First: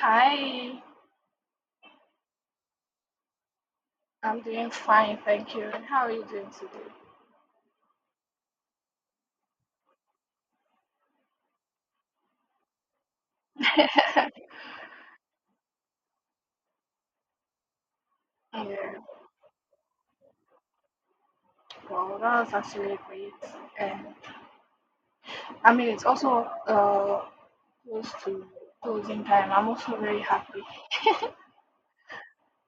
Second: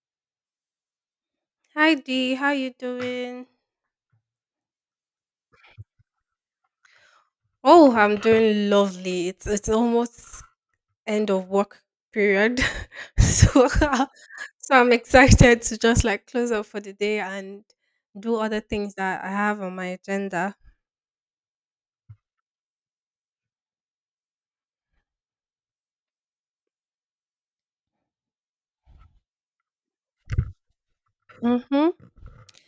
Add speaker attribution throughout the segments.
Speaker 1: Hi,
Speaker 2: Hi Dee, how you doing?
Speaker 1: I'm doing fine, thank you. And how are you doing today?
Speaker 2: Oh, I'm doing lovely. It's almost end of work period. so so I'm excited to just like close up for the day and do other
Speaker 1: Yeah,
Speaker 2: things that I have on my agenda.
Speaker 1: well, that was actually great. And I mean, it's also close to closing time. I'm also very happy.
Speaker 2: Mm-hmm.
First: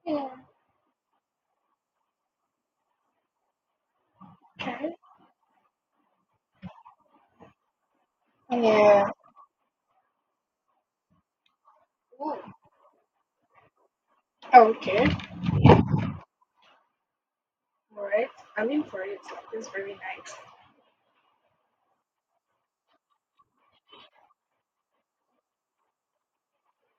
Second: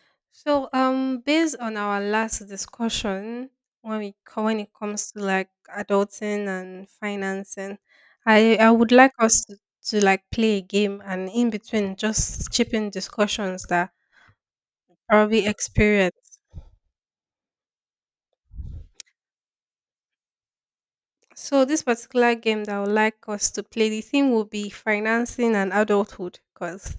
Speaker 1: Yeah.
Speaker 2: So based on our last discussion when we co- when it
Speaker 1: Okay.
Speaker 2: comes to like adulting and financing, I would
Speaker 1: Yeah.
Speaker 2: like us to like play a game and in between
Speaker 1: Ooh,
Speaker 2: just chip in discussions that
Speaker 1: okay.
Speaker 2: or experience.
Speaker 1: All right. I'm in for it. It's very nice.
Speaker 2: So this particular game that I would like us to play, the theme will be financing and adulthood, because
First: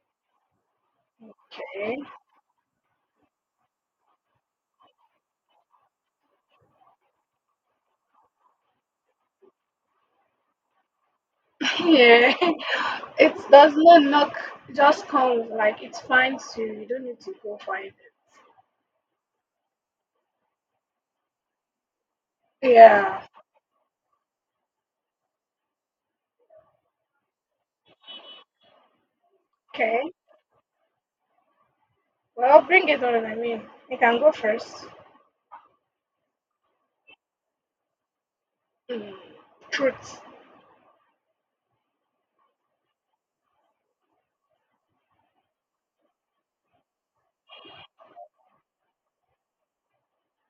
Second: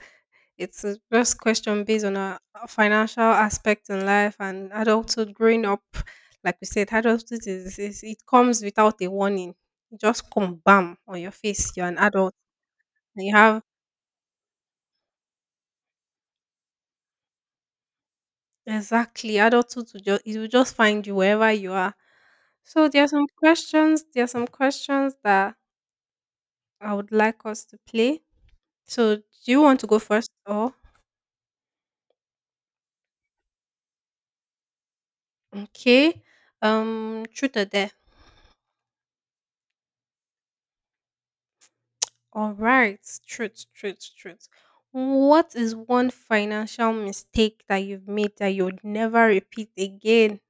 Speaker 2: it's a just question
Speaker 1: Okay.
Speaker 2: based on our financial aspect in life and adulthood growing up. Like we said, adulthood is it comes without a warning. You just come bam on your face. You're an adult.
Speaker 1: Yeah.
Speaker 2: And you
Speaker 1: It
Speaker 2: have
Speaker 1: does not look, it just comes, like, it's fine to, you don't need to go find
Speaker 2: exactly adulthood to just it will just find you wherever you are.
Speaker 1: it.
Speaker 2: So there are
Speaker 1: Yeah.
Speaker 2: some questions. There are some questions that I would like us to play. So, do you want to go
Speaker 1: Okay.
Speaker 2: first or
Speaker 1: Well, bring it on. I mean, you can go first.
Speaker 2: okay? Truth or dare?
Speaker 1: Mm. Truth.
Speaker 2: All right, truth. What is one financial mistake that you've made that you'll never repeat again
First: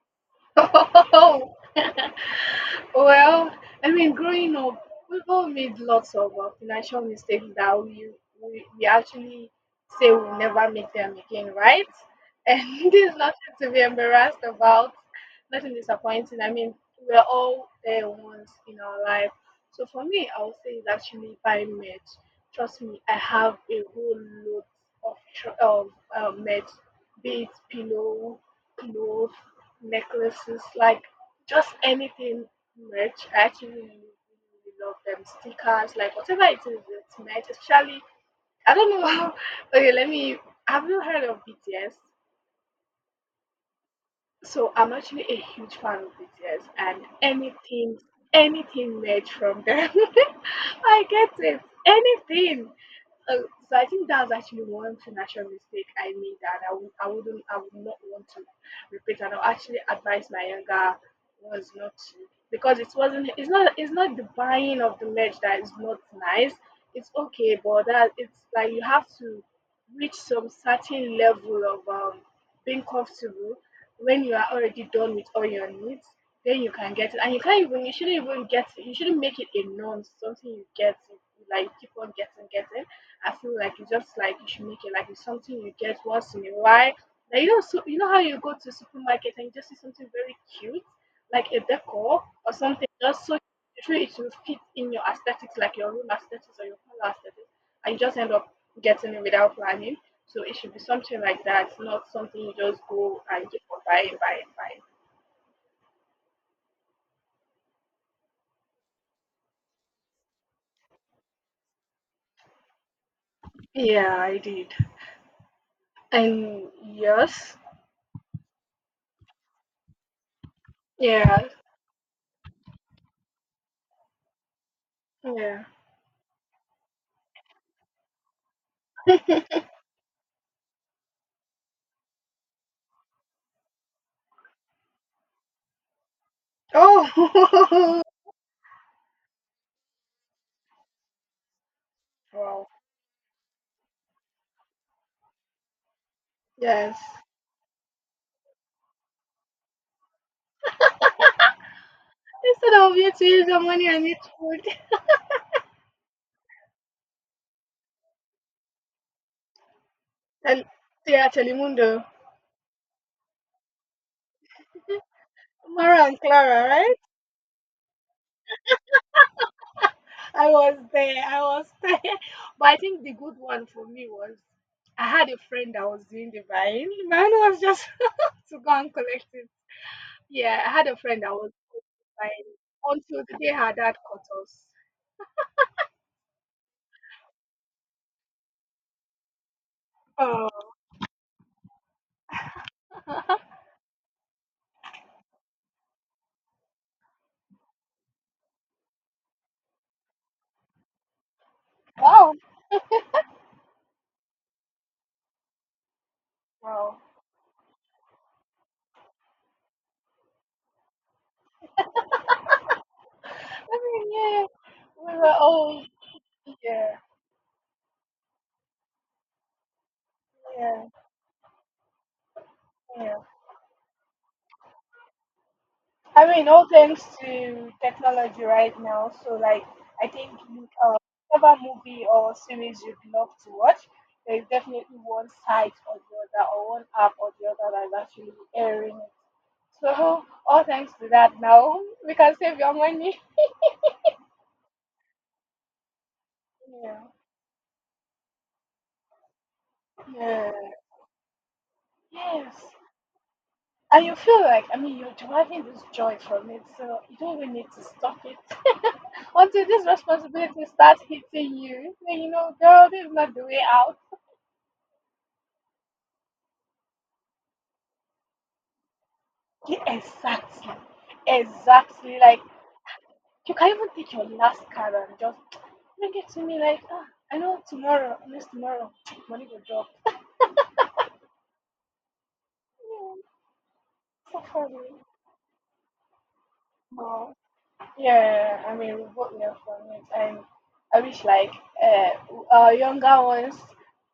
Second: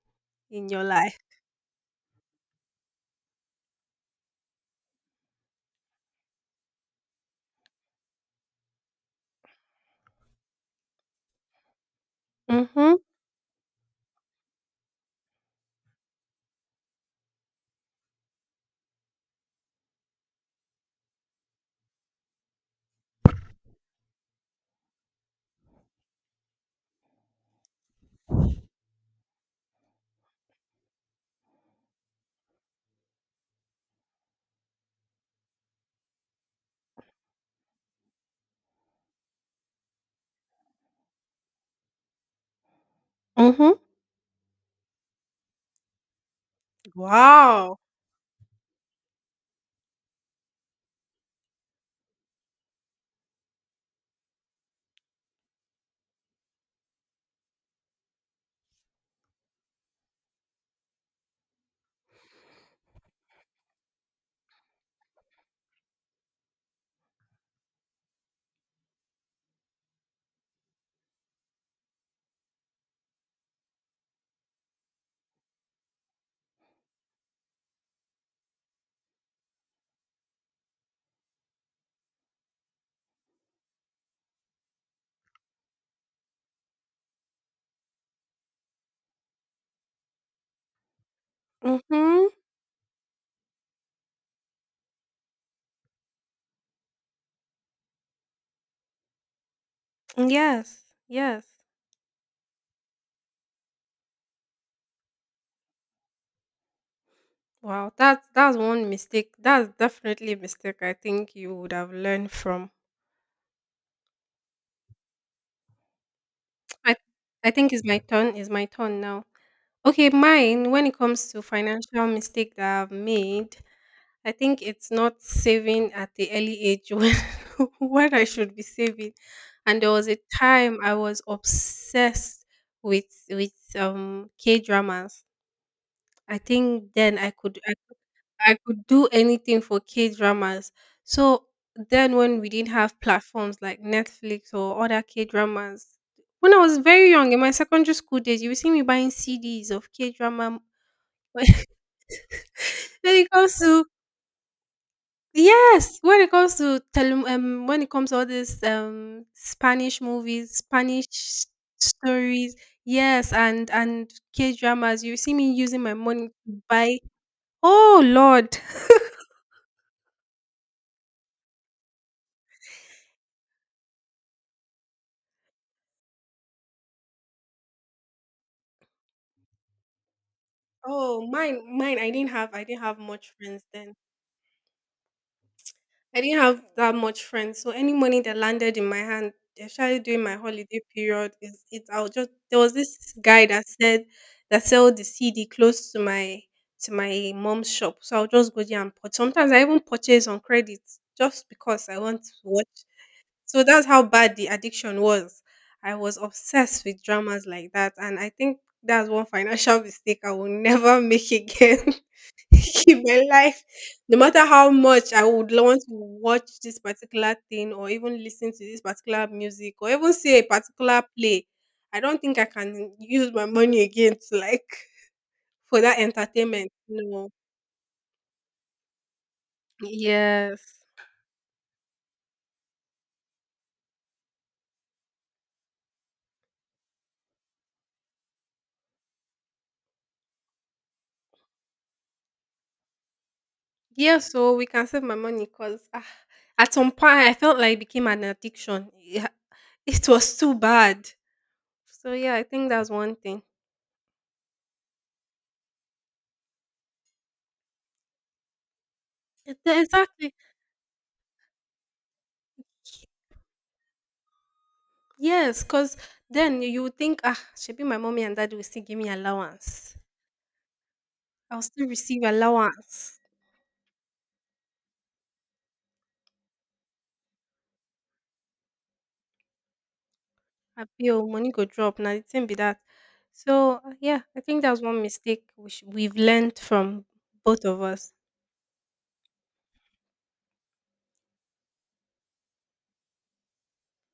Speaker 2: in your life?
Speaker 1: Oh, well, I mean, growing up, we've all made lots of financial mistakes that we actually say we'll never make them again, right? And
Speaker 2: Mm-hmm.
Speaker 1: there's nothing to be embarrassed about, nothing disappointing. I mean, we're all there once in our life. So for me, I would say it's actually buying merch. Trust me, I have a whole lot of merch, be it pillow, clothes, necklaces, like just anything merch. I actually really, really really love them. Stickers, like whatever it is, it's merch. Especially, I don't know how. Okay, let me. Have you heard of BTS?
Speaker 2: Mm-hmm.
Speaker 1: So I'm actually a huge fan of BTS and
Speaker 2: Wow.
Speaker 1: anything merch from them. I get it. Anything. Uh, so I think that's actually one financial mistake I made, and I would not want to repeat. And I'll actually advise my younger ones not to because it's not the buying of the merch that is not nice. It's okay, but that it's like you have to reach some certain level of being comfortable when you are already done with all your needs. Then you can get it, and you shouldn't even get it. You shouldn't make it a norm. Something you get, you like keep on getting. I feel like it's just like you should make it like it's something you get once in a while. Like, so you know how you go to supermarket and you just see something very cute, like a decor
Speaker 2: Mm-hmm.
Speaker 1: or something, just so you feel it will fit in your aesthetics, like your room aesthetics or your color aesthetics, and you just end up getting it without planning. So it should be
Speaker 2: Yes.
Speaker 1: something
Speaker 2: Yes.
Speaker 1: like that, not something you just go and keep on buying, buying, buying.
Speaker 2: Wow. That's one mistake. That's definitely a mistake I think you would have learned from.
Speaker 1: Yeah, I did. And
Speaker 2: I I
Speaker 1: yes.
Speaker 2: think it's my turn. It's my turn now. Okay, mine. When it comes to
Speaker 1: Yeah,
Speaker 2: financial mistake that I've made, I think it's not
Speaker 1: yeah.
Speaker 2: saving at the early age when when I should be saving. And there was a time I was obsessed with with K dramas. I think then
Speaker 1: Oh.
Speaker 2: I could do anything for K dramas. So then, when we
Speaker 1: Wow.
Speaker 2: didn't have platforms like Netflix or other K dramas, when I was
Speaker 1: yes,
Speaker 2: very young in my secondary school days, you would see me buying CDs of K drama. when
Speaker 1: It's an obvious
Speaker 2: it
Speaker 1: use
Speaker 2: comes
Speaker 1: of
Speaker 2: to
Speaker 1: money and it's food.
Speaker 2: yes, when it comes to when it comes to all these Spanish movies,
Speaker 1: And
Speaker 2: Spanish
Speaker 1: yeah,
Speaker 2: s-
Speaker 1: Telemundo.
Speaker 2: stories, yes, and K dramas, you see me using my
Speaker 1: Mara and
Speaker 2: money to
Speaker 1: Clara, right?
Speaker 2: buy. Oh Lord.
Speaker 1: I was there. I was there. But I think the good one for me was I had a friend that was doing the buying. Mine was just to go and collect it. Yeah, I had a friend
Speaker 2: Oh,
Speaker 1: that was
Speaker 2: mine.
Speaker 1: buying
Speaker 2: I didn't have
Speaker 1: until
Speaker 2: much
Speaker 1: the day
Speaker 2: friends
Speaker 1: her
Speaker 2: then.
Speaker 1: dad caught us.
Speaker 2: I didn't have that much friends. So any money that landed in my hand, especially during my
Speaker 1: Oh,
Speaker 2: holiday period, is it? I'll just. There was this guy that said that sell the CD close to my mom's shop. So I'll just go there and purchase. Sometimes I even purchase on credit just because I want to
Speaker 1: wow.
Speaker 2: watch. So that's how bad the addiction was. I was obsessed
Speaker 1: Wow.
Speaker 2: with dramas like that, and I think that's one financial mistake I will never make again. in my life.
Speaker 1: I mean,
Speaker 2: No matter
Speaker 1: yeah,
Speaker 2: how much
Speaker 1: we
Speaker 2: I
Speaker 1: were
Speaker 2: would lo- want
Speaker 1: all,
Speaker 2: to watch this
Speaker 1: yeah,
Speaker 2: particular thing or even listen to this particular music or even see a
Speaker 1: yeah,
Speaker 2: particular play, I don't think I can
Speaker 1: yeah.
Speaker 2: use my money again to like for that
Speaker 1: I mean, all
Speaker 2: entertainment.
Speaker 1: thanks
Speaker 2: No.
Speaker 1: to technology right now. So, like, I think
Speaker 2: Yes.
Speaker 1: whatever movie or series you'd love to watch, there's definitely one site or the other, or one app or the other that's actually airing it. So, all thanks to that now, we can save your money.
Speaker 2: Yeah, so we can save my money because ah, at some
Speaker 1: Yeah.
Speaker 2: point I felt like it became an addiction. Yeah, it was
Speaker 1: Yeah.
Speaker 2: too bad. So yeah, I
Speaker 1: Yes.
Speaker 2: think that's one thing.
Speaker 1: And you feel like, I mean, you're deriving this joy from it, so you don't even need to stop it.
Speaker 2: It-
Speaker 1: Until this
Speaker 2: Exactly.
Speaker 1: responsibility starts hitting you, then you know, girl, this is not the way out.
Speaker 2: Yes, because then you would think, ah, should be my mommy and daddy will still give me
Speaker 1: Yeah,
Speaker 2: allowance.
Speaker 1: exactly.
Speaker 2: I'll still
Speaker 1: Exactly.
Speaker 2: receive
Speaker 1: Like,
Speaker 2: allowance.
Speaker 1: you can even take your last card and just bring it to me, like, ah, I know tomorrow, next tomorrow, money will drop.
Speaker 2: I feel money go drop. Now the thing be that.
Speaker 1: Yeah,
Speaker 2: So yeah, I
Speaker 1: so
Speaker 2: think
Speaker 1: for
Speaker 2: that
Speaker 1: me,
Speaker 2: was one mistake we sh- we've learned from
Speaker 1: no.
Speaker 2: both of us.
Speaker 1: Yeah, I mean, we both learn from it. And I wish, like, uh, our younger ones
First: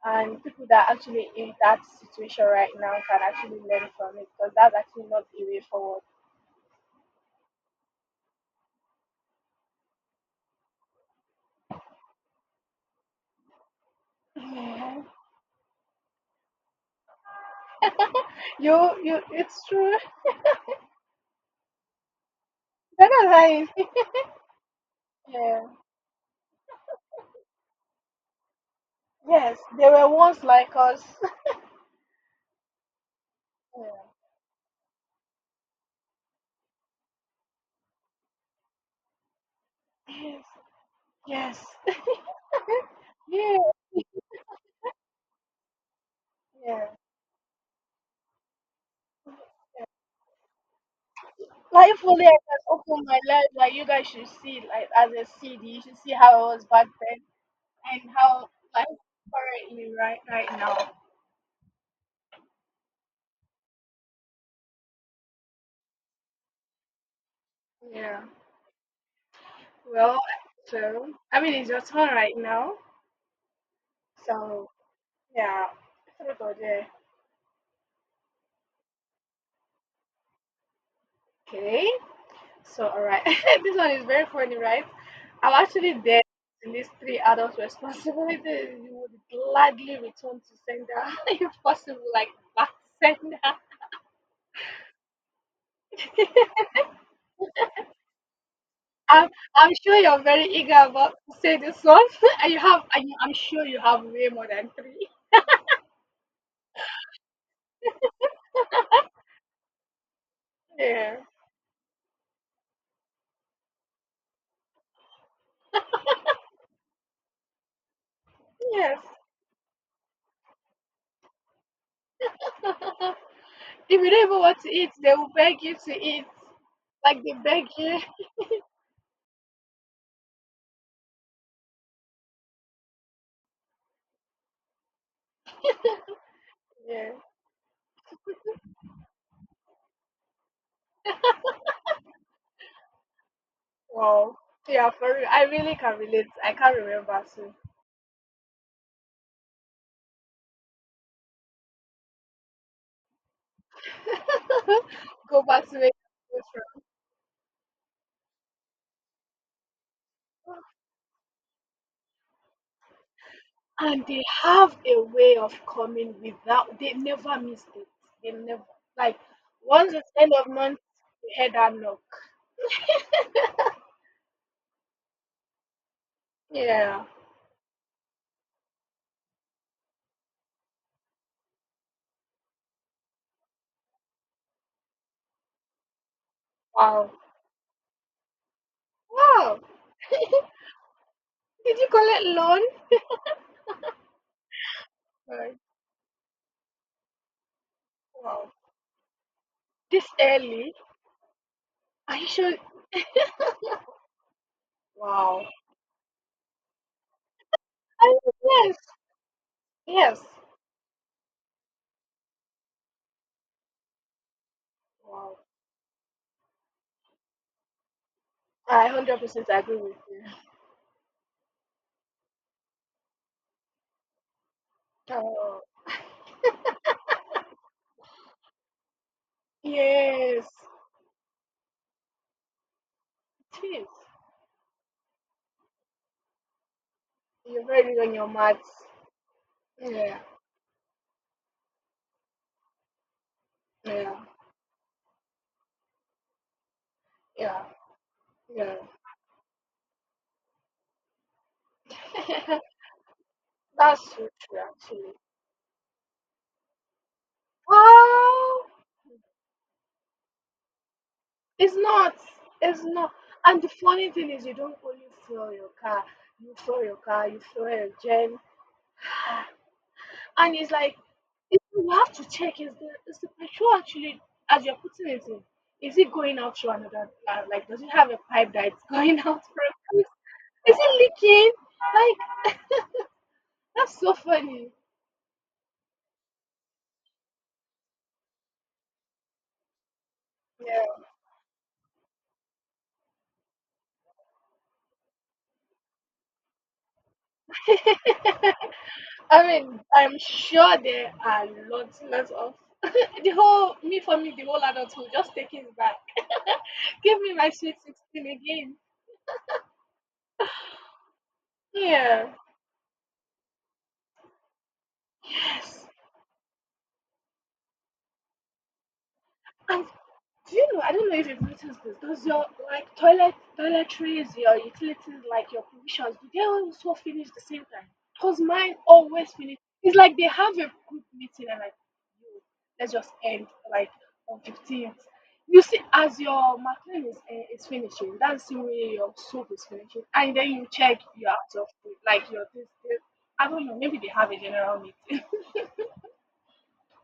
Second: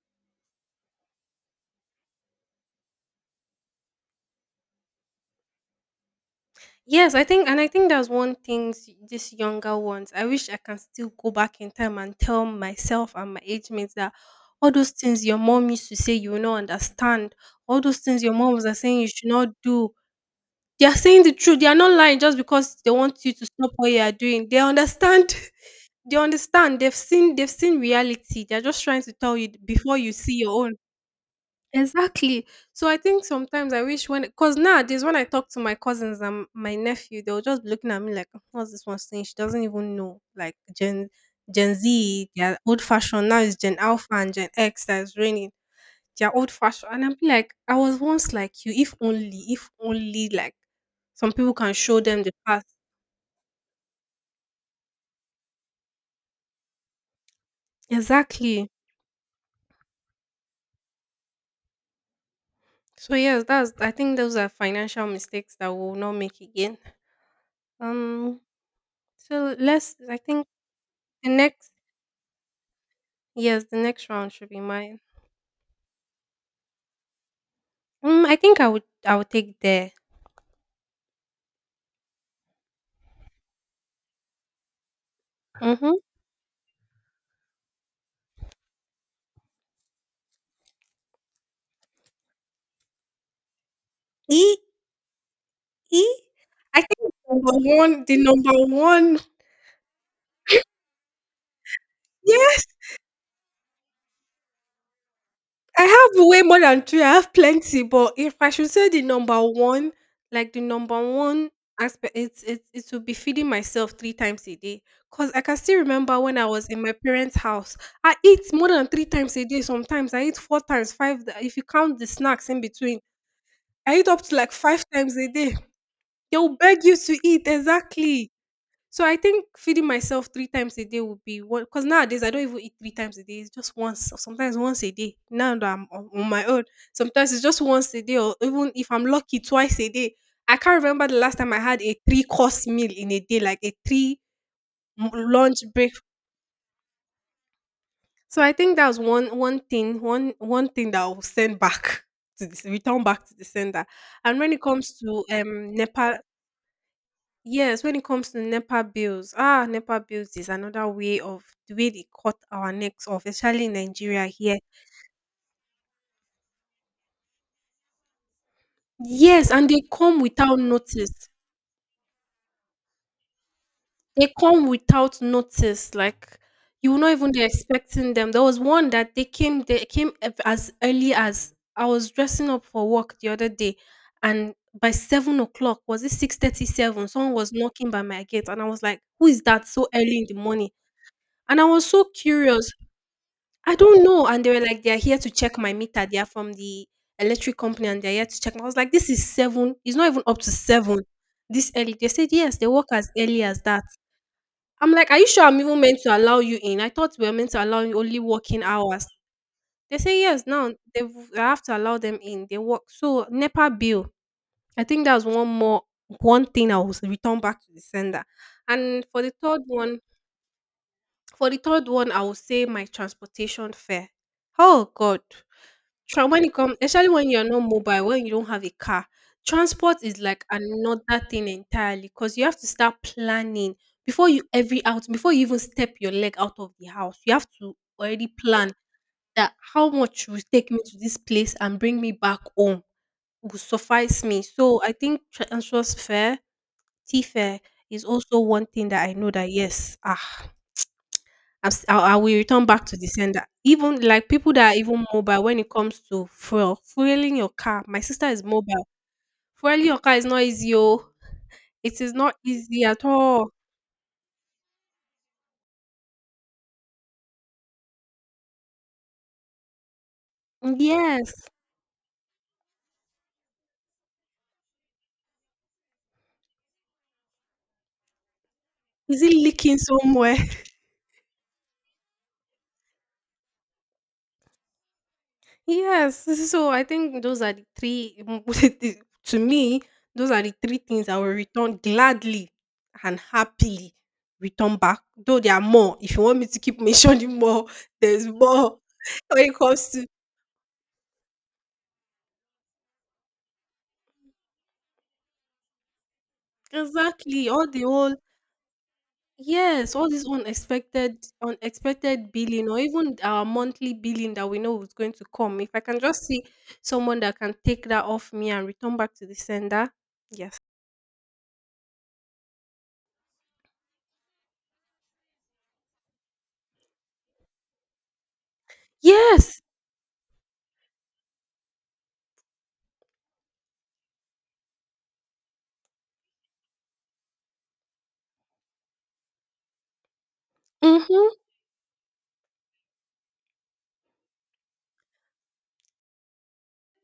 Speaker 1: and people that are actually in that situation right now can actually learn from it because that's actually not the way forward.
Speaker 2: Yes, I think, and I think that's one thing s- these younger ones. I wish I can still go back in time and tell myself and my age mates that all those
Speaker 1: Yeah.
Speaker 2: things your mom used to say you will not understand, all those things your mom was
Speaker 1: You,
Speaker 2: saying you
Speaker 1: you,
Speaker 2: should not
Speaker 1: it's
Speaker 2: do,
Speaker 1: true.
Speaker 2: they are saying the truth. They are not lying just because they
Speaker 1: That
Speaker 2: want
Speaker 1: is
Speaker 2: you to
Speaker 1: right.
Speaker 2: stop what you are doing. They understand.
Speaker 1: Yeah.
Speaker 2: They understand. They've seen. They've seen reality. They're just trying to tell you
Speaker 1: Yes, they
Speaker 2: before
Speaker 1: were
Speaker 2: you see
Speaker 1: once
Speaker 2: your own.
Speaker 1: like us.
Speaker 2: Exactly. So I think sometimes I wish when, cause nowadays when I talk to my cousins and my nephew, they'll just be looking at me like, "Oh, what's this one saying? She doesn't even know."
Speaker 1: Yeah.
Speaker 2: Like
Speaker 1: Yes,
Speaker 2: Gen
Speaker 1: yes,
Speaker 2: Z, they are old fashioned. Now it's
Speaker 1: yeah,
Speaker 2: Gen Alpha and Gen X that's reigning. They're old
Speaker 1: yeah.
Speaker 2: fashioned. And I'll be like, I was once like you, if only like some people can
Speaker 1: Like,
Speaker 2: show
Speaker 1: if
Speaker 2: them
Speaker 1: only I
Speaker 2: the
Speaker 1: can
Speaker 2: past.
Speaker 1: open my life, like you guys should see, it like as a CD, you should see how I was back then and how,
Speaker 2: Exactly.
Speaker 1: like, currently right now.
Speaker 2: So yes, that's I think those are financial mistakes that we'll not make again.
Speaker 1: Yeah.
Speaker 2: Um so let's I
Speaker 1: Well,
Speaker 2: think
Speaker 1: so
Speaker 2: the
Speaker 1: I mean it's
Speaker 2: next
Speaker 1: your turn right now.
Speaker 2: yes, the next round should be
Speaker 1: So
Speaker 2: mine.
Speaker 1: yeah, sorry about that.
Speaker 2: Mm, I think I would take there.
Speaker 1: Okay. So all right, this one is very funny, right? I'm actually
Speaker 2: Mm-hmm.
Speaker 1: there in these three adult responsibilities. You would gladly return to sender if possible, like back sender.
Speaker 2: E E I think number one the number one.
Speaker 1: I'm, I'm sure you're very eager about to say this one, and you have. And I'm sure you have way more than three.
Speaker 2: I have way more than three. I have plenty, but if I should say the number one, like the number
Speaker 1: Yeah.
Speaker 2: one aspect, it would be feeding myself three times a day. Cause I can still remember when I was in my parents' house, I eat more than
Speaker 1: Yes.
Speaker 2: three times a day. Sometimes I eat four times, five. Th- If you count the snacks in between, I
Speaker 1: If
Speaker 2: eat
Speaker 1: you
Speaker 2: up
Speaker 1: don't
Speaker 2: to
Speaker 1: even
Speaker 2: like
Speaker 1: want to
Speaker 2: five
Speaker 1: eat, they
Speaker 2: times a
Speaker 1: will
Speaker 2: day.
Speaker 1: beg you to eat.
Speaker 2: They will beg you to
Speaker 1: Like they
Speaker 2: eat
Speaker 1: beg you.
Speaker 2: exactly. So I think feeding myself three times a day would be one because nowadays I don't even eat three times a day. It's just once, or sometimes once a day. Now that I'm on my own,
Speaker 1: Yeah.
Speaker 2: sometimes it's just once a day, or even if I'm lucky, twice a day. I can't remember the last time I had a three course meal in a day, like a three
Speaker 1: Wow. Yeah,
Speaker 2: m-
Speaker 1: for real. I
Speaker 2: lunch
Speaker 1: really
Speaker 2: break.
Speaker 1: can relate. I can't remember, so
Speaker 2: So I think that was one thing that I will send back to this, return back to the sender. And when it comes to
Speaker 1: go back to where you
Speaker 2: Nepal.
Speaker 1: go from.
Speaker 2: Yes, when it comes to NEPA bills, ah, NEPA bills is another way of the way they cut our necks off, especially in
Speaker 1: And they
Speaker 2: Nigeria here.
Speaker 1: have a way of coming without, they never missed it. They never, like,
Speaker 2: Yes, and they
Speaker 1: once it's
Speaker 2: come
Speaker 1: end of
Speaker 2: without
Speaker 1: month,
Speaker 2: notice.
Speaker 1: we had that knock.
Speaker 2: They come without notice. Like you will
Speaker 1: Yeah.
Speaker 2: not even be expecting them. There was one that they came. They came ev- as early as I was dressing up for work the other day, and by 7 o'clock was it 6:37?
Speaker 1: Wow.
Speaker 2: Someone was knocking by my gate, and I was like, "Who is
Speaker 1: Wow.
Speaker 2: that so early in the morning?" And I
Speaker 1: Did
Speaker 2: was
Speaker 1: you
Speaker 2: so
Speaker 1: collect loan?
Speaker 2: curious. I don't know. And they were like, they're here to check
Speaker 1: Like,
Speaker 2: my meter. They are from the electric company and they're here to
Speaker 1: wow.
Speaker 2: check. I was like, this is seven. It's
Speaker 1: This
Speaker 2: not even up to
Speaker 1: early?
Speaker 2: seven this early. They
Speaker 1: Are
Speaker 2: said,
Speaker 1: you sure?
Speaker 2: yes, they work as early as that. I'm like, are you sure
Speaker 1: Wow.
Speaker 2: I'm even meant to allow you in? I thought we were meant to allow you
Speaker 1: I,
Speaker 2: only working
Speaker 1: yes.
Speaker 2: hours. They
Speaker 1: Yes.
Speaker 2: say, yes, now they I have to allow them in. They work. So, NEPA bill. I think that was
Speaker 1: Wow.
Speaker 2: one more, one thing I was returned back to the sender.
Speaker 1: I
Speaker 2: And
Speaker 1: hundred
Speaker 2: for the
Speaker 1: percent
Speaker 2: third
Speaker 1: agree with
Speaker 2: one,
Speaker 1: you.
Speaker 2: for the third one, I will say my transportation fare. Oh God.
Speaker 1: Oh.
Speaker 2: Tra- when it comes, especially when you're not mobile, when you don't have a car, transport is like
Speaker 1: Yes.
Speaker 2: another thing entirely because you have to start
Speaker 1: It
Speaker 2: planning
Speaker 1: is.
Speaker 2: before you every out before you even step your leg out of the house. You have
Speaker 1: You're
Speaker 2: to
Speaker 1: very good on
Speaker 2: already
Speaker 1: your
Speaker 2: plan
Speaker 1: maths.
Speaker 2: that how
Speaker 1: Yeah.
Speaker 2: much will take me to this place and bring me back home will
Speaker 1: Yeah.
Speaker 2: suffice me. So I think transfer fare, T fare
Speaker 1: Yeah.
Speaker 2: is also one
Speaker 1: Yeah.
Speaker 2: thing that I know that yes, ah I've s- I will return back to the sender. Even
Speaker 1: That's so
Speaker 2: like people
Speaker 1: true,
Speaker 2: that are even
Speaker 1: actually.
Speaker 2: mobile when it comes to fuel, fueling your car. My sister is
Speaker 1: Oh,
Speaker 2: mobile. Fueling your car is not easy, oh.
Speaker 1: it's
Speaker 2: It is
Speaker 1: not.
Speaker 2: not
Speaker 1: It's
Speaker 2: easy at
Speaker 1: not.
Speaker 2: all.
Speaker 1: And the funny thing is, you don't only fuel your car. You fuel your car. You fuel your gen. And it's like,
Speaker 2: Yes.
Speaker 1: you have to check, is the petrol actually as you're putting it in, is it going out through another plant? Like, does it have a pipe that it's going
Speaker 2: Is it
Speaker 1: out
Speaker 2: leaking
Speaker 1: from?
Speaker 2: somewhere?
Speaker 1: Is it leaking? Like, that's so funny.
Speaker 2: yes. So I think those are the three, the- to me, those are the three things I will return gladly and happily return back. Though there are more. If you want me to keep mentioning more,
Speaker 1: Yeah.
Speaker 2: there's more when
Speaker 1: I
Speaker 2: it
Speaker 1: mean,
Speaker 2: comes to
Speaker 1: I'm sure there are lots, lots of the whole me for me, the whole adulthood. Just take it back. Give me
Speaker 2: exactly.
Speaker 1: my
Speaker 2: All
Speaker 1: sweet
Speaker 2: the whole
Speaker 1: sixteen again.
Speaker 2: yes, all this unexpected
Speaker 1: Yeah.
Speaker 2: billing or even our monthly billing that we know is going to come. If I
Speaker 1: Yes.
Speaker 2: can just see someone that can take that off me and return back to the
Speaker 1: And
Speaker 2: sender.
Speaker 1: Do
Speaker 2: Yes.
Speaker 1: you know? I don't know if you've noticed this. Does your, like, toilet, toiletries, your utilities, like your provisions, do they also finish the same time? Cause mine always finish.
Speaker 2: Yes.
Speaker 1: It's like they have a group meeting and like, "Yo, let's just end like on 15th" You see, as your marketing is finishing, that's the way your soap is finishing, and then you check
Speaker 2: Mm-hmm.
Speaker 1: your out of food, like your this. I don't know. Maybe they have a general meeting.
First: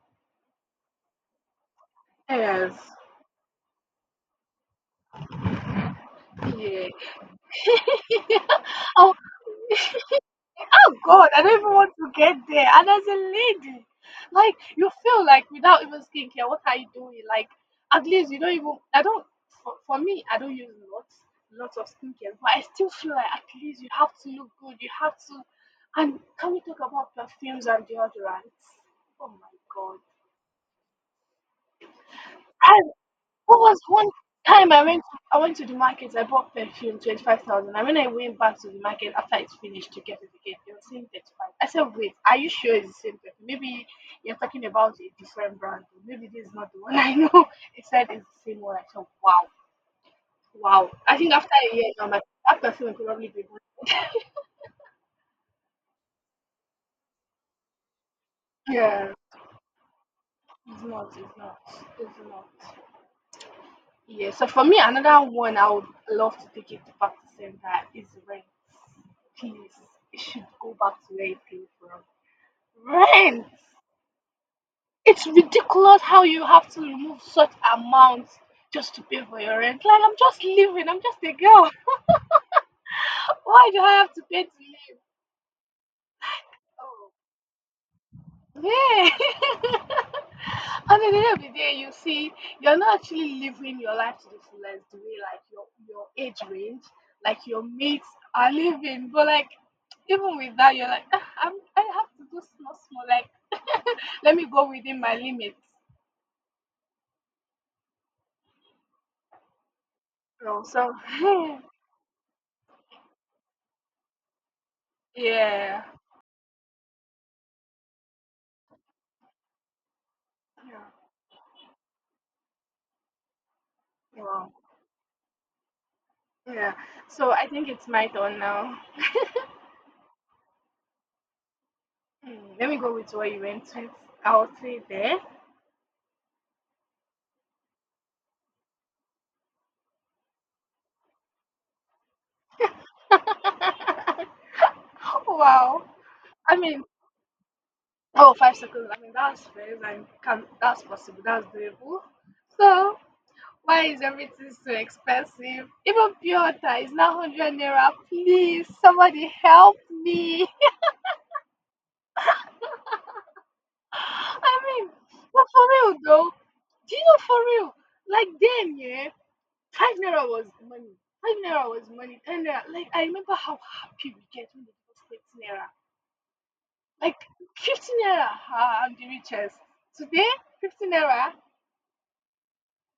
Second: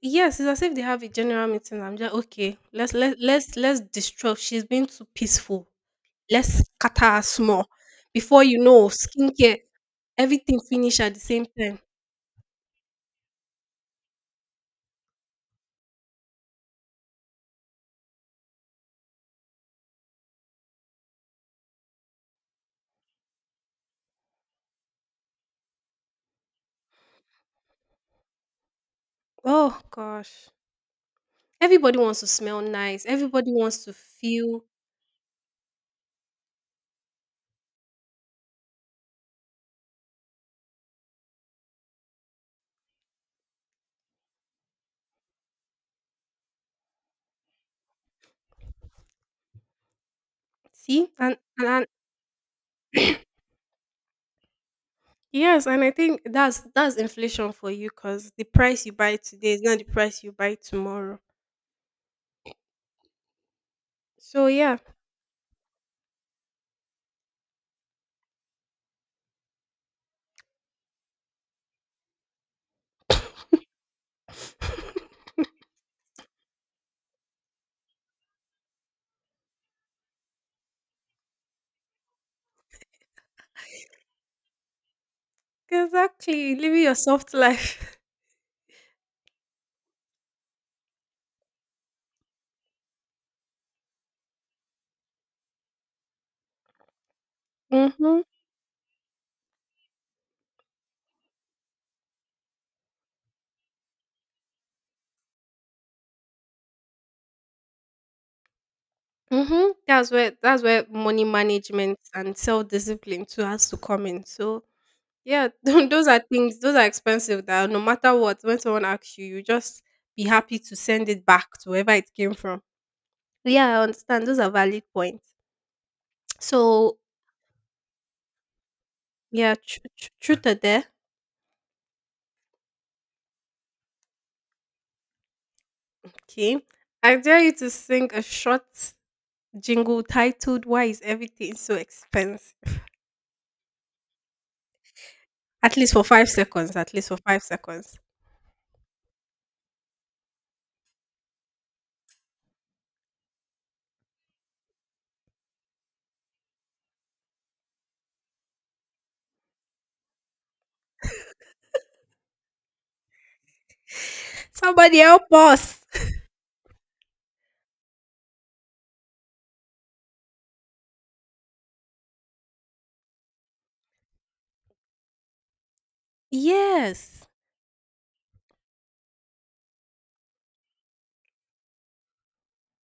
Speaker 2: Yes, it's as if they have a general meeting. I'm just okay.
Speaker 1: Yes.
Speaker 2: Let's disrupt. She's been too peaceful. Let's
Speaker 1: Yeah.
Speaker 2: scatter her small. Before you know, skincare, everything
Speaker 1: Oh
Speaker 2: finish at the
Speaker 1: God, I
Speaker 2: same
Speaker 1: don't even
Speaker 2: time.
Speaker 1: want to get there. And as a lady, like, you feel like without even skincare, what are you doing? Like, at least you don't even. I don't. For me, I don't use lots of skincare, but I still feel like at least you have to look good. You have to. And can we talk about perfumes and deodorants? Oh my
Speaker 2: Oh
Speaker 1: God.
Speaker 2: gosh. Everybody wants to smell nice. Everybody
Speaker 1: What was
Speaker 2: wants to
Speaker 1: one
Speaker 2: feel
Speaker 1: time I went to the market, I bought perfume, 25,000. And when I went back to the market after it's finished to get it again, they were saying 35. I said, wait, are you sure it's the same perfume? Maybe you're talking about a different brand. Maybe this is not the one I know. It said it's the same one. I said, wow, wow.
Speaker 2: see,
Speaker 1: I think after a
Speaker 2: and
Speaker 1: year now my that perfume will probably be good.
Speaker 2: yes, and I think that's inflation for you because the price you
Speaker 1: Yeah.
Speaker 2: buy today is not the price you buy
Speaker 1: It's not,
Speaker 2: tomorrow.
Speaker 1: it's not, it's not. Yeah,
Speaker 2: So
Speaker 1: so for
Speaker 2: yeah,
Speaker 1: me, another one I would love to take it to back to center is rent. Please, it should go back to where it came from. Rent! It's ridiculous how you have to remove such amounts just to pay for your rent. Like, I'm just living, I'm just a girl. Why do I have to pay to live?
Speaker 2: exactly. Living your
Speaker 1: Oh.
Speaker 2: soft life.
Speaker 1: Yeah. And at the end of the day, you see, you're not actually living your life to the fullest the way like your age range, like your mates
Speaker 2: Mm-hmm.
Speaker 1: are living. But like, even with that, you're like, "Ah, I have to do small, small. Like let me go within my limits."
Speaker 2: Mm-hmm. That's where that's
Speaker 1: Oh,
Speaker 2: where
Speaker 1: so
Speaker 2: money management and self discipline too has to come in.
Speaker 1: yeah,
Speaker 2: Those are things. Those are expensive. That no matter what, when someone asks you, you just be happy to
Speaker 1: yeah,
Speaker 2: send it back to wherever it came from. Yeah, I understand. Those are
Speaker 1: wow,
Speaker 2: valid points.
Speaker 1: yeah.
Speaker 2: So
Speaker 1: So I think it's my turn now.
Speaker 2: yeah, truth or dare.
Speaker 1: Hmm, let me go with what you went with. I'll say there.
Speaker 2: Okay. I dare you to sing a short jingle titled Why is Everything So Expensive? At
Speaker 1: Wow.
Speaker 2: least for five
Speaker 1: I
Speaker 2: seconds.
Speaker 1: mean,
Speaker 2: At least for 5 seconds.
Speaker 1: oh, 5 seconds. I mean, that's fair. And that's possible. That's doable. So, why is everything so expensive? Even pure water is now 100 naira. Please, somebody help me. I mean,
Speaker 2: Somebody help
Speaker 1: but for
Speaker 2: us.
Speaker 1: real though, do you know, for real? Like, then, yeah, 5 naira was money. 5 naira was money. 10 naira. Like I remember how happy we get when they give us 15 naira. Like,
Speaker 2: Yes.
Speaker 1: 15 naira, ah, I'm the richest. Today, 15 naira.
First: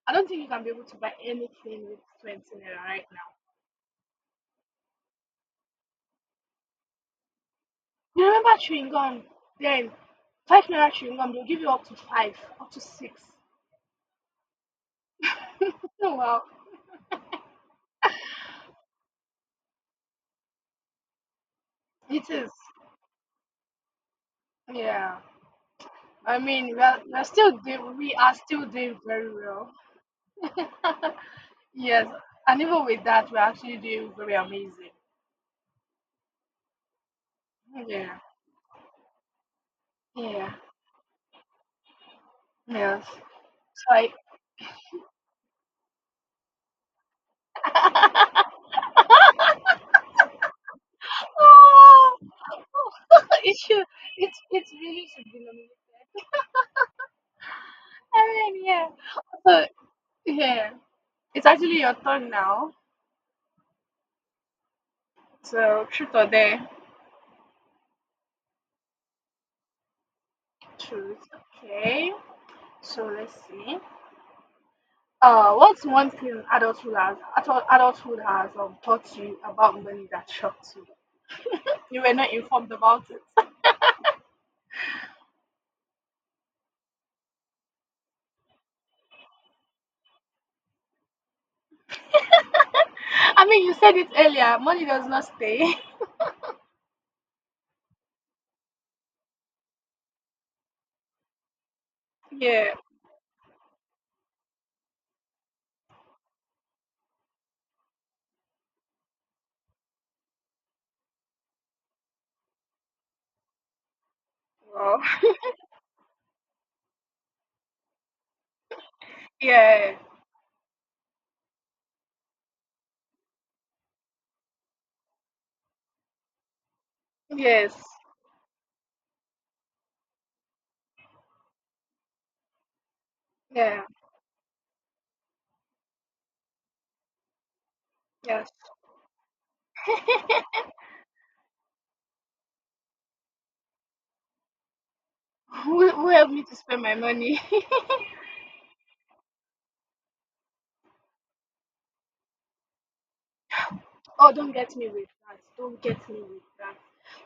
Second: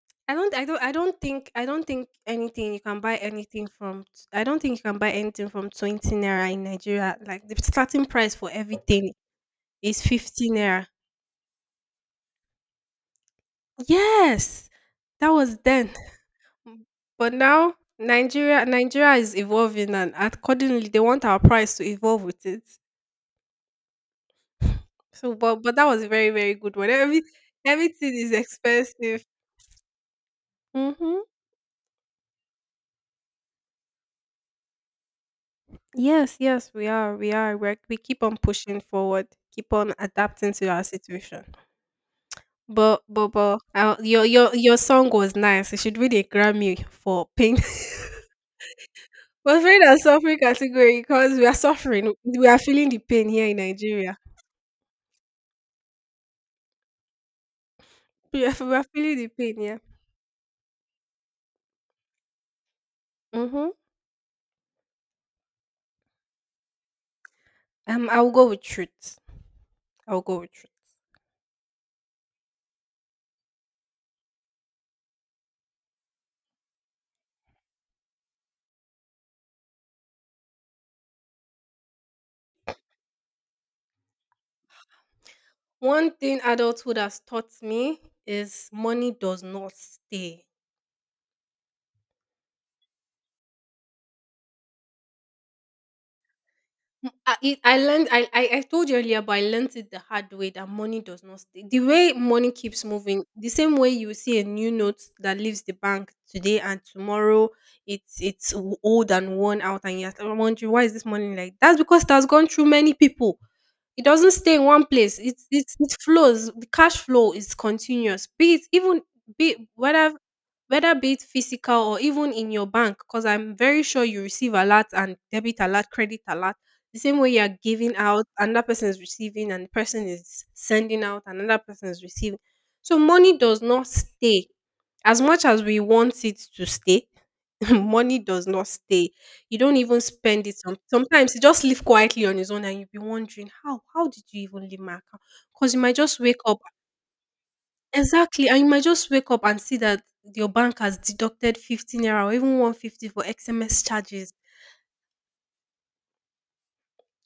Speaker 1: I don't
Speaker 2: I
Speaker 1: think you
Speaker 2: don't
Speaker 1: can
Speaker 2: I
Speaker 1: be
Speaker 2: don't
Speaker 1: able to buy
Speaker 2: I don't
Speaker 1: anything with
Speaker 2: think
Speaker 1: 20
Speaker 2: anything
Speaker 1: naira
Speaker 2: you can
Speaker 1: right
Speaker 2: buy
Speaker 1: now.
Speaker 2: anything from t- I don't think you can buy anything from 20 naira in Nigeria. Like the starting
Speaker 1: You
Speaker 2: price for
Speaker 1: remember chewing
Speaker 2: everything
Speaker 1: gum? Then,
Speaker 2: is 15
Speaker 1: 5
Speaker 2: naira.
Speaker 1: naira chewing gum, they'll give you up to 5, up to 6.
Speaker 2: Yes. That was then.
Speaker 1: Oh, wow.
Speaker 2: Mm. But now Nigeria is evolving and accordingly they want our price to evolve
Speaker 1: It
Speaker 2: with
Speaker 1: is.
Speaker 2: it.
Speaker 1: Yeah.
Speaker 2: So but that was a very,
Speaker 1: I
Speaker 2: very good
Speaker 1: mean,
Speaker 2: one.
Speaker 1: we're, we're still doing, we
Speaker 2: Everything is
Speaker 1: are still doing
Speaker 2: expensive.
Speaker 1: very well.
Speaker 2: Mm-hmm.
Speaker 1: Yes. And even with that, we're actually doing very amazing.
Speaker 2: Yes, yes, we are. We are. We
Speaker 1: Yeah.
Speaker 2: keep on pushing forward, keep on adapting
Speaker 1: Yeah.
Speaker 2: to our situation. But,
Speaker 1: Yes.
Speaker 2: but, but, uh,
Speaker 1: So
Speaker 2: your song was nice. It should win a Grammy for pain.
Speaker 1: I,
Speaker 2: We're afraid of suffering category because we are suffering.
Speaker 1: oh,
Speaker 2: We are feeling the pain here in
Speaker 1: it should,
Speaker 2: Nigeria.
Speaker 1: it really should be nominated. I mean,
Speaker 2: We are
Speaker 1: yeah.
Speaker 2: feeling the pain,
Speaker 1: So,
Speaker 2: yeah.
Speaker 1: yeah. It's actually your turn now.
Speaker 2: Mm-hmm.
Speaker 1: So, truth or dare?
Speaker 2: I'll go with truth. I'll go with truth.
Speaker 1: Truth. Okay. So let's see. What's one thing adulthood has taught you about money that shocked you? You were not informed about it.
Speaker 2: One thing adulthood has taught me is money does not stay.
Speaker 1: I mean, you said it earlier. Money does not stay.
Speaker 2: Mm, I learned I told you earlier, but I learned it the hard way that money does not stay. The way money
Speaker 1: Yeah.
Speaker 2: keeps moving, the same way you see a new note that leaves the bank today and tomorrow it's old and worn out, and you're still wondering why is this money like that's because it has gone through many people. It doesn't stay in one
Speaker 1: Well.
Speaker 2: place. It flows. The cash flow is continuous. Be it even be it
Speaker 1: Yeah.
Speaker 2: whether whether be it physical or even in your bank, because I'm very sure you receive a lot and debit alert, credit alert the same way you're
Speaker 1: Yes.
Speaker 2: giving out, another person is receiving, and the person is sending out, another person is receiving. So money does
Speaker 1: Yeah.
Speaker 2: not stay. As much as we want it to stay, money does
Speaker 1: Yes.
Speaker 2: not stay. You don't even spend it. Sometimes it just live quietly on its own, and you'll be wondering how did you even leave my account? Because you
Speaker 1: who,
Speaker 2: might
Speaker 1: who
Speaker 2: just
Speaker 1: helped
Speaker 2: wake
Speaker 1: me to
Speaker 2: up
Speaker 1: spend my money?
Speaker 2: exactly, and you might just wake up and see that your bank has deducted 15 naira or even 150 for XMS
Speaker 1: Oh,
Speaker 2: charges.
Speaker 1: don't get me with that. Don't get me with that.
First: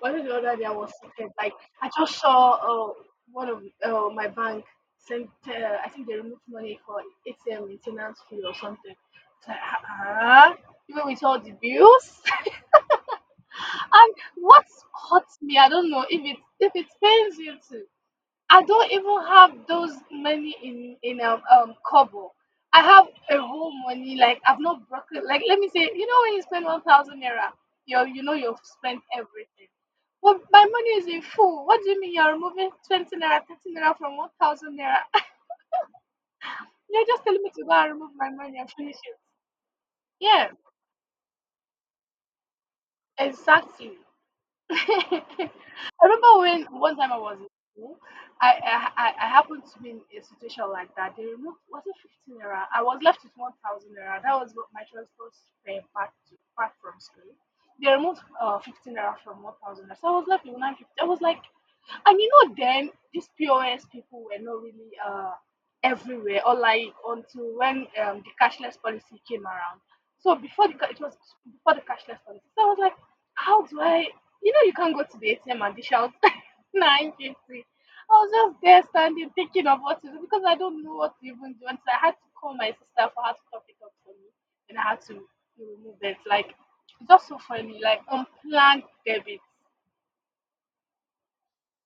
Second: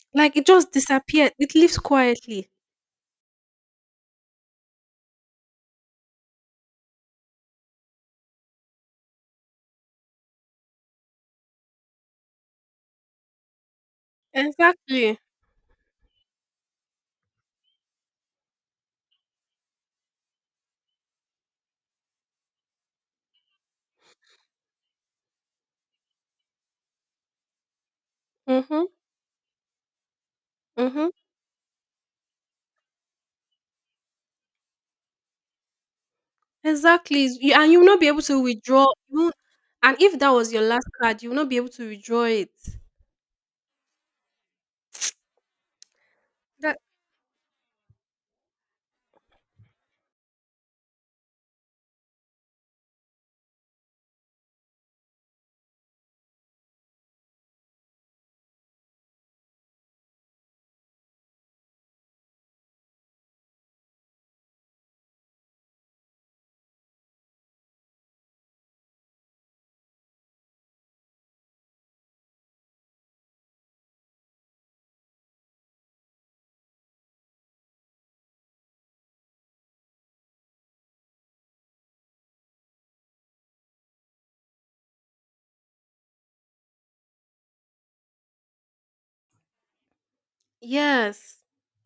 Speaker 1: But the
Speaker 2: Like it
Speaker 1: other day
Speaker 2: just
Speaker 1: I was seated,
Speaker 2: disappeared.
Speaker 1: like
Speaker 2: It lives
Speaker 1: I just
Speaker 2: quietly.
Speaker 1: saw one of my bank sent. I think they removed money for ATM maintenance fee or something. It's like, ah, even with all the bills. And what
Speaker 2: Exactly.
Speaker 1: hurts me, I don't know if it pains you too. I don't even have those money in Kobo. I have a whole money like I've not broken. Like let me say, you know when you spend 1,000 naira, you know you've
Speaker 2: Mhm,
Speaker 1: spent everything. Well, my money is
Speaker 2: mhm.
Speaker 1: in full. What do you mean you're removing 20 naira, 30 naira from 1,000 naira? You're just
Speaker 2: Exactly.
Speaker 1: telling me
Speaker 2: You
Speaker 1: to
Speaker 2: and
Speaker 1: go
Speaker 2: you will
Speaker 1: and
Speaker 2: not be
Speaker 1: remove
Speaker 2: able
Speaker 1: my
Speaker 2: to
Speaker 1: money and
Speaker 2: withdraw.
Speaker 1: finish it.
Speaker 2: You won't and if that
Speaker 1: Yeah,
Speaker 2: was your last card, you will not be able to withdraw it.
Speaker 1: exactly. I remember
Speaker 2: That
Speaker 1: when one time I was in school, I happened to be in a situation like that. They removed was it 15 naira? I was left with 1,000 naira. That was what my transport fare back from school. They removed 15 naira from 1,000 naira, so I was left with 950. I was like, and you know, then these POS people were not really everywhere, or like until when the cashless policy came around. So it was before the cashless policy. So I was like, how do I? You know, you can't go to the ATM and dish out 950. I was just there standing thinking of what to do because I don't know what to even do. And so I had to call my sister for her to top it up for me, and I had to remove it. Like, it's just so funny, like unplanned debit.
Speaker 2: yes.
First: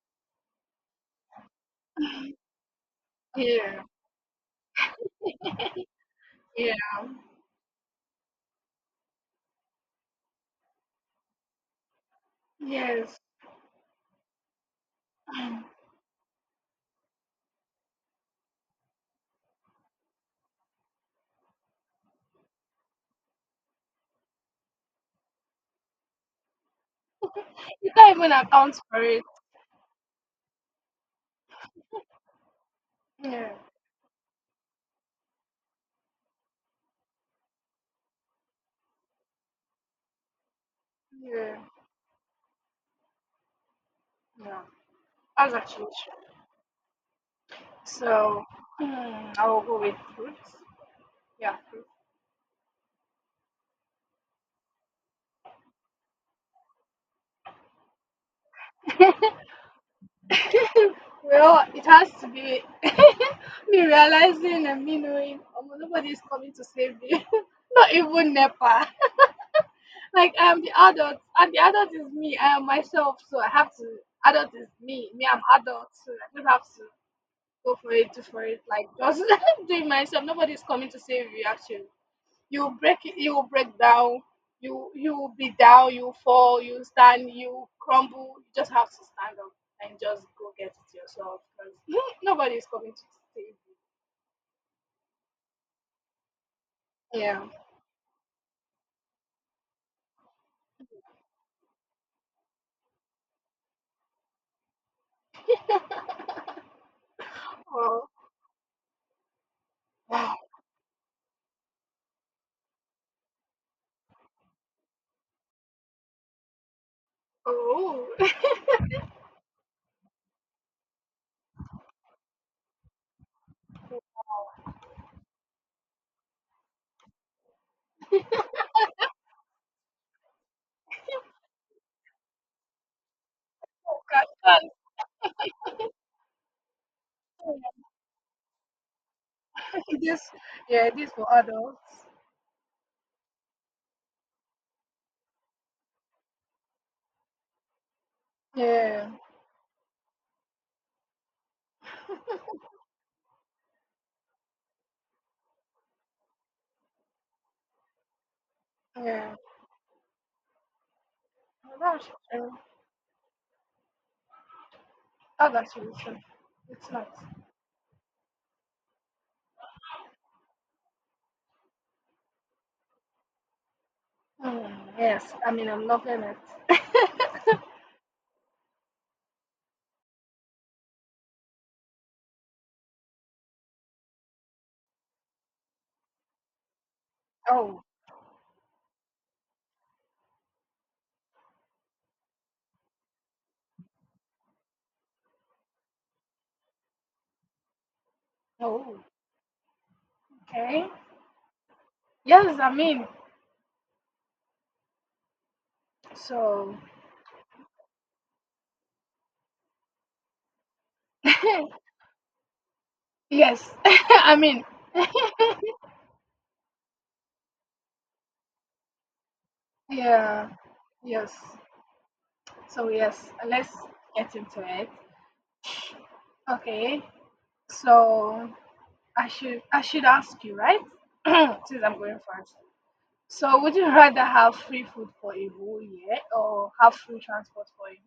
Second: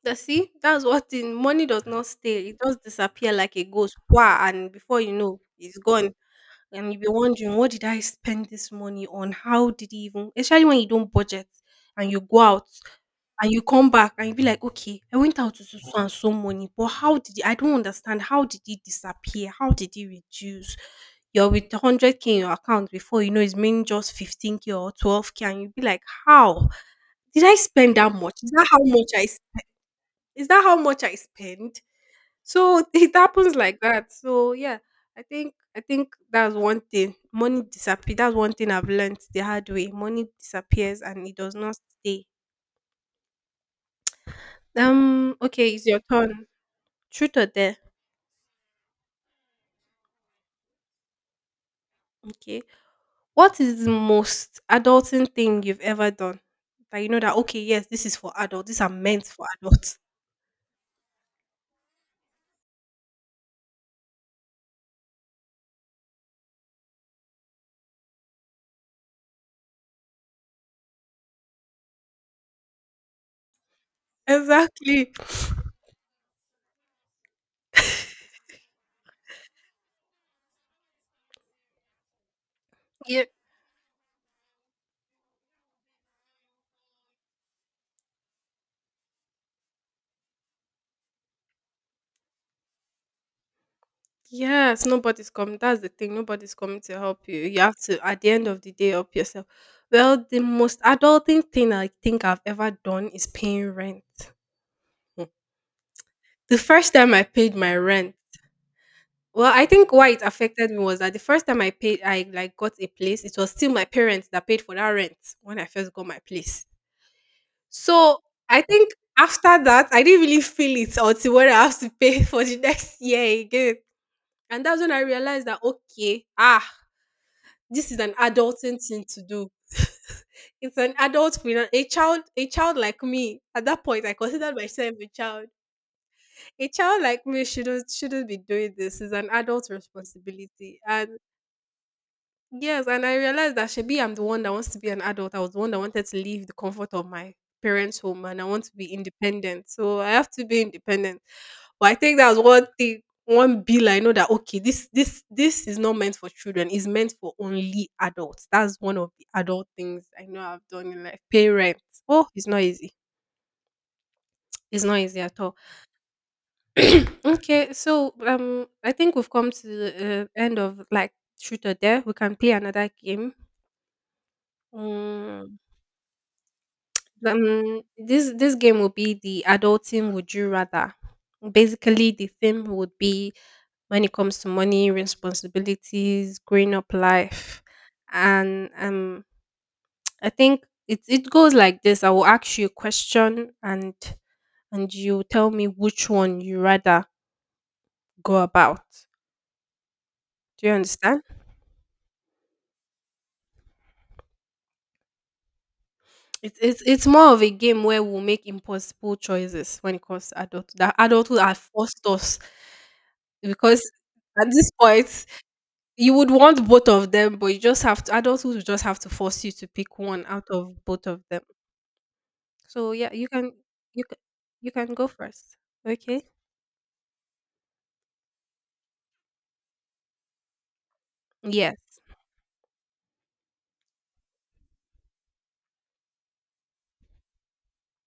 Speaker 2: That see, that's what the money does not stay. It does disappear like a
Speaker 1: Yeah,
Speaker 2: ghost. Wah, and before you know, it's gone.
Speaker 1: yeah.
Speaker 2: And you'll be wondering what did I spend this money on? How did he even, especially when you don't budget and you go out
Speaker 1: Yes,
Speaker 2: and you come back and you be like, okay, I went out to so so and so money, but how did it, I don't understand how did it disappear? How did it reduce? You're with 100k in your account before you know it's mean just 15k or 12k, and you be like, how did I
Speaker 1: you
Speaker 2: spend that
Speaker 1: can't even
Speaker 2: much?
Speaker 1: account for it.
Speaker 2: Is that how much I spend? So it
Speaker 1: Yeah,
Speaker 2: happens like that. So yeah, I think that's one thing. Money disappears. That's one thing I've learned the hard way. Money disappears and it does
Speaker 1: yeah,
Speaker 2: not stay.
Speaker 1: yeah. That's
Speaker 2: Okay, it's
Speaker 1: actually
Speaker 2: your
Speaker 1: true.
Speaker 2: turn. Truth or dare?
Speaker 1: So, I will go with fruits. Yeah,
Speaker 2: Okay. What is the most adulting thing you've ever done? That you know that okay, yes, this is for adults. These are meant for adults.
Speaker 1: fruits. Well, it has to be me realizing and me knowing nobody is coming to save me. Not even NEPA. Like, I am the adult, and the adult is me. I am myself, so I have to. Adult is
Speaker 2: Exactly.
Speaker 1: me. Me, I'm adult, so I just have to go for it, do for it. Like, just doing myself. Nobody's coming to save you, actually. You
Speaker 2: Yeah.
Speaker 1: you break down. You will be down, you fall, you stand, you crumble. You just have to stand up and just go get it yourself because nobody is coming to save
Speaker 2: Yes, nobody's coming. That's the thing. Nobody's coming to help
Speaker 1: you.
Speaker 2: you.
Speaker 1: Yeah.
Speaker 2: You have to, at the end of the day, help yourself. Well, the most adulting thing I think I've ever done is paying rent. Hmm. The first time I paid my
Speaker 1: Oh,
Speaker 2: rent, well, I think why it
Speaker 1: wow.
Speaker 2: affected me was that the first time I paid, I like got a place. It was still my parents that paid for that rent when I first got my place.
Speaker 1: Oh,
Speaker 2: So I think after that, I didn't really feel it until when I have to pay for the next year again. And that's when I realized that okay, ah. This is an adulting thing to do. It's an adult a child like me, at that point I considered
Speaker 1: cartoon.
Speaker 2: myself a child, a child like me shouldn't be doing this. It's an adult
Speaker 1: This.
Speaker 2: responsibility.
Speaker 1: Yeah,
Speaker 2: And
Speaker 1: this for adults.
Speaker 2: yes, and I realized that shebi I'm the one that wants to be an adult. I was the one that wanted to leave the comfort of my parents' home and I want to be
Speaker 1: Yeah,
Speaker 2: independent. So I have to be independent. But I think that was one thing, one bill I know that okay, this is not meant for children, it's meant for only adults. That's one of the
Speaker 1: yeah.
Speaker 2: adult things I know I've done in life. Pay
Speaker 1: Oh,
Speaker 2: rent.
Speaker 1: that's
Speaker 2: Oh, it's
Speaker 1: true.
Speaker 2: not easy. It's not easy at
Speaker 1: Oh,
Speaker 2: all.
Speaker 1: that's really true. It's nice.
Speaker 2: Okay, so I think we've come to the end of like shoot or dare. We can play another game.
Speaker 1: Mm, yes, I
Speaker 2: Mm,
Speaker 1: mean, I'm loving it.
Speaker 2: This this game will be the adulting would you rather. Basically, the theme would be when it comes to money, responsibilities, growing up life,
Speaker 1: Oh,
Speaker 2: and I think it it goes like this. I will ask you a question, and you tell me which one you rather go about.
Speaker 1: oh,
Speaker 2: Do you
Speaker 1: okay.
Speaker 2: understand?
Speaker 1: Yes, I mean,
Speaker 2: It's
Speaker 1: so.
Speaker 2: it's it's more of a game where we'll make impossible choices when it comes to adult. That adulthood have forced us
Speaker 1: Yes,
Speaker 2: because
Speaker 1: I
Speaker 2: at
Speaker 1: mean,
Speaker 2: this point you would want both of them, but you just have to, adulthood will just have to force you to pick one out
Speaker 1: yeah,
Speaker 2: of both of
Speaker 1: yes.
Speaker 2: them.
Speaker 1: So
Speaker 2: So yeah,
Speaker 1: yes, let's
Speaker 2: you can
Speaker 1: get into
Speaker 2: you
Speaker 1: it.
Speaker 2: can go first. Okay?
Speaker 1: Okay, so I should ask you, right?
Speaker 2: Yes.
Speaker 1: Since I'm going first. So would you rather have free food for a whole year or have free transport for a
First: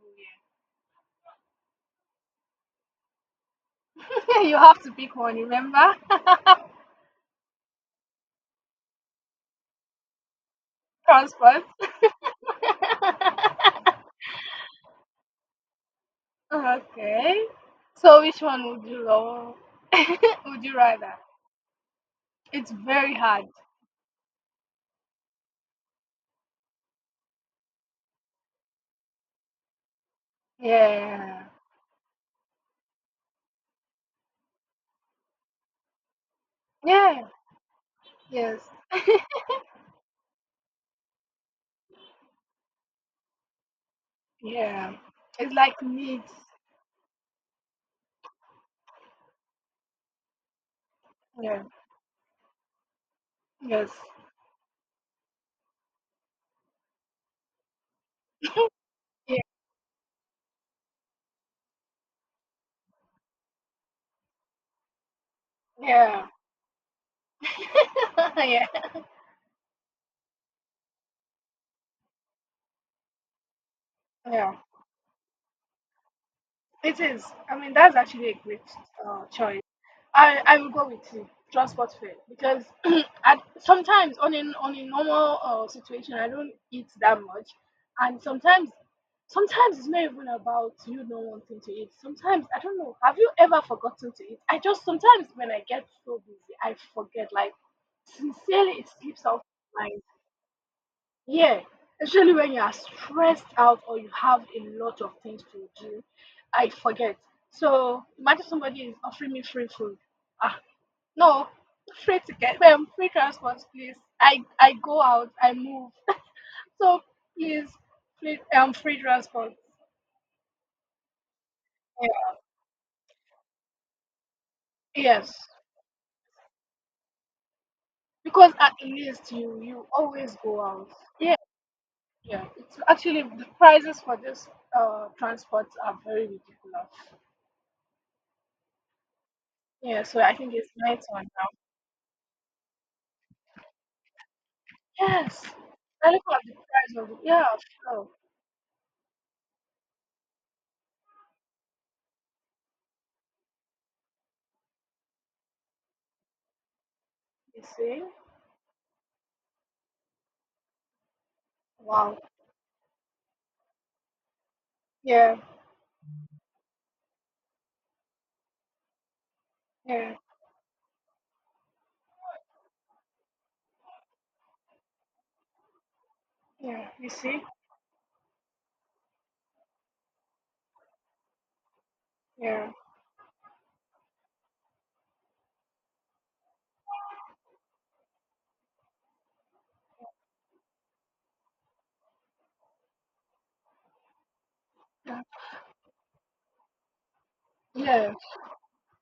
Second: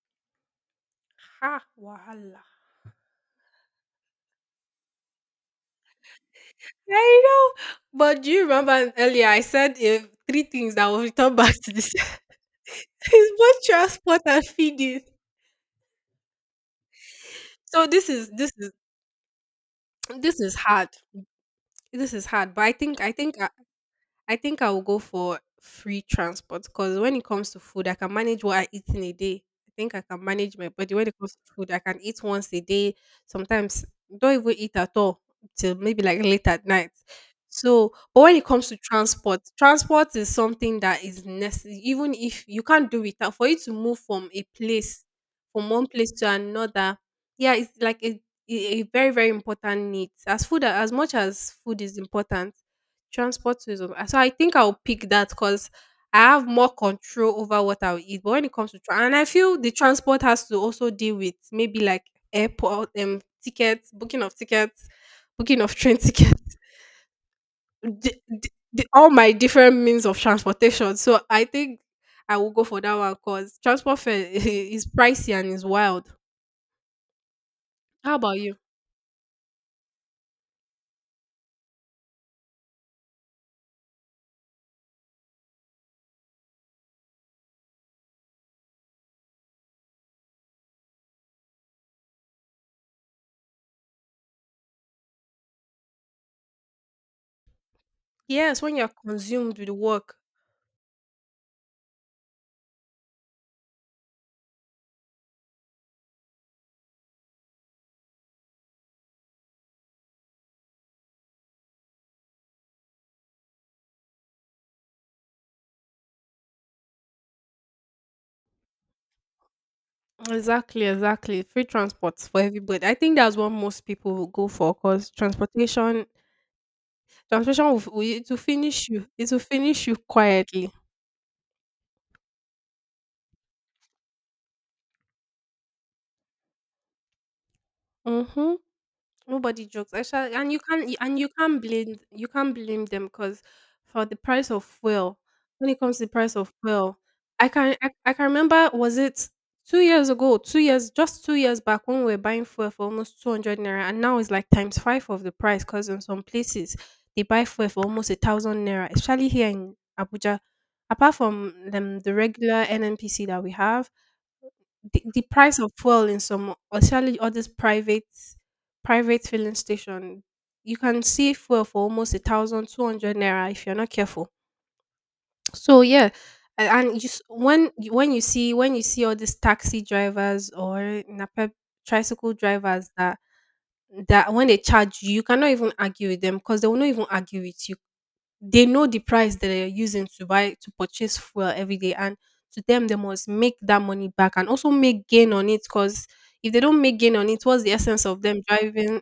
Speaker 2: Ha wahala.
Speaker 1: whole year? You have to pick one, remember?
Speaker 2: I know. But do you remember earlier I said if three things that will return back
Speaker 1: Transport.
Speaker 2: to this is both transport and feeding.
Speaker 1: Okay.
Speaker 2: So this
Speaker 1: So
Speaker 2: is
Speaker 1: which
Speaker 2: this
Speaker 1: one
Speaker 2: is
Speaker 1: would you love?
Speaker 2: this is
Speaker 1: Would you
Speaker 2: hard.
Speaker 1: rather?
Speaker 2: This is hard. But I
Speaker 1: It's
Speaker 2: think I
Speaker 1: very
Speaker 2: think
Speaker 1: hard.
Speaker 2: I think I will go for free transport because when it comes to food, I can manage what I eat in a day. I think I can manage my body when it comes
Speaker 1: Yeah.
Speaker 2: to food. I can eat once a day, sometimes don't even eat at all till maybe like late at night.
Speaker 1: Yeah.
Speaker 2: So, but when it comes
Speaker 1: Yes.
Speaker 2: to transport, transport is something that is necessary, even if you can't do without, for you to move from a
Speaker 1: Yeah,
Speaker 2: place,
Speaker 1: it's
Speaker 2: from
Speaker 1: like
Speaker 2: one place
Speaker 1: needs.
Speaker 2: to another. Yeah, it's like a very, very important need. As food, as much as
Speaker 1: Yeah,
Speaker 2: food is important, transport
Speaker 1: yes,
Speaker 2: tourism. Ah, so I think I'll pick that because I have more control over what I'll eat. But when it comes to and I
Speaker 1: yeah,
Speaker 2: feel the transport has to also deal with maybe like airport tickets, booking of train
Speaker 1: yeah,
Speaker 2: tickets,
Speaker 1: yeah.
Speaker 2: all my different means of transportation. So I think I will go for that one because transport fare
Speaker 1: Yeah.
Speaker 2: is pricey and is wild.
Speaker 1: It is. I mean, that's
Speaker 2: How
Speaker 1: actually
Speaker 2: about
Speaker 1: a
Speaker 2: you?
Speaker 1: great choice. I will go with you, transport fare because sometimes on a normal situation I don't eat that much, and sometimes it's not even about you not wanting to eat. Sometimes I don't know. Have you ever forgotten to eat? I just sometimes when I get so busy, I forget. Like
Speaker 2: Yes,
Speaker 1: sincerely,
Speaker 2: when you're
Speaker 1: it slips out.
Speaker 2: consumed with work.
Speaker 1: Yeah, especially when you are stressed out or you have a lot of things to do, I forget. So imagine somebody is offering me free food. Ah, no, free ticket, free transport, please. I go out, I move. So please, free free transport.
Speaker 2: Exactly, exactly. Free transports
Speaker 1: Yeah.
Speaker 2: for everybody. I think that's what most people will go for because
Speaker 1: Yes,
Speaker 2: transportation will, will, it will
Speaker 1: because at
Speaker 2: finish you. It
Speaker 1: least
Speaker 2: will
Speaker 1: you
Speaker 2: finish
Speaker 1: you
Speaker 2: you
Speaker 1: always go
Speaker 2: quietly.
Speaker 1: out. Yeah, yeah. It's actually the prices for this transports are very ridiculous.
Speaker 2: Mm-hmm. Nobody jokes. I
Speaker 1: Yeah, so
Speaker 2: shall,
Speaker 1: I
Speaker 2: and
Speaker 1: think
Speaker 2: you
Speaker 1: it's
Speaker 2: can't
Speaker 1: my
Speaker 2: and
Speaker 1: turn now.
Speaker 2: you can't blame them because for the price of fuel,
Speaker 1: Yes.
Speaker 2: when it comes to the
Speaker 1: I look
Speaker 2: price
Speaker 1: at
Speaker 2: of
Speaker 1: the price
Speaker 2: fuel,
Speaker 1: of sure.
Speaker 2: I can remember was it 2 years ago, 2 years, just 2 years back when we were buying fuel for almost 200 naira, and now it's like times five of the price because in some places they buy
Speaker 1: You
Speaker 2: fuel for
Speaker 1: see?
Speaker 2: almost 1,000 naira, especially here in Abuja. Apart from them, the
Speaker 1: Wow.
Speaker 2: regular NNPC that we have, the
Speaker 1: Yeah,
Speaker 2: price of fuel in some, especially all these private filling
Speaker 1: yeah,
Speaker 2: station, you can see fuel for almost 1,200 naira if you're not careful. So yeah, a-
Speaker 1: yeah.
Speaker 2: and you,
Speaker 1: You
Speaker 2: s-
Speaker 1: see?
Speaker 2: when you see all these taxi drivers or napep tricycle
Speaker 1: Yeah.
Speaker 2: drivers that when they charge you, you cannot even argue with them because they will not even argue with you. They know the price that they're using to purchase fuel every day, and to them they must make that money back and also make
Speaker 1: Yeah.
Speaker 2: gain on it, because if they don't make gain on it, what's the essence
Speaker 1: Yeah.
Speaker 2: of them driving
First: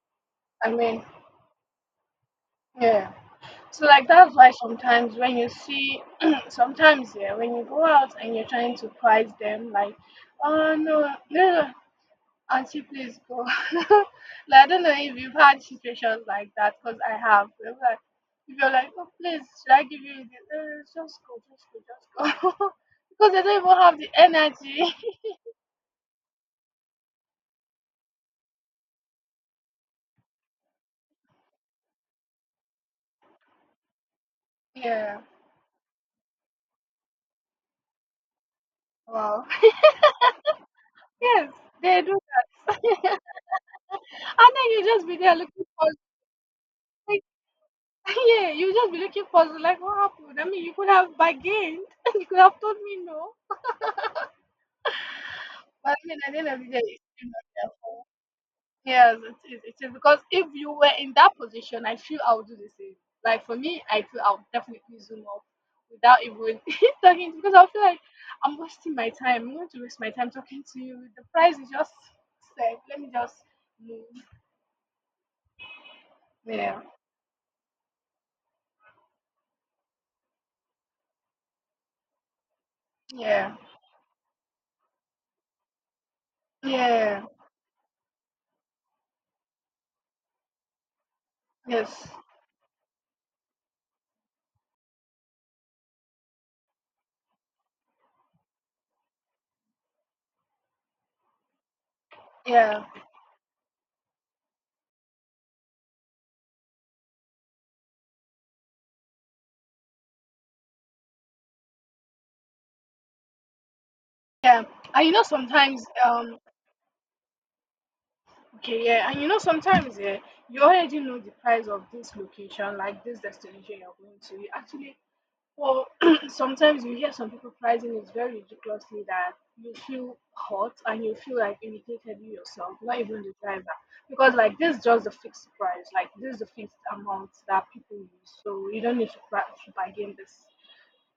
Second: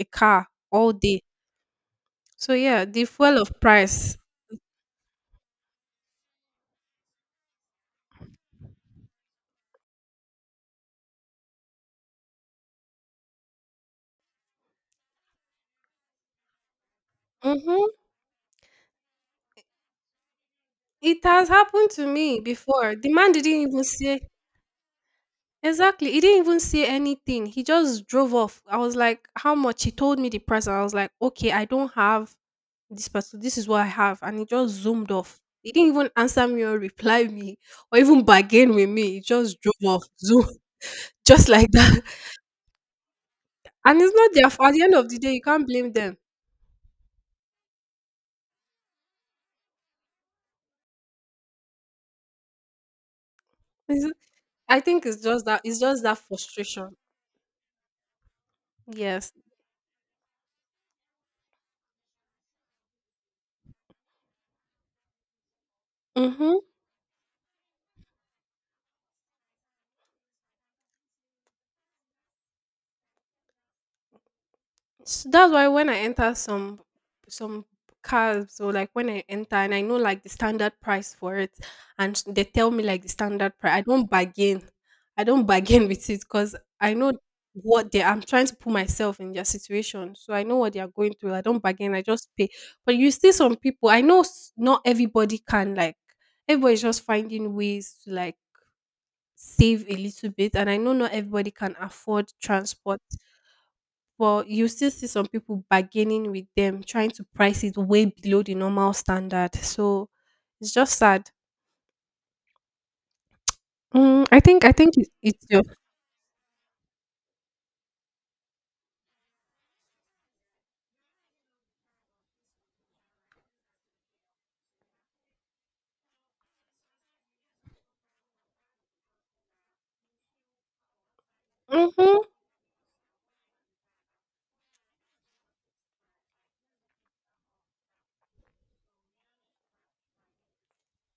Speaker 2: a car
Speaker 1: I
Speaker 2: all
Speaker 1: mean,
Speaker 2: day? So the
Speaker 1: yeah.
Speaker 2: fuel of
Speaker 1: So like
Speaker 2: price.
Speaker 1: that's why sometimes when you see sometimes yeah, when you go out and you're trying to price them like, oh no, no, no. Auntie, please go. Like, I don't know if you've had situations like that because I have. Where I'm
Speaker 2: Mm-hmm.
Speaker 1: like, if you're like, oh, please, should I give you this? Just
Speaker 2: It
Speaker 1: go,
Speaker 2: has
Speaker 1: just
Speaker 2: happened to
Speaker 1: go,
Speaker 2: me
Speaker 1: just go.
Speaker 2: before. The man
Speaker 1: Because they
Speaker 2: didn't
Speaker 1: don't even
Speaker 2: even
Speaker 1: have the
Speaker 2: say
Speaker 1: energy.
Speaker 2: exactly he didn't even say anything, he just drove off. I was like, how much? He told me the price, and I was like, okay, I don't have this person, this is what I have. And he just zoomed
Speaker 1: Yeah.
Speaker 2: off. He didn't even answer me or reply me or even bargain with me. He
Speaker 1: Wow.
Speaker 2: just drove off. Zoom, just
Speaker 1: Yes,
Speaker 2: like that.
Speaker 1: they do.
Speaker 2: And it's not their
Speaker 1: And
Speaker 2: fault.
Speaker 1: then
Speaker 2: At the
Speaker 1: you
Speaker 2: end
Speaker 1: just
Speaker 2: of the
Speaker 1: be
Speaker 2: day,
Speaker 1: there
Speaker 2: you can't
Speaker 1: looking for.
Speaker 2: blame them.
Speaker 1: Like, yeah, you just be looking for like what happened. I mean, you could have bargained. You could have told me no.
Speaker 2: It's- I think it's just that, it's
Speaker 1: But I
Speaker 2: just that
Speaker 1: mean, at the end of the day,
Speaker 2: frustration.
Speaker 1: it's still not their fault. Yes,
Speaker 2: Yes.
Speaker 1: it is. It is because if you were in that position, I feel I would do the same. Like for me, I feel I would definitely zoom off without
Speaker 2: Mm-hmm.
Speaker 1: even talking to because I feel like I'm wasting my time. I'm going to waste my time talking to you. The price is just set. Let me just move.
Speaker 2: S That's why when I enter
Speaker 1: Yeah,
Speaker 2: some cars, or like when I enter and I know like the standard price for it, and they tell me like the
Speaker 1: yeah,
Speaker 2: standard price, I don't bargain. I don't bargain with it because I know
Speaker 1: yeah,
Speaker 2: what they— I'm trying to put myself in their situation. So I know what they are going through. I don't bargain, I
Speaker 1: yes,
Speaker 2: just pay. But you see some people, I know not everybody can, like, everybody's just finding ways to like save a little bit, and I know not everybody can afford
Speaker 1: yeah,
Speaker 2: transport, but you still see some people bargaining with them, trying to price it way below the normal standard. So it's just sad. I think
Speaker 1: yeah.
Speaker 2: I think
Speaker 1: And
Speaker 2: it,
Speaker 1: you know
Speaker 2: it's your.
Speaker 1: sometimes, okay, yeah, and you know sometimes, yeah, you already know the price of this location, like this destination you're going to. You actually. Well, sometimes you hear some people pricing is very ridiculously that you feel hot and you feel like
Speaker 2: Hmm.
Speaker 1: irritated you yourself, not even the driver. Because like this is just the fixed price, like this is the fixed amount that people use. So you don't need to, pri to bargain this.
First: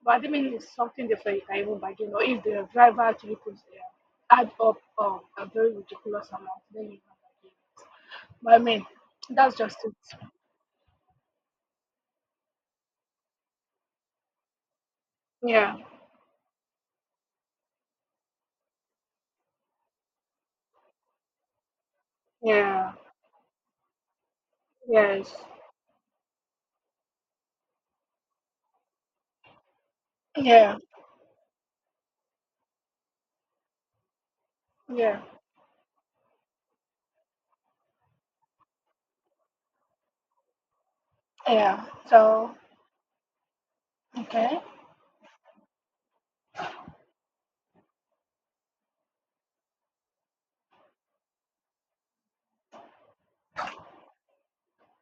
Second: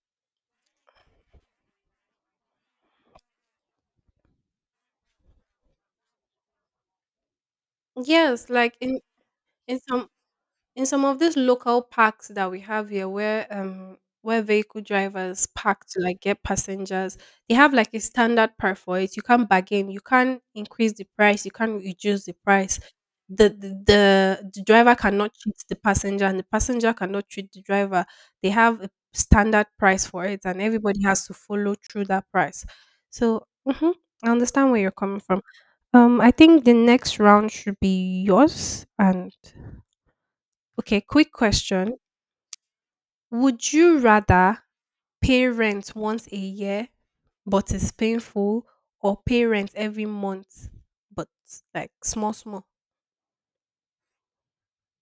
Speaker 1: But I mean it's something different you can even bargain or if the driver actually puts add up a very ridiculous amount, then you can bargain it.
Speaker 2: Yes,
Speaker 1: But I
Speaker 2: like
Speaker 1: mean, that's just
Speaker 2: in
Speaker 1: it.
Speaker 2: some in some of these local parks that we have here where vehicle drivers
Speaker 1: Yeah,
Speaker 2: park to like get passengers, they have like a standard price for it. You can't bargain, you can't increase the price, you can't reduce the price.
Speaker 1: yeah,
Speaker 2: The driver
Speaker 1: yes,
Speaker 2: cannot cheat the passenger, and the passenger cannot treat the driver. They have a standard price for it, and
Speaker 1: yeah,
Speaker 2: everybody has to follow through that price. So mhm, I understand where you're coming
Speaker 1: yeah.
Speaker 2: from. I think the next round should be yours. And okay, quick
Speaker 1: Yeah.
Speaker 2: question.
Speaker 1: So
Speaker 2: Would you
Speaker 1: okay.
Speaker 2: rather pay rent once a year but it's painful, or pay rent every month but like small small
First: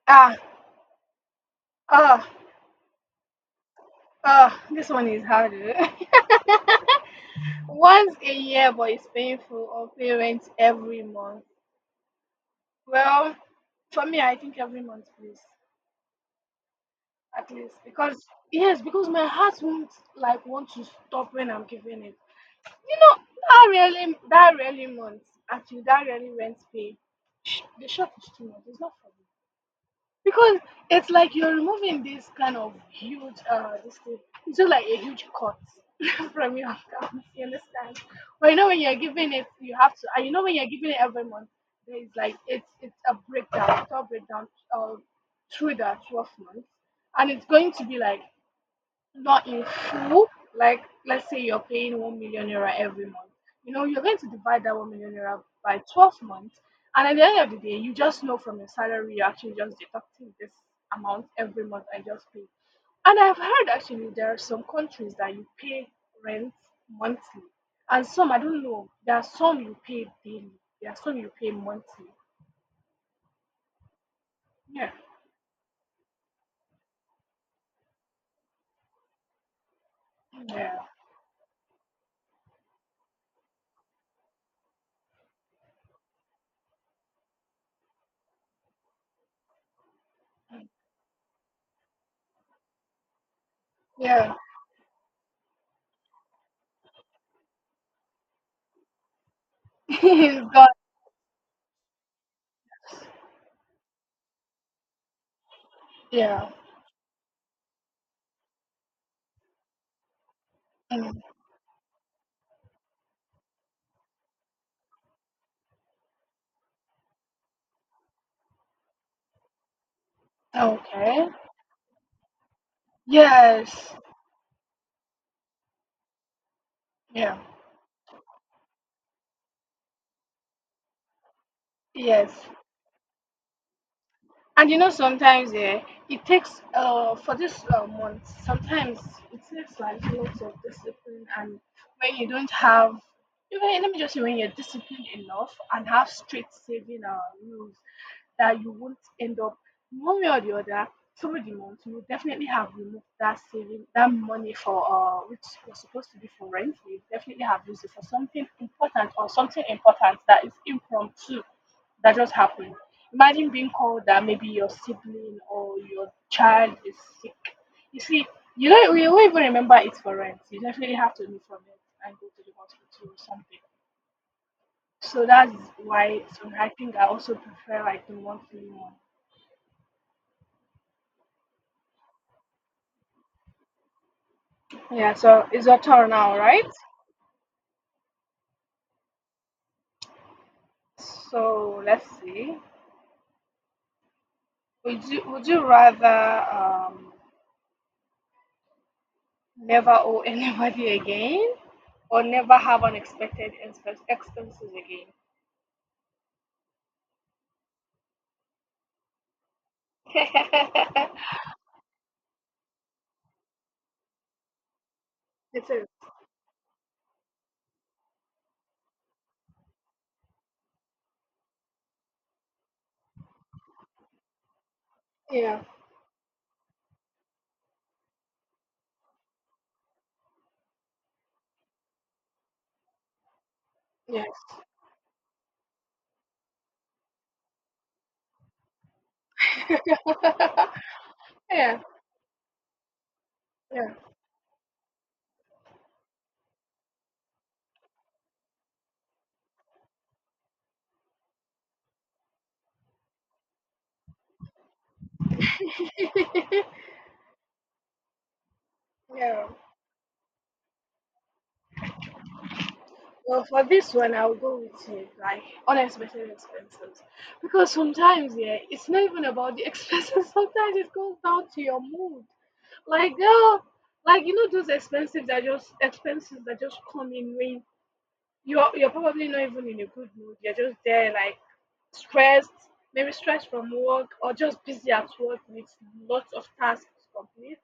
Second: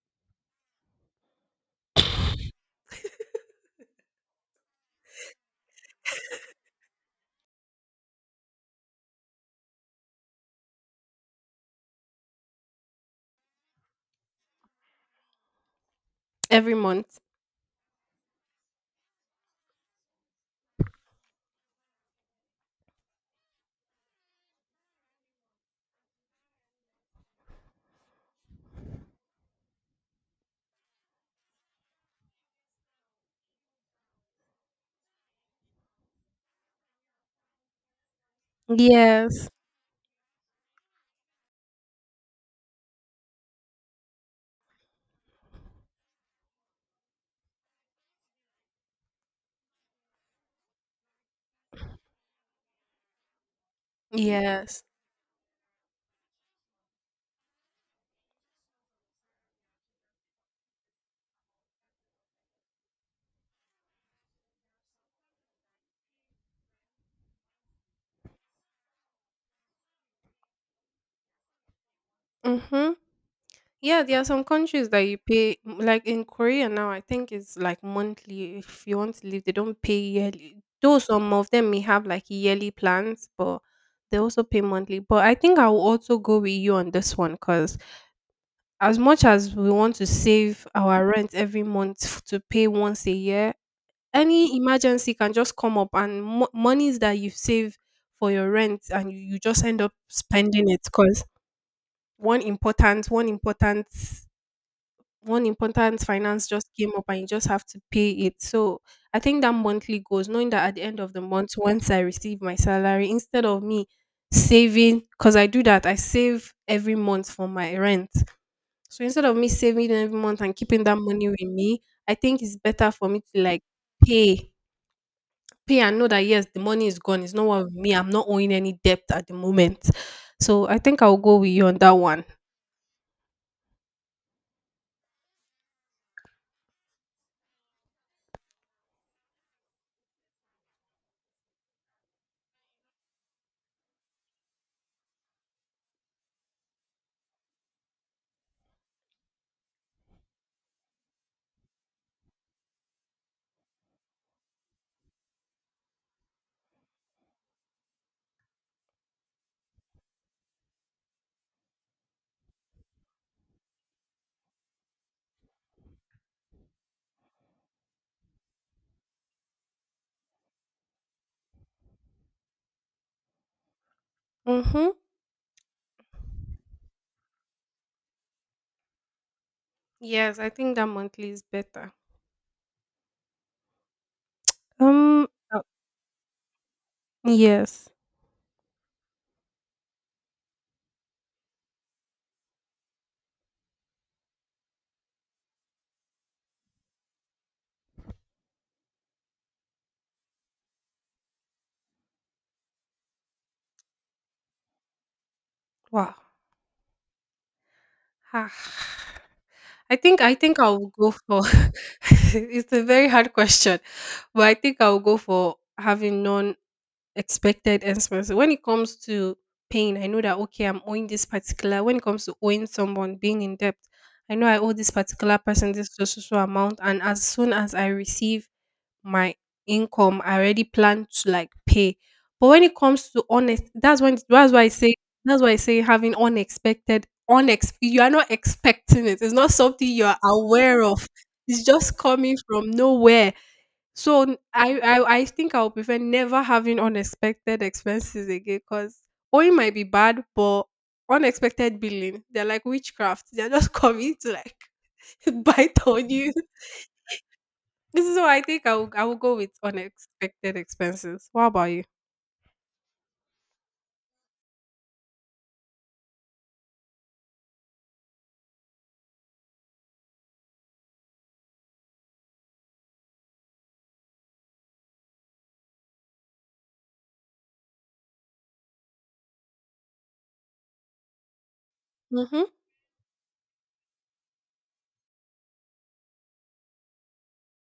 Speaker 1: Ah. Oh. Oh. This one is harder. Once a year, but it's painful. Or pay rent every month. Well, for me, I think every month, please,
Speaker 2: every month?
Speaker 1: at least, because yes, because my heart won't like want to stop when I'm giving it. You know that really month. Actually, that really rent pay. The shop is too much. It's not for me. Because it's like you're removing this kind of huge, this thing. It's just like a huge cut from your account. You understand? But you know when you're giving it,
Speaker 2: Yes.
Speaker 1: you have to. And you know when you're giving it every month, there is like it's a breakdown, uh, through the 12 months, and it's going to be like not in full, like let's say you're paying 1 million naira every month, you know, you're going to divide that
Speaker 2: Yes.
Speaker 1: 1 million naira by 12 months. And at the end of the day, you just know from your salary, you're actually just deducting this amount every month and just pay. And I've heard actually there are some countries that you pay rent monthly, and some I don't know. There are some you pay daily. There are some you pay monthly.
Speaker 2: Mhm. Yeah, there are some countries
Speaker 1: Yeah,
Speaker 2: that you pay, like in Korea now, I think it's like monthly. If you want to live, they don't pay yearly.
Speaker 1: yeah,
Speaker 2: Though some of them may have like yearly plans, but they also pay monthly. But I think I will also go with you on this one, cuz as much as we want to save our rent every month to pay once a year,
Speaker 1: yeah.
Speaker 2: any emergency can just come up, and monies that you save for your rent, and you just end up spending
Speaker 1: Gosh,
Speaker 2: it because one important, one important, one important finance
Speaker 1: yeah.
Speaker 2: just came up, and you just have to pay it. So I think that monthly goals, knowing that at the end of
Speaker 1: Mm.
Speaker 2: the month, once I receive my salary, instead of me saving, because I do that, I save every month for my rent, so instead of me saving it every month and keeping that money
Speaker 1: Okay.
Speaker 2: with me, I think it's better for me to like
Speaker 1: Yes.
Speaker 2: pay, pay and know that yes, the money is gone. It's
Speaker 1: Yeah.
Speaker 2: not one with me. I'm not owing any debt at the moment. So I think I'll go with you on that one.
Speaker 1: Yes. And you know, sometimes yeah, it takes for this month. Sometimes it takes like lots of discipline, and when you don't have, even let me just say, when you're disciplined enough and have strict saving rules, that you won't end up one way or the other through the month. You will definitely have removed that saving, that money for which was supposed to be for rent. You definitely have used it for something important or something important that is impromptu that just happened. Imagine being called that maybe your sibling or your child is sick. You see, you don't, you won't even remember it for rent. You definitely have to leave from it and go to the hospital or something.
Speaker 2: Mm-hmm.
Speaker 1: So that's why I think I also prefer like the one free one.
Speaker 2: Yes, I think that monthly is better.
Speaker 1: Yeah,
Speaker 2: Um.
Speaker 1: so
Speaker 2: uh,
Speaker 1: it's your turn now, right?
Speaker 2: Yes.
Speaker 1: So let's see. Would you rather never owe anybody again or never have expenses
Speaker 2: Wow. Ah. I think I think I will
Speaker 1: again?
Speaker 2: go for. It's a very hard question, but I think I will go for
Speaker 1: It's
Speaker 2: having none expected expenses. When it comes to paying, I know that okay, I'm owing this particular. When it comes to owing someone, being in debt, I know I owe this particular
Speaker 1: yeah,
Speaker 2: person this so so so amount, and as soon as I receive my income, I already plan to like pay. But when it comes to honest, that's when that's
Speaker 1: yes.
Speaker 2: why I say having unexpected unex— you are not expecting it. It's not something you are aware of. It's
Speaker 1: Yeah,
Speaker 2: just coming from nowhere.
Speaker 1: yeah.
Speaker 2: So I think I'll prefer never having unexpected expenses again, because owing might be bad, but unexpected billing, they're like witchcraft. They're just coming to like bite on you. This is why I think I will go
Speaker 1: Yeah.
Speaker 2: with unexpected expenses. What about you?
Speaker 1: Well, for this one, I'll go with you, like unexpected expenses. Because sometimes, yeah, it's not even about the expenses. Sometimes it goes down to your mood. Like, girl, like you know those expenses that just come in when you're probably not even in a good mood. You're just there, like
Speaker 2: Mm-hmm.
Speaker 1: stressed, maybe stressed from work or just busy at work with lots of tasks to complete,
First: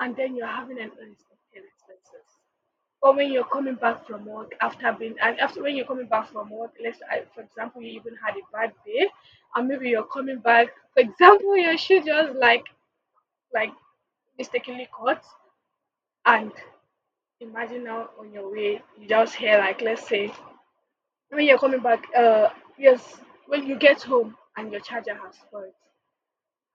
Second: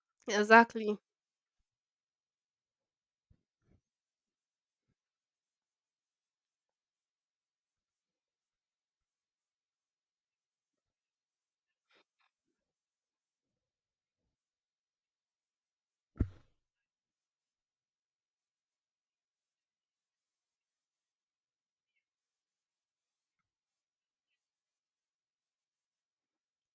Speaker 1: and then you're having an
Speaker 2: Exactly.
Speaker 1: unexpected expenses. Or when you're coming back from work after being and after when you're coming back from work, let's say, for example you even had a bad day, and maybe you're coming back. For example, your shoe just like mistakenly caught, and imagine now on your way you just hear like let's say when you're coming back, yes, when you get home and your charger has spoiled.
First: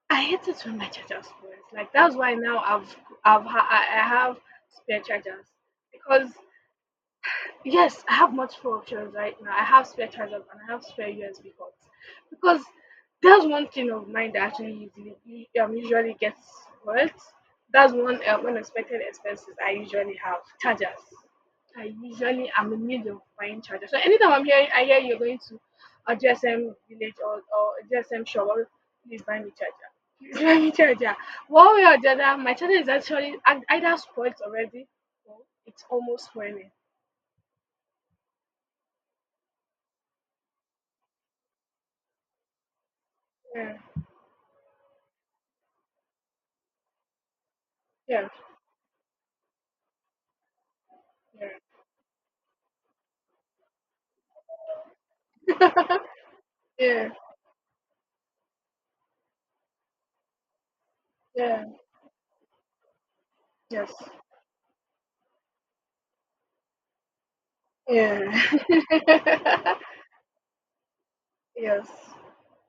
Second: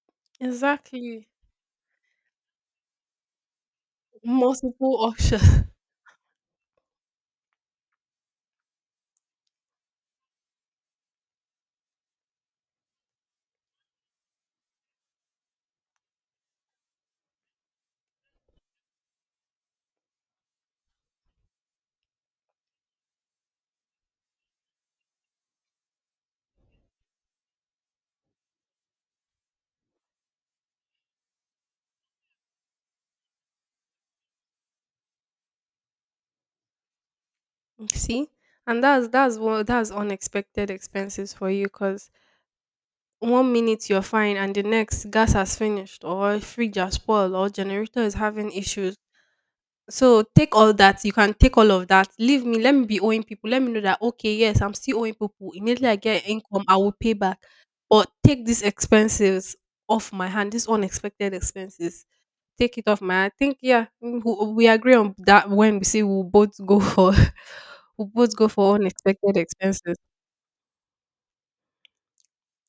Speaker 1: I hate it when my charger
Speaker 2: Exactly.
Speaker 1: spoils. Like that's why now I've ha- I have
Speaker 2: Multiple
Speaker 1: spare chargers
Speaker 2: options.
Speaker 1: because yes, I have multiple options right now. I have spare chargers and I have spare USB cords because that's one thing of mine that actually usually, usually gets spoiled. That's one unexpected expenses I usually have chargers. I usually am in need of buying chargers. So anytime I'm here, I hear you're going to a GSM village or a GSM shop, always, please buy me charger. Please buy me charger. One way or the other, my charger is actually either spoiled already or it's almost spoiling.
Speaker 2: See? And that's unexpected expenses for you, because one
Speaker 1: Yeah.
Speaker 2: minute you're fine and the next, gas has finished or fridge has spoiled or generator is
Speaker 1: Yeah.
Speaker 2: having issues. So take all that, you can
Speaker 1: Yeah.
Speaker 2: take all of that, leave me. Let me be owing people, let me know that okay, yes, I'm still owing people, immediately I get income I will
Speaker 1: Yeah.
Speaker 2: pay back, but take these expenses off my hand, these unexpected
Speaker 1: Yeah,
Speaker 2: expenses, take it off my hand. I think yeah,
Speaker 1: yes.
Speaker 2: we agree on that when we say we'll both go for we'll
Speaker 1: Yeah.
Speaker 2: both go for unexpected expenses.
Speaker 1: Yes.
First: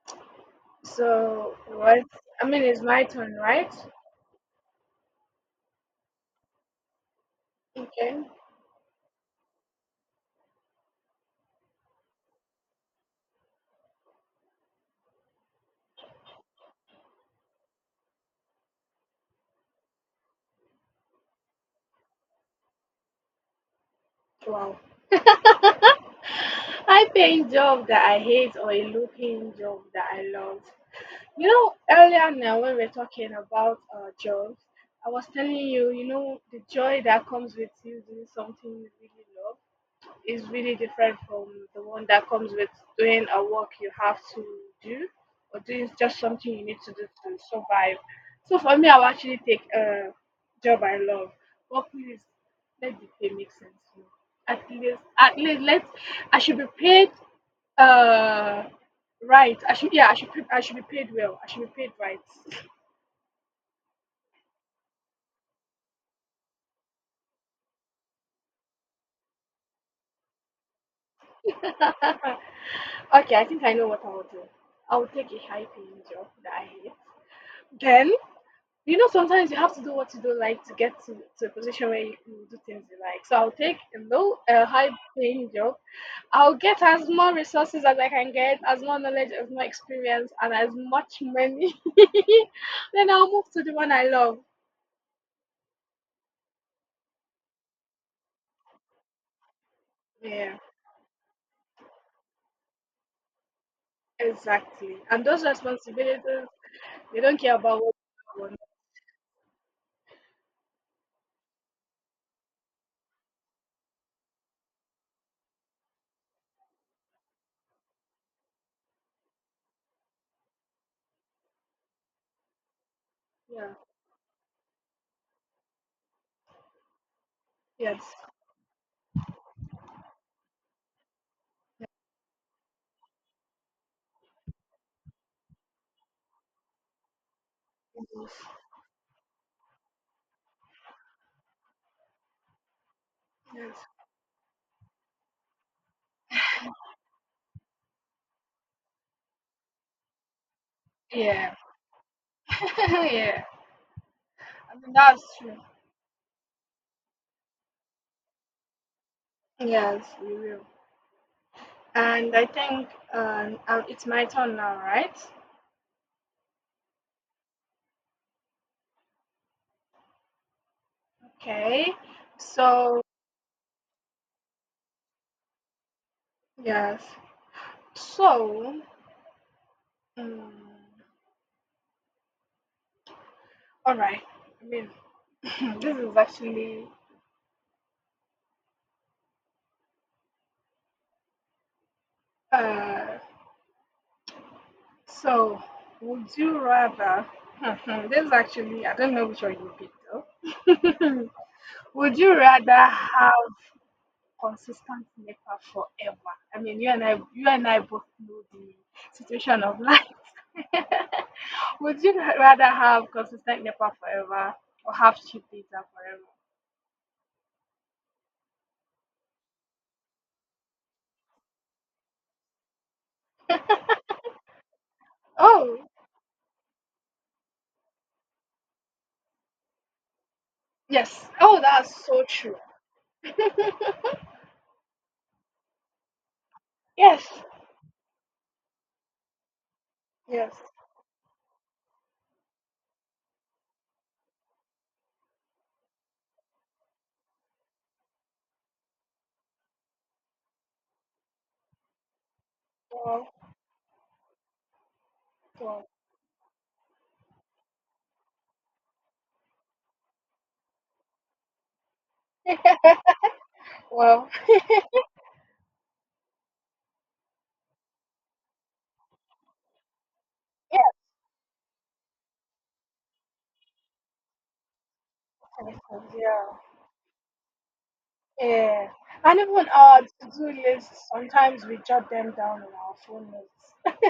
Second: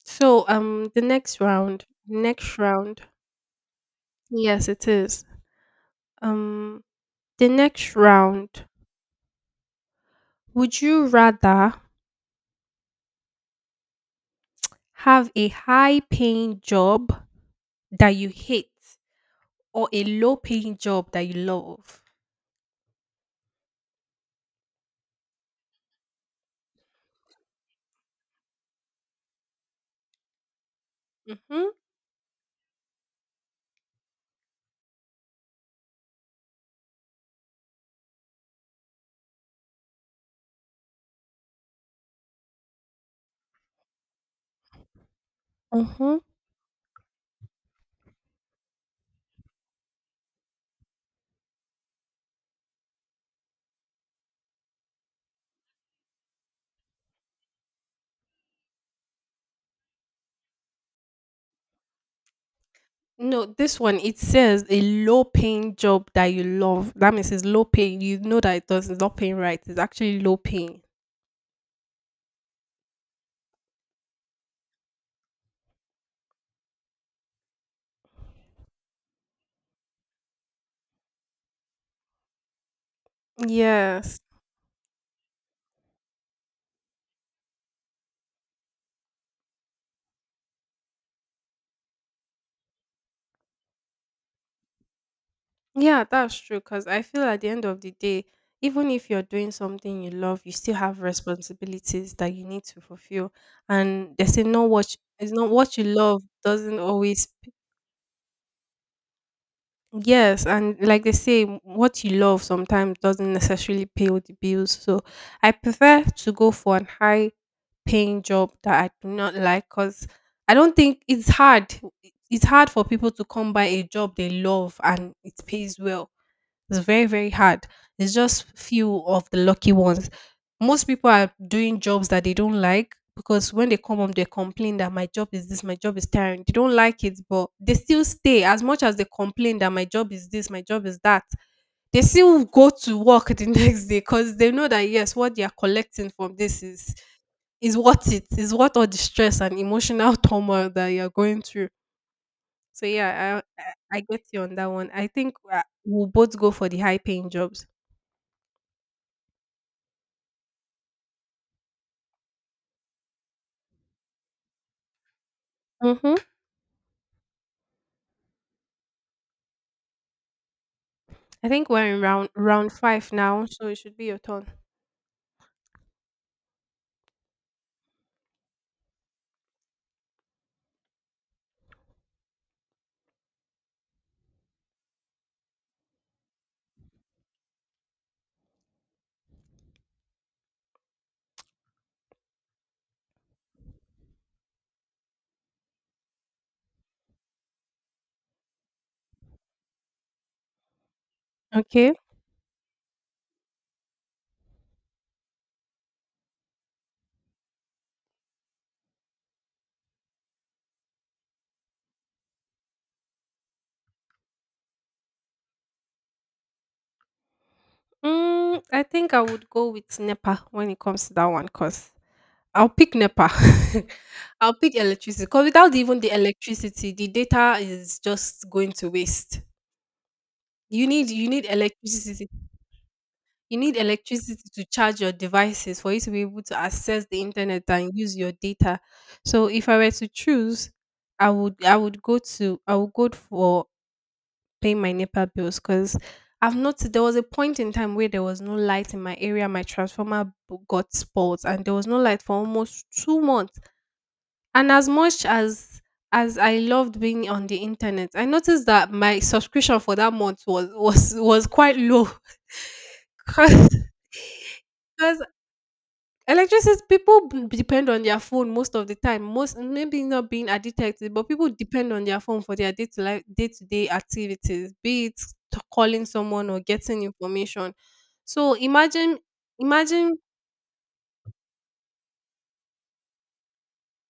Speaker 2: So the next
Speaker 1: So
Speaker 2: round,
Speaker 1: what? I
Speaker 2: next
Speaker 1: mean, it's
Speaker 2: round
Speaker 1: my turn, right?
Speaker 2: Yes, it is. Um, the next
Speaker 1: Okay.
Speaker 2: round. Would you rather have a high paying job that you hate, or a low paying job that you love?
Speaker 1: Wow. I think job that I hate or a looking job that I love. You
Speaker 2: Mm-hmm.
Speaker 1: know, earlier now when we are talking about jobs, I was telling you, you know, the joy that comes with you doing something you really love is really different from the one that comes with doing a work you have to do or doing
Speaker 2: Mm-hmm.
Speaker 1: just something you need to do to survive. So for me, I will actually take a job I love, but please let the pay make sense to me. At least let I should be paid uh right. I should yeah I should be paid well. I should be paid right.
Speaker 2: No, this one it says a low paying job that you love. That means it's low paying. You know that it does— it's not paying right. It's actually low paying.
Speaker 1: Okay, I think I know what I will do. I will take a high paying job that I hate. Then you know, sometimes you have to do what you don't like to get to a position where you can do things you like. So I'll take
Speaker 2: Yes.
Speaker 1: a high paying job. I'll get as more resources as I can get, as more knowledge, as more experience, and as much money. Then I'll move to the one I love.
Speaker 2: Yeah, that's true. Because I feel at the end of the day, even if you're doing something you love, you
Speaker 1: Yeah,
Speaker 2: still have responsibilities that you need to fulfill. And they say, no, what—
Speaker 1: exactly. And
Speaker 2: it's
Speaker 1: those
Speaker 2: not what you love
Speaker 1: responsibilities,
Speaker 2: doesn't
Speaker 1: they
Speaker 2: always.
Speaker 1: don't care about what you want.
Speaker 2: Yes, and like they say, what you love sometimes doesn't necessarily pay all the bills. So I prefer to go for an high paying job that I do not like, because I don't think it's hard. It's hard for people to come by
Speaker 1: Yeah.
Speaker 2: a job they love and it pays well. It's very, very hard.
Speaker 1: Yes.
Speaker 2: It's just few of the lucky ones. Most people are doing jobs that they don't like, because when they come home, they complain that my job is this, my job is tiring. They don't like it, but they still
Speaker 1: Yes.
Speaker 2: stay, as much as they complain that my job is this, my job is that. They still go to work the
Speaker 1: Yes.
Speaker 2: next day because they know that yes, what they are collecting from this is worth it. Is worth all the stress and emotional turmoil that you are going
Speaker 1: Yeah.
Speaker 2: through. So
Speaker 1: Yeah.
Speaker 2: yeah, I get you on that
Speaker 1: I
Speaker 2: one.
Speaker 1: mean,
Speaker 2: I
Speaker 1: that's
Speaker 2: think
Speaker 1: true.
Speaker 2: we'll both go for the high paying jobs.
Speaker 1: Yes, you will. And I think it's my turn now, right?
Speaker 2: Mm-hmm. I think
Speaker 1: Okay.
Speaker 2: we're in round
Speaker 1: So,
Speaker 2: five now, so it should be your turn.
Speaker 1: yes. So, mm all right. I mean, this is actually. Uh, so, would you rather? This is actually. I don't know which one you picked, though.
Speaker 2: Okay.
Speaker 1: Would you rather have consistent NEPA forever? I mean, you and I both know the situation of life. Would you rather have consistent NEPA forever or have cheap data forever?
Speaker 2: I think I would go with NEPA when it comes to that one, cause I'll pick NEPA. I'll pick electricity, cause without
Speaker 1: Oh,
Speaker 2: even the electricity, the data is just going to waste. You need
Speaker 1: yes.
Speaker 2: you need
Speaker 1: Oh, that's so
Speaker 2: electricity
Speaker 1: true.
Speaker 2: You need electricity to charge your devices for you to be able to access the
Speaker 1: Yes.
Speaker 2: internet and use your data. So if I were to
Speaker 1: Yes.
Speaker 2: choose, I would go for paying my NEPA bills because I've noticed there was a point in time where there was no light in my area. My transformer got spoiled and there was no light for almost two
Speaker 1: Well,
Speaker 2: months. And as much as
Speaker 1: well,
Speaker 2: I loved being on the internet, I noticed that my subscription for that month was quite low because
Speaker 1: well.
Speaker 2: electricity— people depend on their phone most of the time. Most maybe not being
Speaker 1: Yes,
Speaker 2: addicted to it, but people depend on their phone for their day to life, day to day activities, be it calling someone
Speaker 1: yeah.
Speaker 2: or getting information. So
Speaker 1: Yeah.
Speaker 2: imagine,
Speaker 1: And even our
Speaker 2: imagine,
Speaker 1: to-do lists, sometimes we jot them down in our phone notes.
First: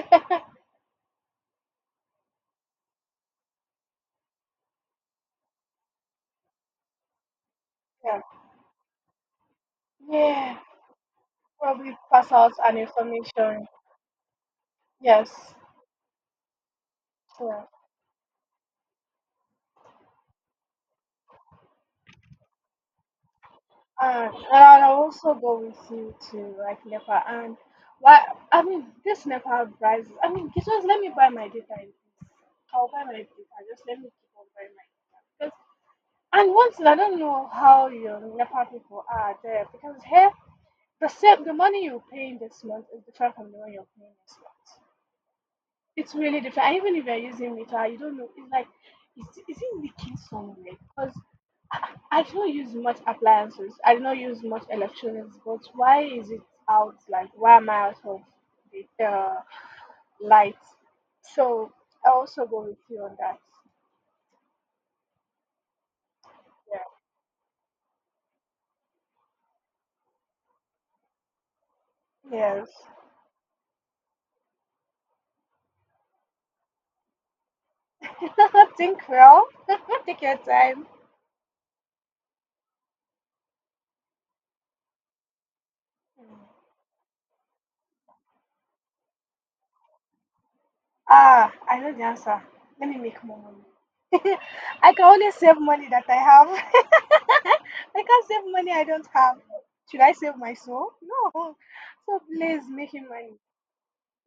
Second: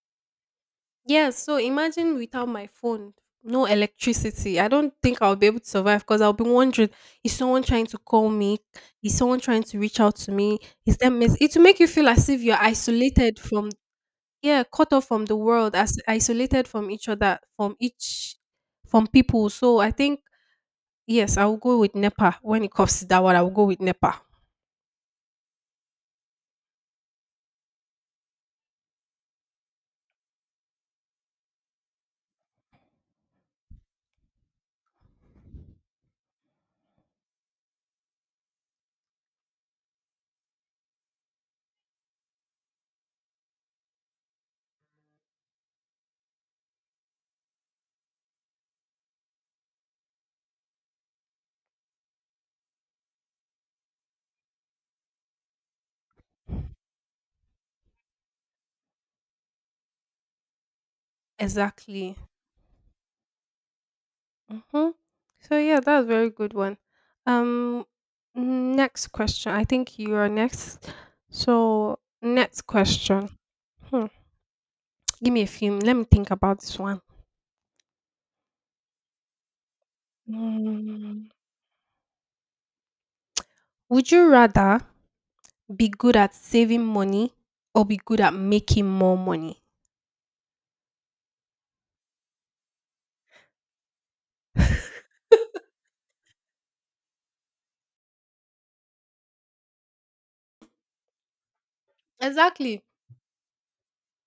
Speaker 2: yes. So imagine without my phone, no electricity. I don't think I'll be able to survive, because I'll be wondering: is someone trying to
Speaker 1: Yeah.
Speaker 2: call me? Is someone trying to reach out to
Speaker 1: Yeah.
Speaker 2: me? Is that mess? It will make you
Speaker 1: Probably
Speaker 2: feel as
Speaker 1: pass
Speaker 2: if
Speaker 1: out
Speaker 2: you're
Speaker 1: an
Speaker 2: isolated
Speaker 1: information.
Speaker 2: from— yeah, cut off from the
Speaker 1: Yes.
Speaker 2: world, as isolated from each other,
Speaker 1: Yeah.
Speaker 2: from each— from people. So I think yes, I will go with NEPA when it comes to that one. I will go with NEPA.
Speaker 1: And I also go with you to like NEPA and why I mean this NEPA prices I mean just let me buy my data in peace. I'll buy my data, just let me keep on buying my data. Because and one thing I don't know how your NEPA people are there because here the money you're paying this month is different from the one you're paying next month. It's really different. And even if you're using meter, you don't know. It's like, is it leaking somewhere? Because I don't use much appliances. I do not use much electronics. But why is it out? Like, why am I out of the light? So I
Speaker 2: Exactly.
Speaker 1: also go with you on that.
Speaker 2: Mm-hmm. So yeah, that's a very good one. um next question, I think you are next. So next
Speaker 1: Yeah.
Speaker 2: question. Hmm. Give me a few, let me think about this one.
Speaker 1: Yes. Think well. Take your time.
Speaker 2: Mm. Would you rather be good at saving money or be good at making more money?
Speaker 1: Ah, I know the answer. Let me make more money. I can only save money that I have. I can't save money I don't have. Should I save my soul? No. So please
Speaker 2: Exactly.
Speaker 1: making money.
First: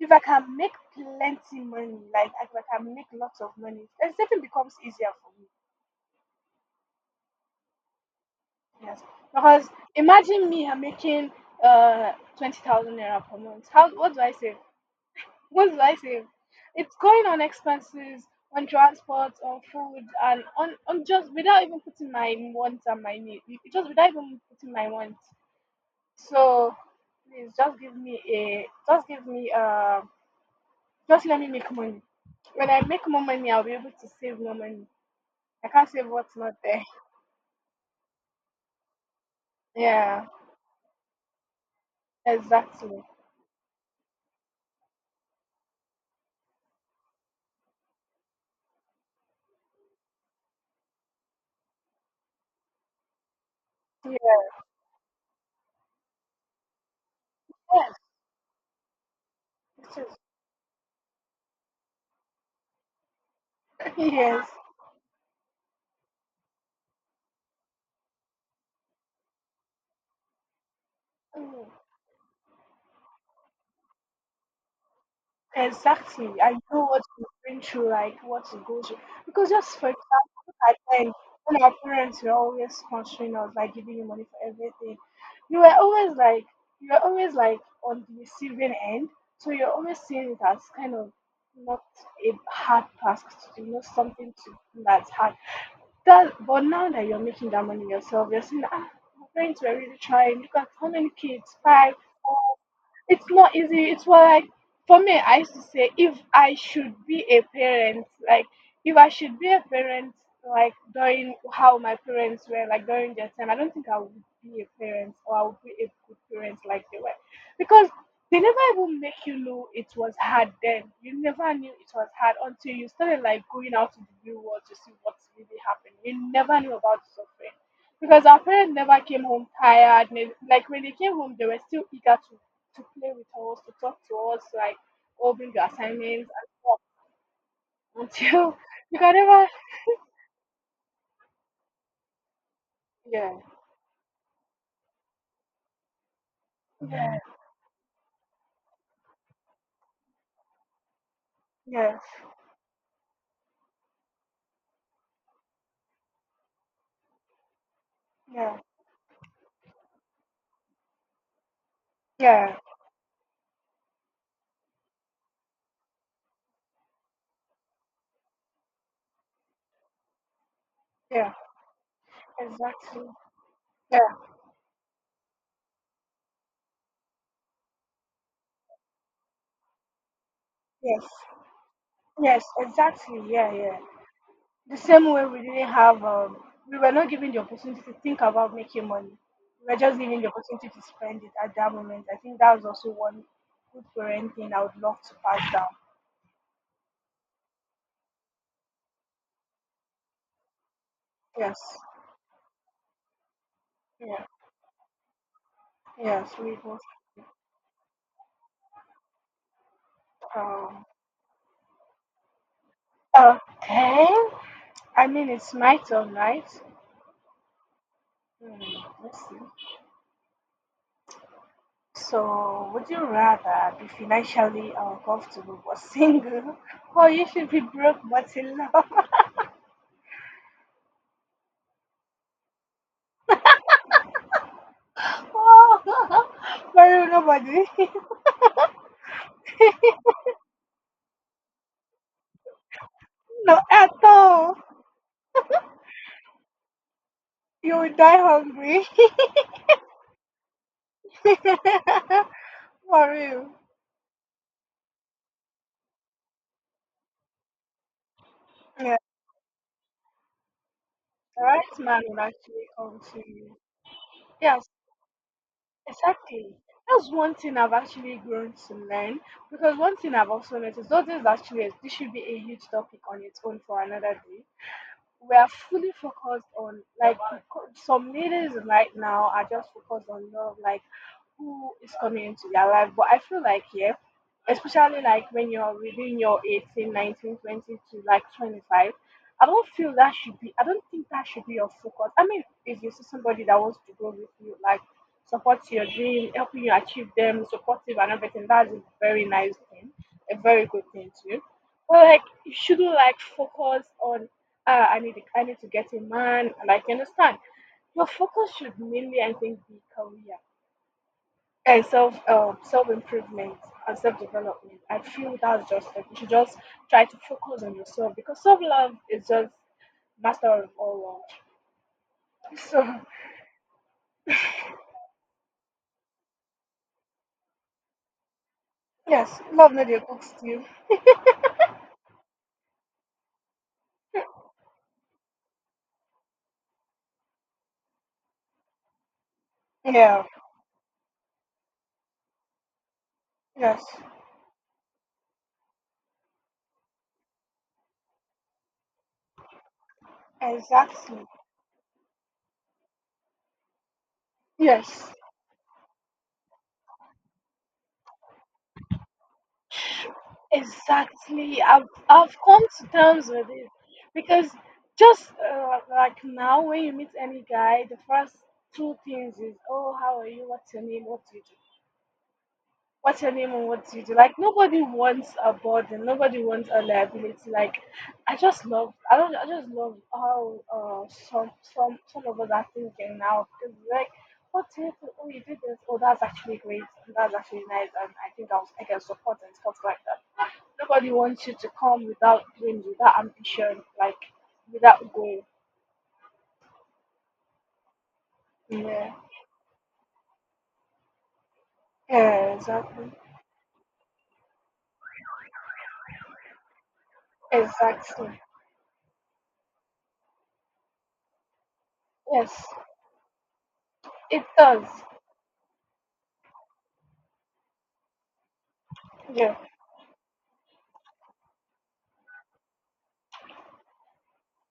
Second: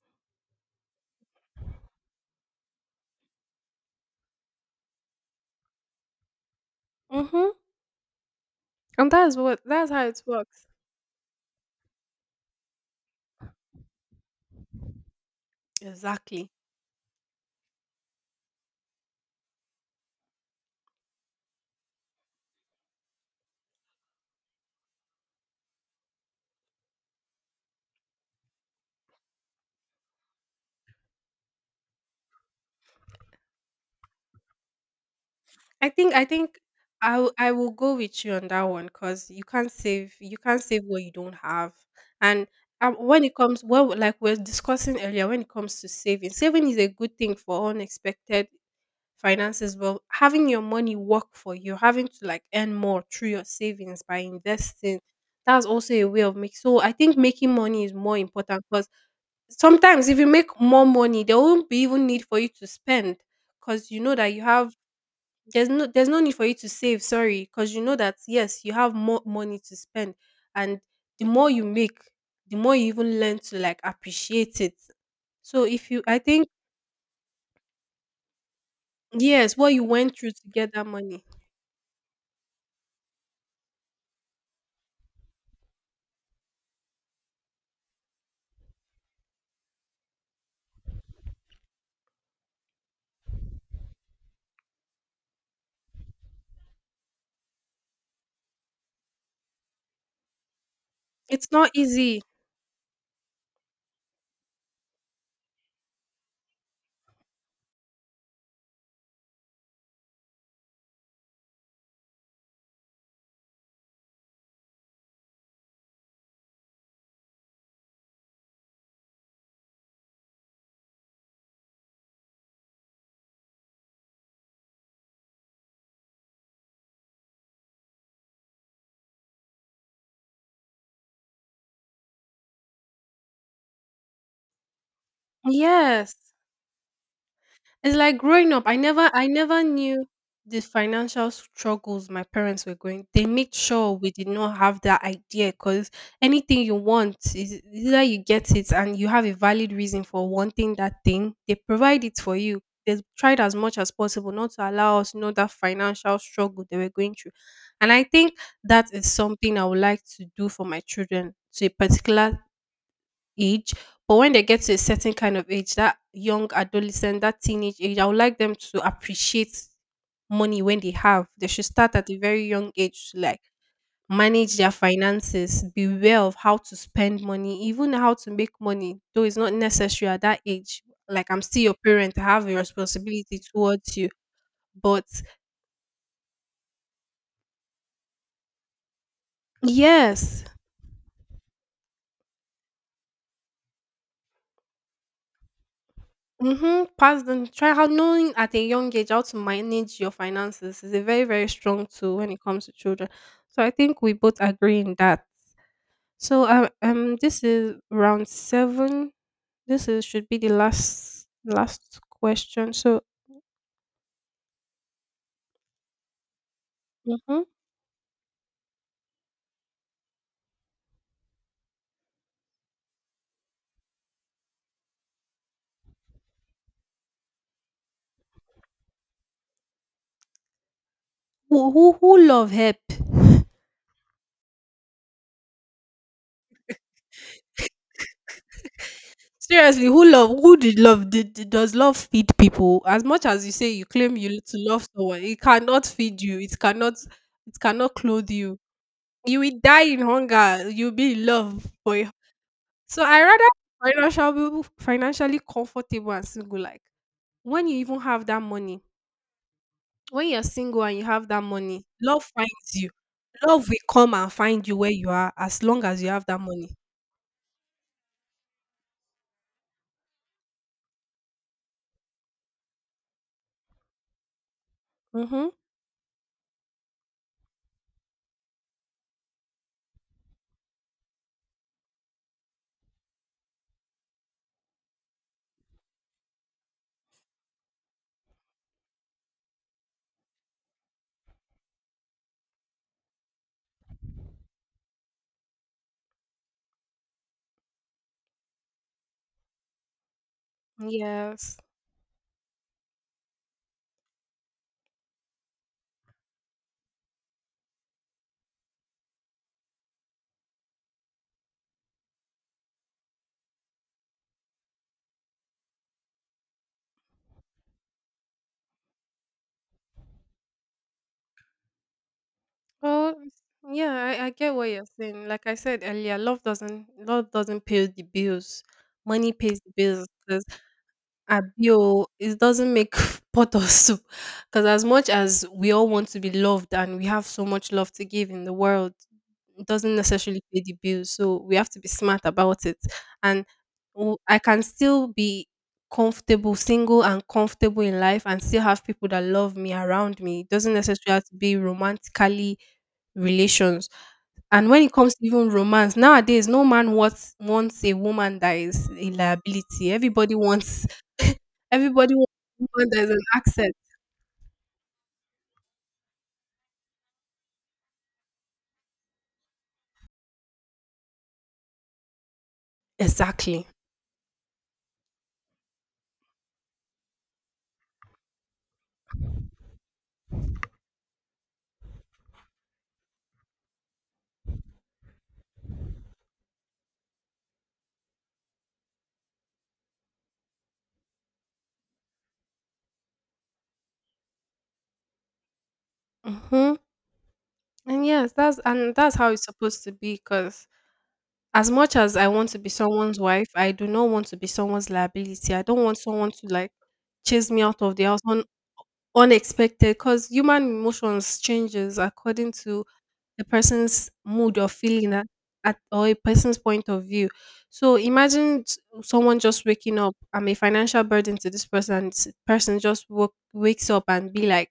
Speaker 1: If I can make plenty money, like if I can make lots of money, then saving becomes easier for me.
Speaker 2: Mm-hmm.
Speaker 1: Yes.
Speaker 2: And that's what—
Speaker 1: Because
Speaker 2: that's how it
Speaker 1: imagine
Speaker 2: works.
Speaker 1: me I'm making uh 20,000 naira per month. How what do I save? What did I say?
Speaker 2: Exactly.
Speaker 1: It's going on expenses, on transport, on food, and on just without even putting my wants and my needs. Just without even putting my wants. So please just give me just let me make money. When I make more money, I'll be able to save more money. I
Speaker 2: I
Speaker 1: can't save
Speaker 2: think I
Speaker 1: what's not
Speaker 2: think
Speaker 1: there.
Speaker 2: I will go with you on that one, because you can't save—
Speaker 1: Yeah,
Speaker 2: you can't save what you don't have. And
Speaker 1: exactly.
Speaker 2: When it comes like we are discussing earlier, when it comes to saving, saving is a good thing for unexpected finances. Well, having your money work for you, having to like earn more through your savings by investing, that's also a way of making. So I think making money is
Speaker 1: Yes.
Speaker 2: more important, because sometimes if
Speaker 1: Yes.
Speaker 2: you make more money there won't be even need for you to spend, because you know that you
Speaker 1: Yes.
Speaker 2: have— there's no need for you to save, sorry, because you know that yes, you have more money to spend. And the more you
Speaker 1: Mm.
Speaker 2: make, the more you even learn to like appreciate it. so if you i
Speaker 1: Exactly.
Speaker 2: think
Speaker 1: I know what you bring through, like what it goes through. Because
Speaker 2: yes, what
Speaker 1: just
Speaker 2: you
Speaker 1: for
Speaker 2: went through
Speaker 1: example,
Speaker 2: to
Speaker 1: look
Speaker 2: get
Speaker 1: at
Speaker 2: that
Speaker 1: when
Speaker 2: money.
Speaker 1: when our parents were always sponsoring us, like giving you money for everything, you were always like you were always like on the receiving end. So you're always seeing it as kind of not a hard task to do, not something to do that's hard. That but now that you're making that money yourself, you're seeing ah my parents were really trying. Look at how many
Speaker 2: It's
Speaker 1: kids,
Speaker 2: not
Speaker 1: five,
Speaker 2: easy.
Speaker 1: four, it's not easy. It's what like for me, I used to say if I should be a parent, like if I should be a parent, like during how my parents were, like during their time, I don't think I would be a parent or I would be a good parent like they were, because they never even make you know it was hard then. You never knew it was hard until you started like going out to the real world to see what's really happening. You never knew about suffering because our parents never came home tired. Like when they came home, they were still eager to play with us, to talk to us, like, oh, bring your
Speaker 2: Yes.
Speaker 1: assignments and
Speaker 2: It's
Speaker 1: stuff
Speaker 2: like growing
Speaker 1: until
Speaker 2: up, I
Speaker 1: you
Speaker 2: never
Speaker 1: can
Speaker 2: I
Speaker 1: never.
Speaker 2: never knew the financial struggles my parents were going. They
Speaker 1: Yeah.
Speaker 2: made sure we did not have that idea, because anything you want
Speaker 1: Yeah.
Speaker 2: is either you get it and you have a valid reason for wanting that thing, they
Speaker 1: Yes.
Speaker 2: provide it for you. They tried as much as possible not to allow us to know that financial struggle they were going through. And I think
Speaker 1: Yeah.
Speaker 2: that is something I would like to do for my children to a particular
Speaker 1: Yeah.
Speaker 2: age, but when they get to a certain kind of age, that young adolescent, that teenage age, I would like them to appreciate money when they have.
Speaker 1: Yeah.
Speaker 2: They should start at a very young
Speaker 1: Exactly.
Speaker 2: age to like
Speaker 1: Yeah.
Speaker 2: manage their finances, be aware of how to spend money, even how to make money, though it's not necessary at that age.
Speaker 1: Yes.
Speaker 2: Like I'm still your parent, I
Speaker 1: Yes.
Speaker 2: have a
Speaker 1: Exactly.
Speaker 2: responsibility
Speaker 1: Yeah. Yeah.
Speaker 2: towards you.
Speaker 1: The
Speaker 2: But
Speaker 1: same way we didn't have, we were not given the opportunity to think about making money. We were just given the
Speaker 2: yes.
Speaker 1: opportunity to spend it at that moment. I think that was also one good parenting I would love to pass down.
Speaker 2: Mhm. Pass them, try how knowing at a young age how to manage your finances is a very, very
Speaker 1: Yes.
Speaker 2: strong tool when it comes to children. So I think we
Speaker 1: Yeah.
Speaker 2: both agree in that.
Speaker 1: Yes.
Speaker 2: So
Speaker 1: We both.
Speaker 2: this is round seven. This is should be the
Speaker 1: Um,
Speaker 2: last last question. So
Speaker 1: okay. I mean, it's my turn, right?
Speaker 2: mhm.
Speaker 1: Hmm, let's see. So, would you rather be financially uncomfortable but single, or you should be broke but in love?
Speaker 2: Who who love help?
Speaker 1: Oh, for real, nobody.
Speaker 2: Seriously, who love, who did love, does love feed people? As much as you
Speaker 1: No,
Speaker 2: say you
Speaker 1: at
Speaker 2: claim you to
Speaker 1: all.
Speaker 2: love someone, it cannot feed you, it cannot it
Speaker 1: You
Speaker 2: cannot
Speaker 1: will die
Speaker 2: clothe you.
Speaker 1: hungry.
Speaker 2: You will die in hunger. You'll be in love, boy. So
Speaker 1: For
Speaker 2: I
Speaker 1: real.
Speaker 2: rather be financially comfortable and single. Like when you even have that money,
Speaker 1: Yeah,
Speaker 2: when you're single and you have that
Speaker 1: the right
Speaker 2: money,
Speaker 1: man will
Speaker 2: love
Speaker 1: actually
Speaker 2: finds you.
Speaker 1: come to you.
Speaker 2: Love will come and find
Speaker 1: Yes,
Speaker 2: you where you are as long as you have that
Speaker 1: exactly.
Speaker 2: money.
Speaker 1: That's one thing I've actually grown to learn because one thing I've also noticed, though this is actually, this should be a huge topic on its own for another day. We are
Speaker 2: Mm-hmm.
Speaker 1: fully focused on like some ladies right now are just focused on love like who is coming into their life. But I feel like, yeah, especially like when you're within your 18, 19, 20 to like 25, I don't feel that should be, I don't think that should be your focus. I mean, if you see somebody that wants to go with you, like support your dream, helping you achieve them, supportive and everything, that's a very nice thing, a very good thing too.
Speaker 2: Yes.
Speaker 1: But like, you shouldn't like focus on, ah, I need to get a man, like, you understand? Your focus should mainly, I think, be career and self self improvement and self development. I feel that's just like you should just try to focus on yourself because self love is just master of all love. So
Speaker 2: Well, yeah, I get what you're saying. Like I said earlier, love doesn't pay the bills.
Speaker 1: yes,
Speaker 2: Money pays the
Speaker 1: love no dey
Speaker 2: bills.
Speaker 1: cook
Speaker 2: 'Cause
Speaker 1: stew.
Speaker 2: Abi o, it doesn't make pot of soup. Because as much as we all want to be loved and we have so much love to give in the world, it doesn't
Speaker 1: Yeah.
Speaker 2: necessarily pay the bills. So we have to be smart about it. And
Speaker 1: Yes.
Speaker 2: I can still be comfortable, single and comfortable in life, and still have people that love me around me. It doesn't necessarily have
Speaker 1: Exactly.
Speaker 2: to be romantically relations. And when it
Speaker 1: Yes.
Speaker 2: comes to even romance, nowadays, no man wants a woman that is a liability. Everybody wants—
Speaker 1: Exactly.
Speaker 2: Everybody wants
Speaker 1: I've come to
Speaker 2: someone, there's an
Speaker 1: terms with it
Speaker 2: accent.
Speaker 1: because just like now when you meet any guy, the first two things is oh how are you, what's your name, what do you do? What
Speaker 2: Exactly.
Speaker 1: anyone wants you to do. Like nobody wants a burden, nobody wants a liability. Like I just love, I don't, I just love how some of us are thinking now because like what if oh you did this, oh that's actually great and that's actually nice and I think I was I can support and stuff like that. Nobody wants you to come without dreams, without ambition, like without goal.
Speaker 2: Hmm. And yes, that's— and
Speaker 1: Yeah,
Speaker 2: that's how it's supposed to be. Because as much as I want
Speaker 1: yeah,
Speaker 2: to be
Speaker 1: exactly,
Speaker 2: someone's wife, I do not want to be someone's liability. I don't want someone to like chase me out of the house
Speaker 1: exactly.
Speaker 2: on unexpected. Because human emotions changes according
Speaker 1: Yes,
Speaker 2: to the person's
Speaker 1: it
Speaker 2: mood or
Speaker 1: does.
Speaker 2: feeling at, or a person's point of view. So imagine someone
Speaker 1: Yeah,
Speaker 2: just waking up. I'm a financial burden to this person. And this person just wakes up and be like,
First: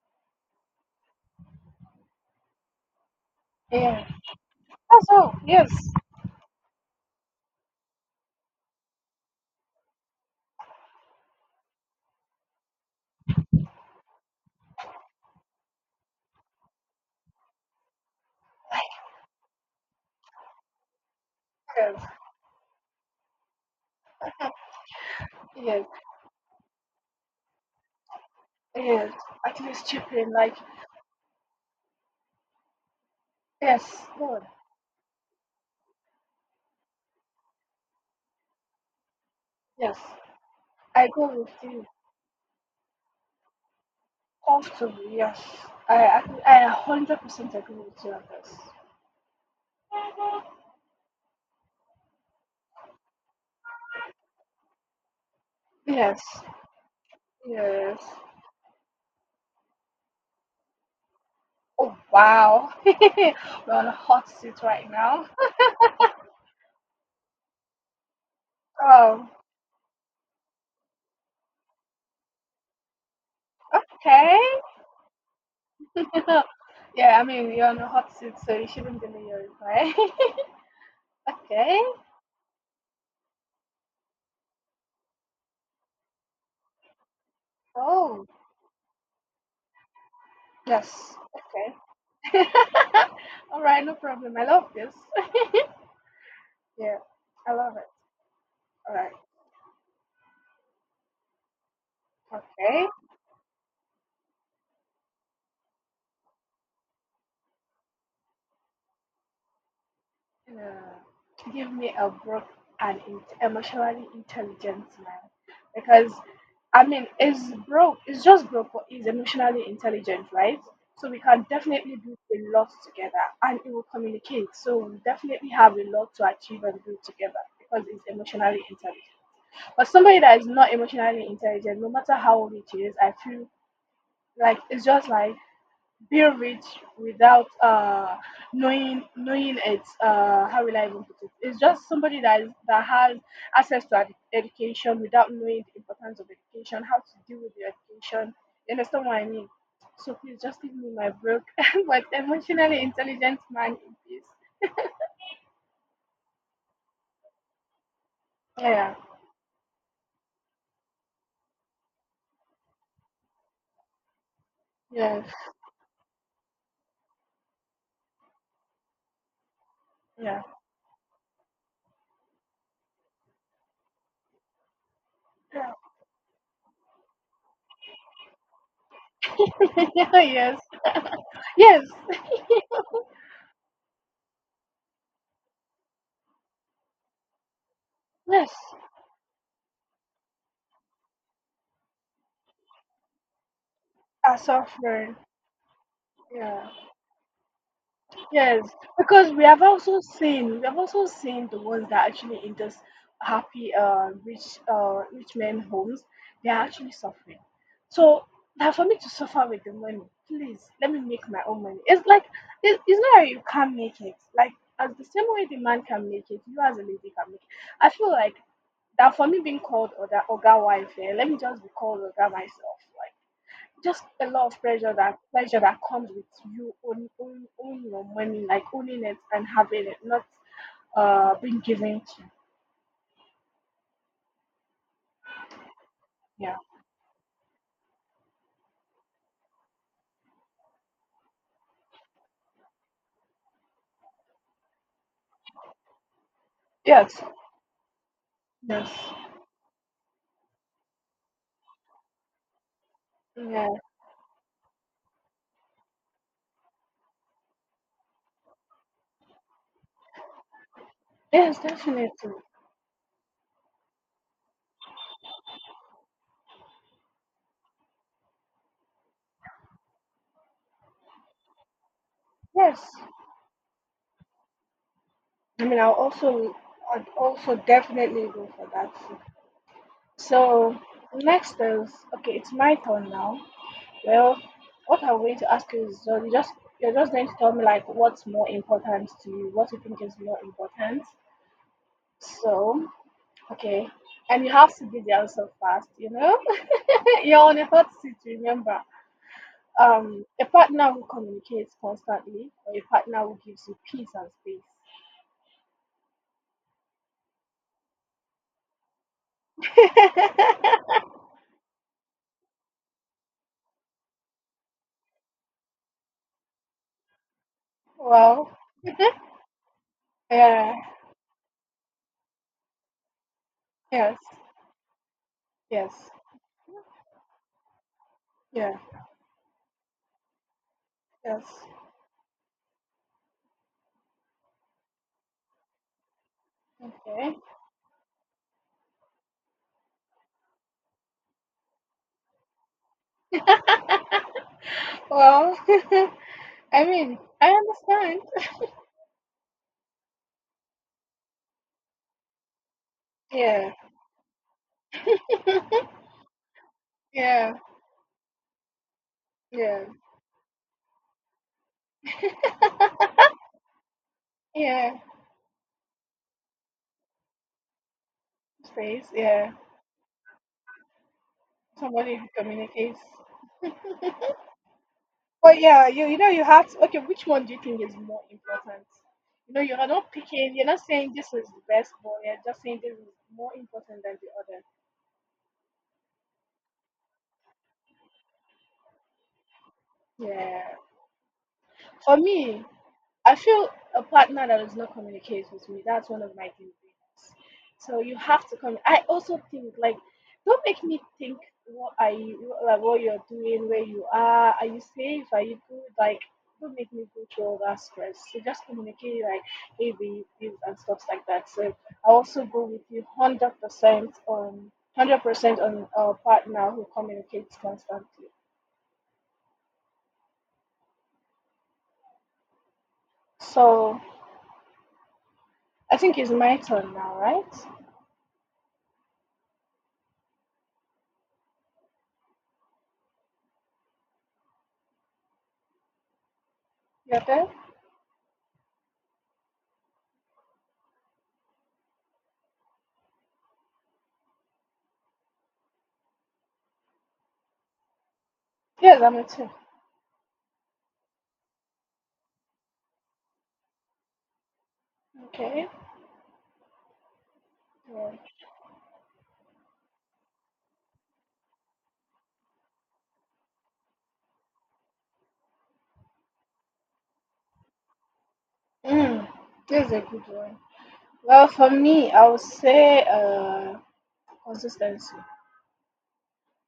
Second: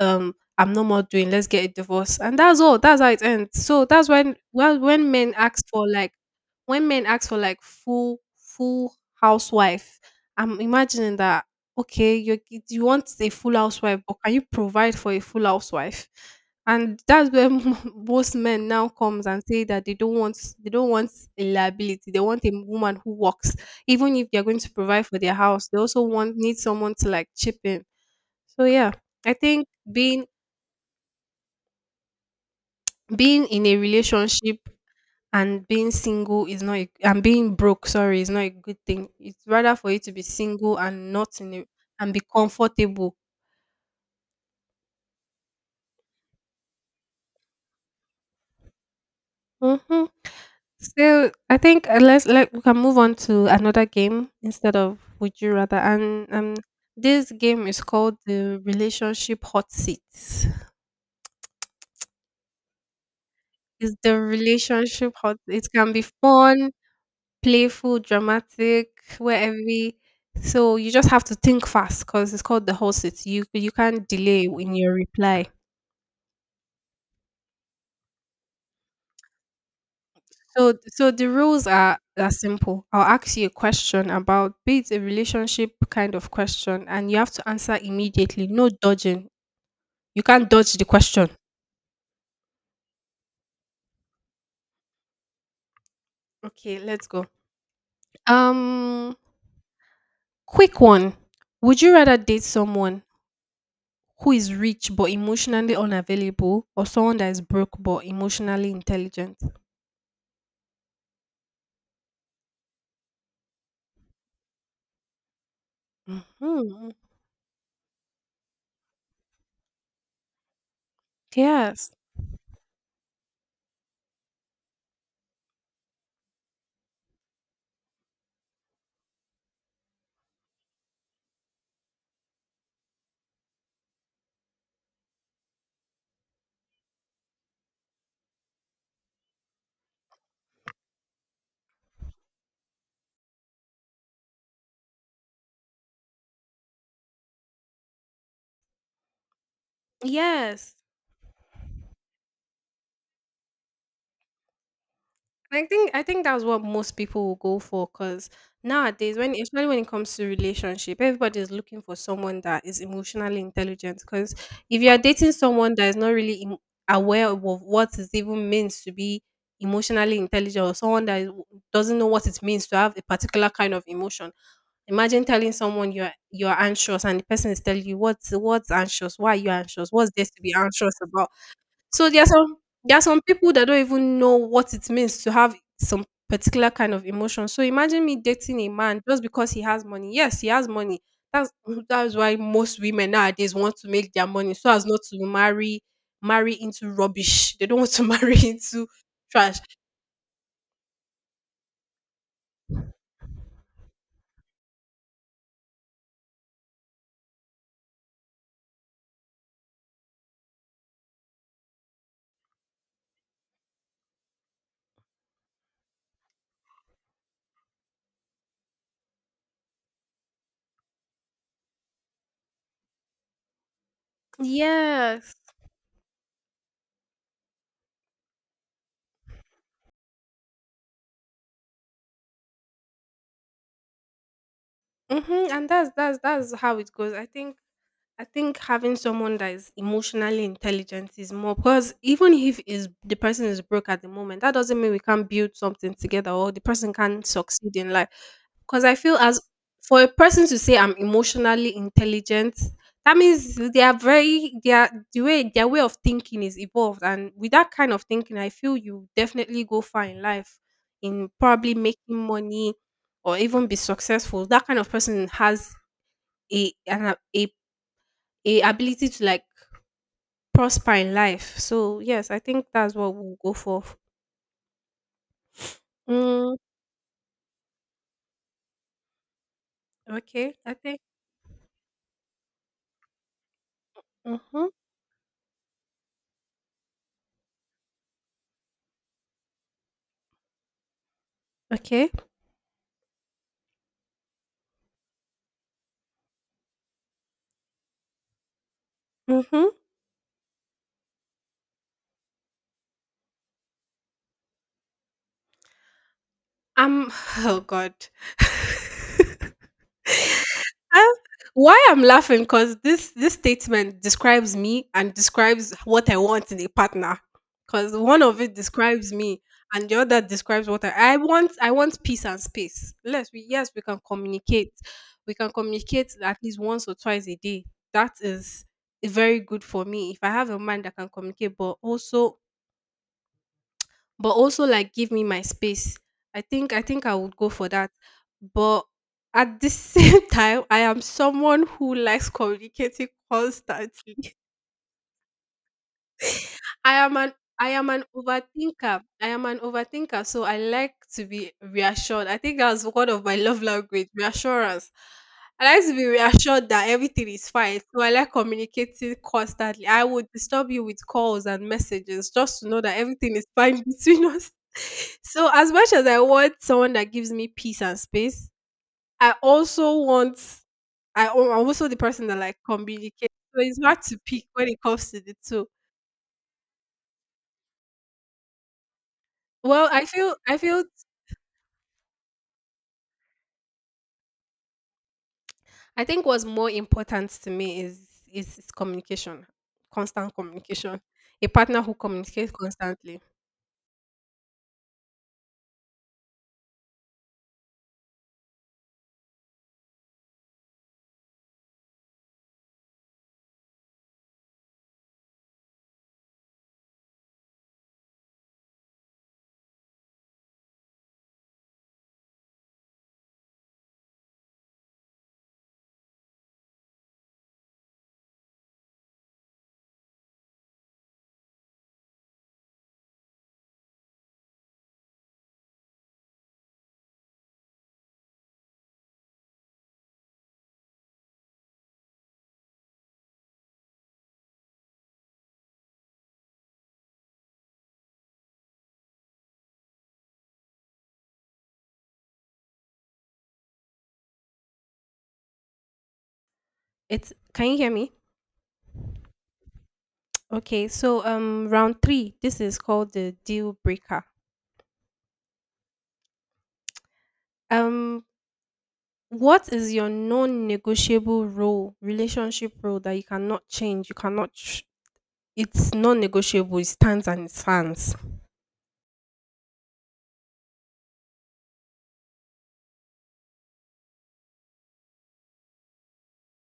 Speaker 2: I'm no more doing. Let's get a divorce, and that's all. That's how it ends. So
Speaker 1: yeah.
Speaker 2: that's when, well,
Speaker 1: That's
Speaker 2: when men
Speaker 1: all.
Speaker 2: ask
Speaker 1: Yes.
Speaker 2: for like— when men ask for like full full housewife. I'm imagining that okay, you want a full housewife, but can you provide for a full housewife? And that's where most men now comes and say that they don't want a
Speaker 1: Yes,
Speaker 2: liability, they want a woman who works, even if they're going to provide for their house they
Speaker 1: yes,
Speaker 2: also want, need someone to like chip in. So yeah,
Speaker 1: yes.
Speaker 2: i
Speaker 1: At
Speaker 2: think
Speaker 1: least chip
Speaker 2: being
Speaker 1: in, like,
Speaker 2: being in a
Speaker 1: yes, Lord,
Speaker 2: relationship and being single is not a— and being broke, sorry, is not a good thing, it's rather for
Speaker 1: yes.
Speaker 2: you to be single
Speaker 1: I
Speaker 2: and
Speaker 1: go
Speaker 2: not
Speaker 1: with
Speaker 2: in a—
Speaker 1: you
Speaker 2: and be comfortable.
Speaker 1: comfortably, yes. I, I 100% agree with you on this.
Speaker 2: Mhm. So I think let's let— we can move on to another game instead of Would You Rather,
Speaker 1: Yes,
Speaker 2: and this game is
Speaker 1: yes.
Speaker 2: called the Relationship Hot seats.
Speaker 1: Oh, wow. We're on a
Speaker 2: It's the
Speaker 1: hot seat right
Speaker 2: relationship
Speaker 1: now.
Speaker 2: hot. It can be fun, playful, dramatic,
Speaker 1: Oh,
Speaker 2: where every— so you just have to think fast because it's called the hot seat. You can't
Speaker 1: okay.
Speaker 2: delay in your reply.
Speaker 1: Yeah, I mean, you're on a hot seat, so you shouldn't delay your reply.
Speaker 2: So the rules
Speaker 1: Okay.
Speaker 2: are simple. I'll ask you a question about, be it a relationship kind of question, and you have to answer
Speaker 1: Oh,
Speaker 2: immediately. No dodging. You can't dodge the
Speaker 1: yes.
Speaker 2: question.
Speaker 1: Okay. All right, no problem. I love this.
Speaker 2: Okay,
Speaker 1: Yeah,
Speaker 2: let's go.
Speaker 1: I love it. Alright,
Speaker 2: Um, quick one. Would you rather date
Speaker 1: okay.
Speaker 2: someone who is rich but emotionally unavailable, or someone that is broke but emotionally intelligent?
Speaker 1: Give me a brook and in- emotionally intelligent man, because I
Speaker 2: Hmm.
Speaker 1: mean, it's broke. It's just broke, but he's emotionally intelligent, right? So we can
Speaker 2: Yes.
Speaker 1: definitely do a lot together, and it will communicate. So we definitely have a lot to achieve and do together because it's emotionally intelligent. But somebody that is not emotionally intelligent, no matter how old it is, I feel like it's just like be rich without knowing it's how will I even put it? It's just somebody that is, that has access to ed- education without knowing the importance of education, how to deal with the education. You understand what I mean? So please just give
Speaker 2: Yes.
Speaker 1: me my book. But emotionally intelligent man in peace.
Speaker 2: I think that's what most people will go for, because
Speaker 1: Yeah.
Speaker 2: nowadays, when especially when it comes to relationship, everybody is looking for someone that is emotionally intelligent. Because if you are
Speaker 1: Yes.
Speaker 2: dating someone that is not really aware of what it even means to be emotionally
Speaker 1: Yeah.
Speaker 2: intelligent, or someone that is— doesn't know what it means to have a particular kind of emotion, imagine telling someone you're anxious and the person is telling you what's anxious, why are you anxious, what's there to be
Speaker 1: Yes.
Speaker 2: anxious about.
Speaker 1: Yes.
Speaker 2: So there are some people that don't even know what it means to have some particular kind of emotion. So imagine me
Speaker 1: Yes.
Speaker 2: dating a man just because he has money. Yes, he has money. That's that's why most women nowadays want to make their
Speaker 1: Are
Speaker 2: money so as not
Speaker 1: suffering.
Speaker 2: to marry
Speaker 1: Yeah.
Speaker 2: into rubbish. They don't want to marry
Speaker 1: Yes,
Speaker 2: into
Speaker 1: because we
Speaker 2: trash.
Speaker 1: have also seen we have also seen the ones that actually in this happy rich rich men homes they are actually suffering. So now for me to suffer with the money, please let me make my own money. It's like it's not that you can't make it. Like as the same way the man can make it, you as a lady can make it. I feel like that for me being called or that oga wife, eh, let me just be called oga myself. Like, just a lot of
Speaker 2: Yes.
Speaker 1: pressure that comes with you own your money, like owning it and having it, not being given to.
Speaker 2: Mhm, and that's
Speaker 1: Yeah.
Speaker 2: how it goes. I think having someone that is emotionally intelligent is more, because even if is the person is broke at the moment, that doesn't mean we can't build something together or the person can
Speaker 1: Yes.
Speaker 2: succeed in life. Because
Speaker 1: Yes.
Speaker 2: I feel, as for a person to say I'm emotionally intelligent, that means
Speaker 1: Yeah.
Speaker 2: they are very— they are, the way their way of thinking is evolved, and with that kind of thinking, I feel you definitely go far in life in
Speaker 1: Yes,
Speaker 2: probably
Speaker 1: definitely.
Speaker 2: making money or even be successful. That kind of person has a an a, a ability to like prosper in life. So yes, I think
Speaker 1: Yes.
Speaker 2: that's what we'll go for.
Speaker 1: I mean, I'll also
Speaker 2: Mm,
Speaker 1: I'd also definitely go for that. Too.
Speaker 2: okay, I
Speaker 1: So
Speaker 2: think.
Speaker 1: next is okay. It's my turn now. Well,
Speaker 2: Mm-hmm.
Speaker 1: what I'm going to ask you is so you just you're just going to tell me like what's more important to you, what you think is more important.
Speaker 2: Okay.
Speaker 1: So okay. And you have to be there answer fast, you know? You're on a hot seat, remember.
Speaker 2: Mm-hmm.
Speaker 1: A partner who communicates constantly, or a partner who gives you peace and
Speaker 2: Um. Oh God.
Speaker 1: space.
Speaker 2: Ah, why I'm laughing because this statement describes me and describes what I want in a partner. Because one of it
Speaker 1: Well,
Speaker 2: describes me and the other describes
Speaker 1: yeah,
Speaker 2: what I want. I want peace and space. Yes we can
Speaker 1: yes,
Speaker 2: communicate. We can
Speaker 1: yes,
Speaker 2: communicate at least once or twice a day. That is
Speaker 1: yeah,
Speaker 2: very good for me if I have a man that can
Speaker 1: yes.
Speaker 2: communicate, but also— but also like give me my space. I think I would
Speaker 1: Okay.
Speaker 2: go for that. But at the same time, I am someone who likes communicating constantly.
Speaker 1: Well, I
Speaker 2: I am
Speaker 1: mean,
Speaker 2: an
Speaker 1: I
Speaker 2: I am an
Speaker 1: understand.
Speaker 2: overthinker. I am an overthinker, so I like to be reassured. I think that's one of my love
Speaker 1: Yeah,
Speaker 2: language, reassurance. I like to be reassured that everything is
Speaker 1: yeah,
Speaker 2: fine. So I like communicating
Speaker 1: yeah,
Speaker 2: constantly. I would disturb you with calls and messages just to know that everything is fine between us.
Speaker 1: yeah.
Speaker 2: So as much as I want someone that gives me peace and space,
Speaker 1: Space,
Speaker 2: I
Speaker 1: yeah.
Speaker 2: also want— I'm also the
Speaker 1: Somebody who
Speaker 2: person that like
Speaker 1: communicates.
Speaker 2: communicates. So it's hard to pick when it comes to the
Speaker 1: But
Speaker 2: two.
Speaker 1: yeah, you know you have to okay, which one do you think is more important? You know, you're
Speaker 2: Well, I
Speaker 1: not
Speaker 2: feel
Speaker 1: picking,
Speaker 2: I
Speaker 1: you're not
Speaker 2: feel
Speaker 1: saying this is the best, but you're just saying this is more important than the
Speaker 2: I think what's more important to me is communication,
Speaker 1: other.
Speaker 2: constant
Speaker 1: Yeah.
Speaker 2: communication. A partner who
Speaker 1: For
Speaker 2: communicates
Speaker 1: me,
Speaker 2: constantly.
Speaker 1: I feel a partner that does not communicate with me, that's one of my deal breakers. So you have to come. I also think like, don't make me think what are you like what you're doing, where you are you safe, are you good? Like, don't make me go through all that stress. So just communicate like, hey, babe, this and stuff like that. So I also go with you 100% on 100% on a partner who communicates constantly. So I think it's my turn now, right? You're there?
Speaker 2: It's— can you hear me?
Speaker 1: Yes, I'm a two.
Speaker 2: Okay, so round 3, this is called the deal breaker.
Speaker 1: Okay. Right.
Speaker 2: Um, what is your non-negotiable role, relationship role that you cannot change, you cannot it's non-negotiable, it stands and it stands.
Speaker 1: Mm, that's a good one. Well, for me, I would say consistency.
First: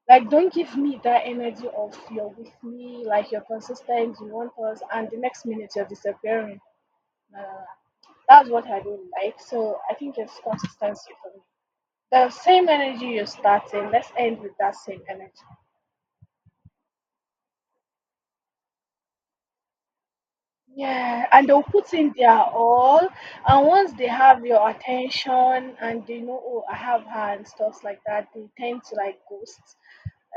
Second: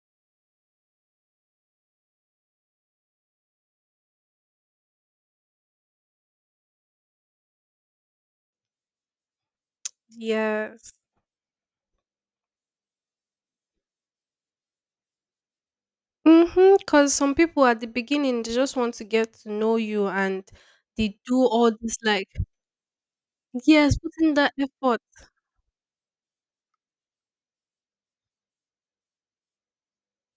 Speaker 1: Like, don't give me that energy of you're with me, like you're consistent, you want us, and the next minute you're disappearing. Nah, nah, nah. That's what I don't like. So I think it's
Speaker 2: Yeah.
Speaker 1: consistency for me. The same energy you're starting, let's end with that same energy.
Speaker 2: Mhm, because some people at the beginning they just want to get to know you and they
Speaker 1: Yeah,
Speaker 2: do
Speaker 1: and they'll
Speaker 2: all
Speaker 1: put
Speaker 2: this
Speaker 1: in
Speaker 2: like—
Speaker 1: their all, and once
Speaker 2: yes,
Speaker 1: they
Speaker 2: put in
Speaker 1: have
Speaker 2: that
Speaker 1: your
Speaker 2: effort.
Speaker 1: attention and they know, oh, I have her and stuff like that, they tend to like ghost.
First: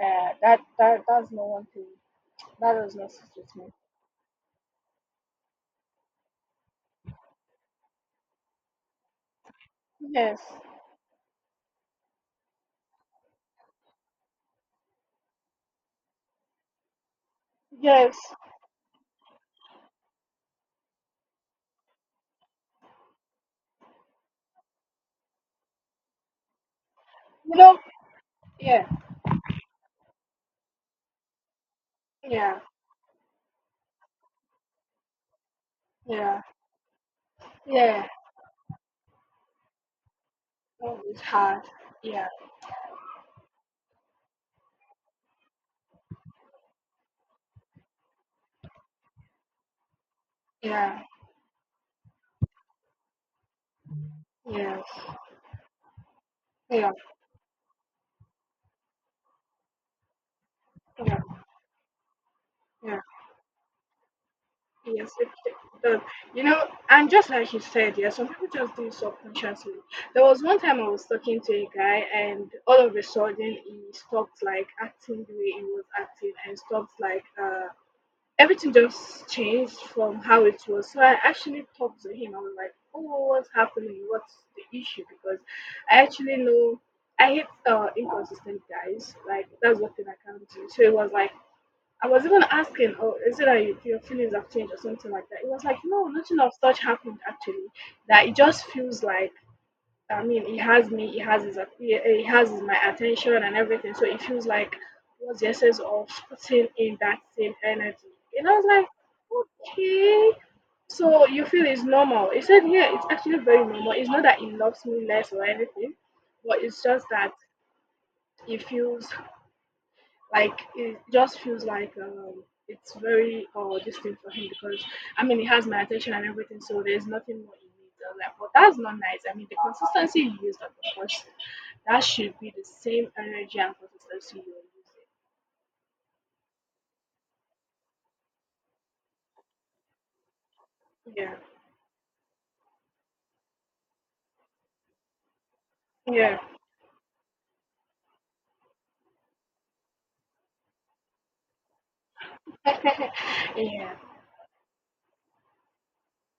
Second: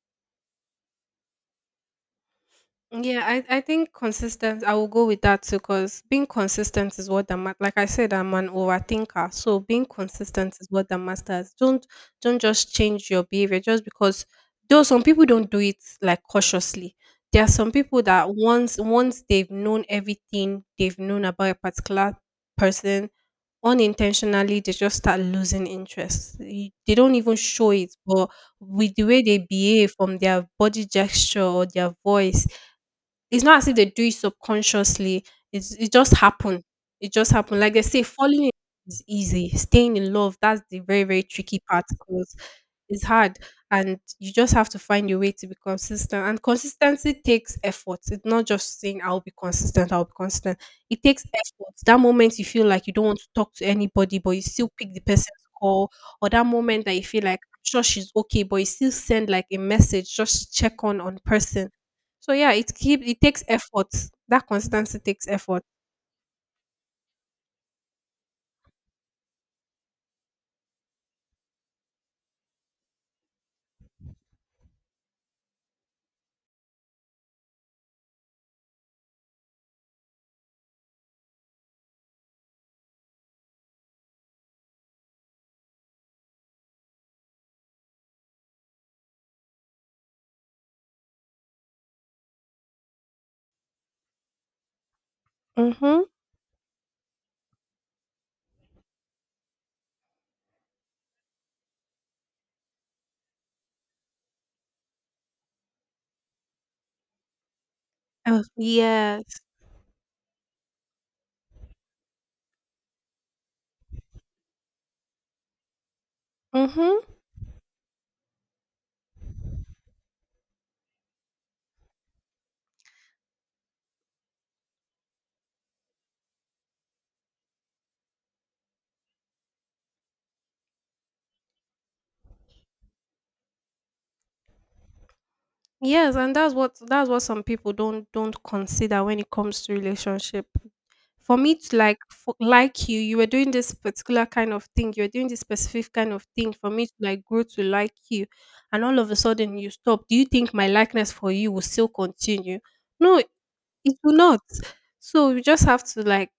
Speaker 1: That's not one thing. That does not
Speaker 2: Yeah,
Speaker 1: sit with
Speaker 2: I
Speaker 1: me.
Speaker 2: think consistent. I will go with that too, because being consistent is what the like I said, I'm an overthinker. So being
Speaker 1: Yes,
Speaker 2: consistent is what the matters. Don't just change your behavior just because. Though some people don't do it like cautiously. There are some people
Speaker 1: yes,
Speaker 2: that once they've known everything they've known about a particular person, unintentionally they just start losing interest. They don't even
Speaker 1: you
Speaker 2: show
Speaker 1: know,
Speaker 2: it, but
Speaker 1: yeah,
Speaker 2: with the way they behave from their body gesture or their voice
Speaker 1: yeah,
Speaker 2: it's not as if they do it subconsciously. It just
Speaker 1: yeah,
Speaker 2: happened. It just happened. Like they say,
Speaker 1: yeah.
Speaker 2: falling in is easy. Staying in love, that's the
Speaker 1: Oh,
Speaker 2: very,
Speaker 1: it's
Speaker 2: very tricky
Speaker 1: hard.
Speaker 2: part
Speaker 1: Yeah,
Speaker 2: because it's hard. And you just have to find your way to be consistent. And consistency takes effort. It's not just saying I'll be consistent, I'll be consistent.
Speaker 1: yeah,
Speaker 2: It takes effort. That moment you feel like you don't want to talk to anybody, but you still
Speaker 1: yes,
Speaker 2: pick the person's call, or that moment
Speaker 1: yeah,
Speaker 2: that you feel like I'm sure she's okay, but you still send like a message just to check on
Speaker 1: yeah,
Speaker 2: person so yeah, it
Speaker 1: yeah.
Speaker 2: keep it takes effort. That consistency
Speaker 1: Yes,
Speaker 2: takes
Speaker 1: it, it
Speaker 2: effort.
Speaker 1: does. You know, and just like you said, yeah, some people just do it subconsciously. There was one time I was talking to a guy, and all of a sudden he stopped like acting the way he was acting, and stopped like everything just changed from how it was. So I actually talked to him. I was like, "Oh, what's happening? What's the issue?" Because I actually know I hate inconsistent guys. Like that's one thing I can't do. So it was like I was even asking, oh, is it that you, your feelings have changed or something like that? It was like,
Speaker 2: Mhm.
Speaker 1: no, nothing of such happened actually. That it just feels like, I mean, he has me, he has my attention and everything. So it feels like what's the essence of putting in that same energy?
Speaker 2: Uh,
Speaker 1: And I was like,
Speaker 2: yes.
Speaker 1: okay. So you feel it's normal? He said, yeah, it's actually very normal. It's not that he loves me less or anything, but it's
Speaker 2: Mhm.
Speaker 1: just that he feels like it just feels like it's very distinct for him because I mean he has my attention and everything, so there's nothing more he needs. I was like, but that's not nice. I mean the consistency you used on the first that should be the same energy and consistency you're
Speaker 2: Yes, and that's what some people don't consider when it comes to relationship. For
Speaker 1: using.
Speaker 2: me, like you, were doing this particular kind of thing. You were doing this specific kind of
Speaker 1: Yeah.
Speaker 2: thing for me to like grow to like you, and all of a sudden you stop. Do you think my likeness for you will still continue?
Speaker 1: Yeah.
Speaker 2: No,
Speaker 1: Yeah.
Speaker 2: it will not. So you just have to like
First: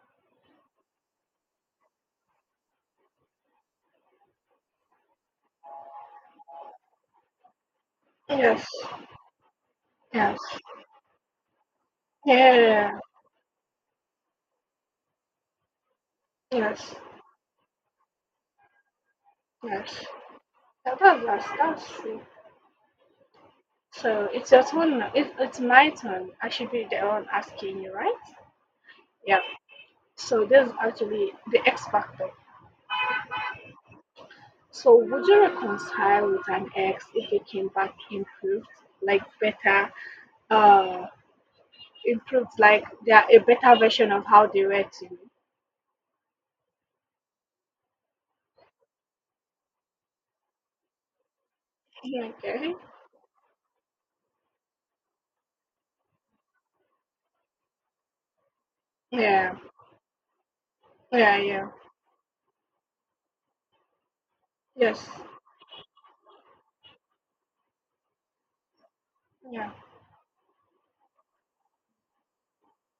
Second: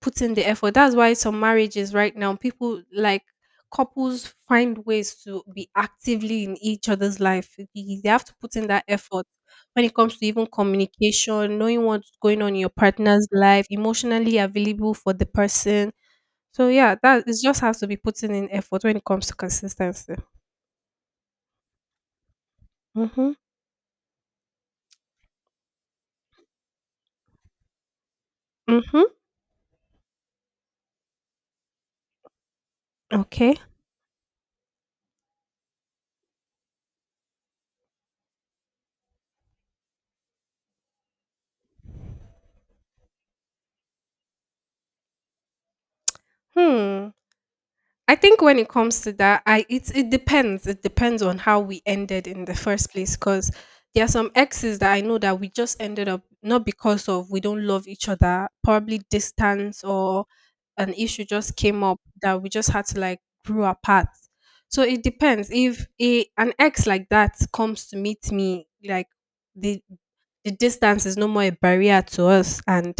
Speaker 2: put in the effort. That's why some marriages right now, people like couples find ways to be actively in each other's life. They have to put in
Speaker 1: Yes.
Speaker 2: that effort when it comes to
Speaker 1: Yes.
Speaker 2: even communication, knowing what's going on in your
Speaker 1: Yeah.
Speaker 2: partner's life, emotionally available for the person. So
Speaker 1: Yes.
Speaker 2: yeah, that it just has to be putting in effort when it comes to
Speaker 1: Yes.
Speaker 2: consistency.
Speaker 1: That's it.
Speaker 2: Mhm.
Speaker 1: So it's your turn now. It's my turn. I should be the one asking you, right?
Speaker 2: Mhm.
Speaker 1: Yeah. So there's actually the X factor.
Speaker 2: Okay.
Speaker 1: So would you reconcile with an ex if they came back improved, like better, uh, improved, like they're a better version of how they were to you?
Speaker 2: Hmm. I think when it comes to that, I it depends. It depends on how we ended
Speaker 1: Yeah,
Speaker 2: in the
Speaker 1: okay.
Speaker 2: first place. Because there are some exes that I know that we just ended up not because of we don't love each other. Probably
Speaker 1: Yeah.
Speaker 2: distance or an issue
Speaker 1: Yeah.
Speaker 2: just
Speaker 1: Yeah.
Speaker 2: came up that we just had to like grew apart. So it
Speaker 1: Yes.
Speaker 2: depends. If a an ex like that comes to meet me, like
Speaker 1: Yeah.
Speaker 2: the the distance is no more a barrier to us and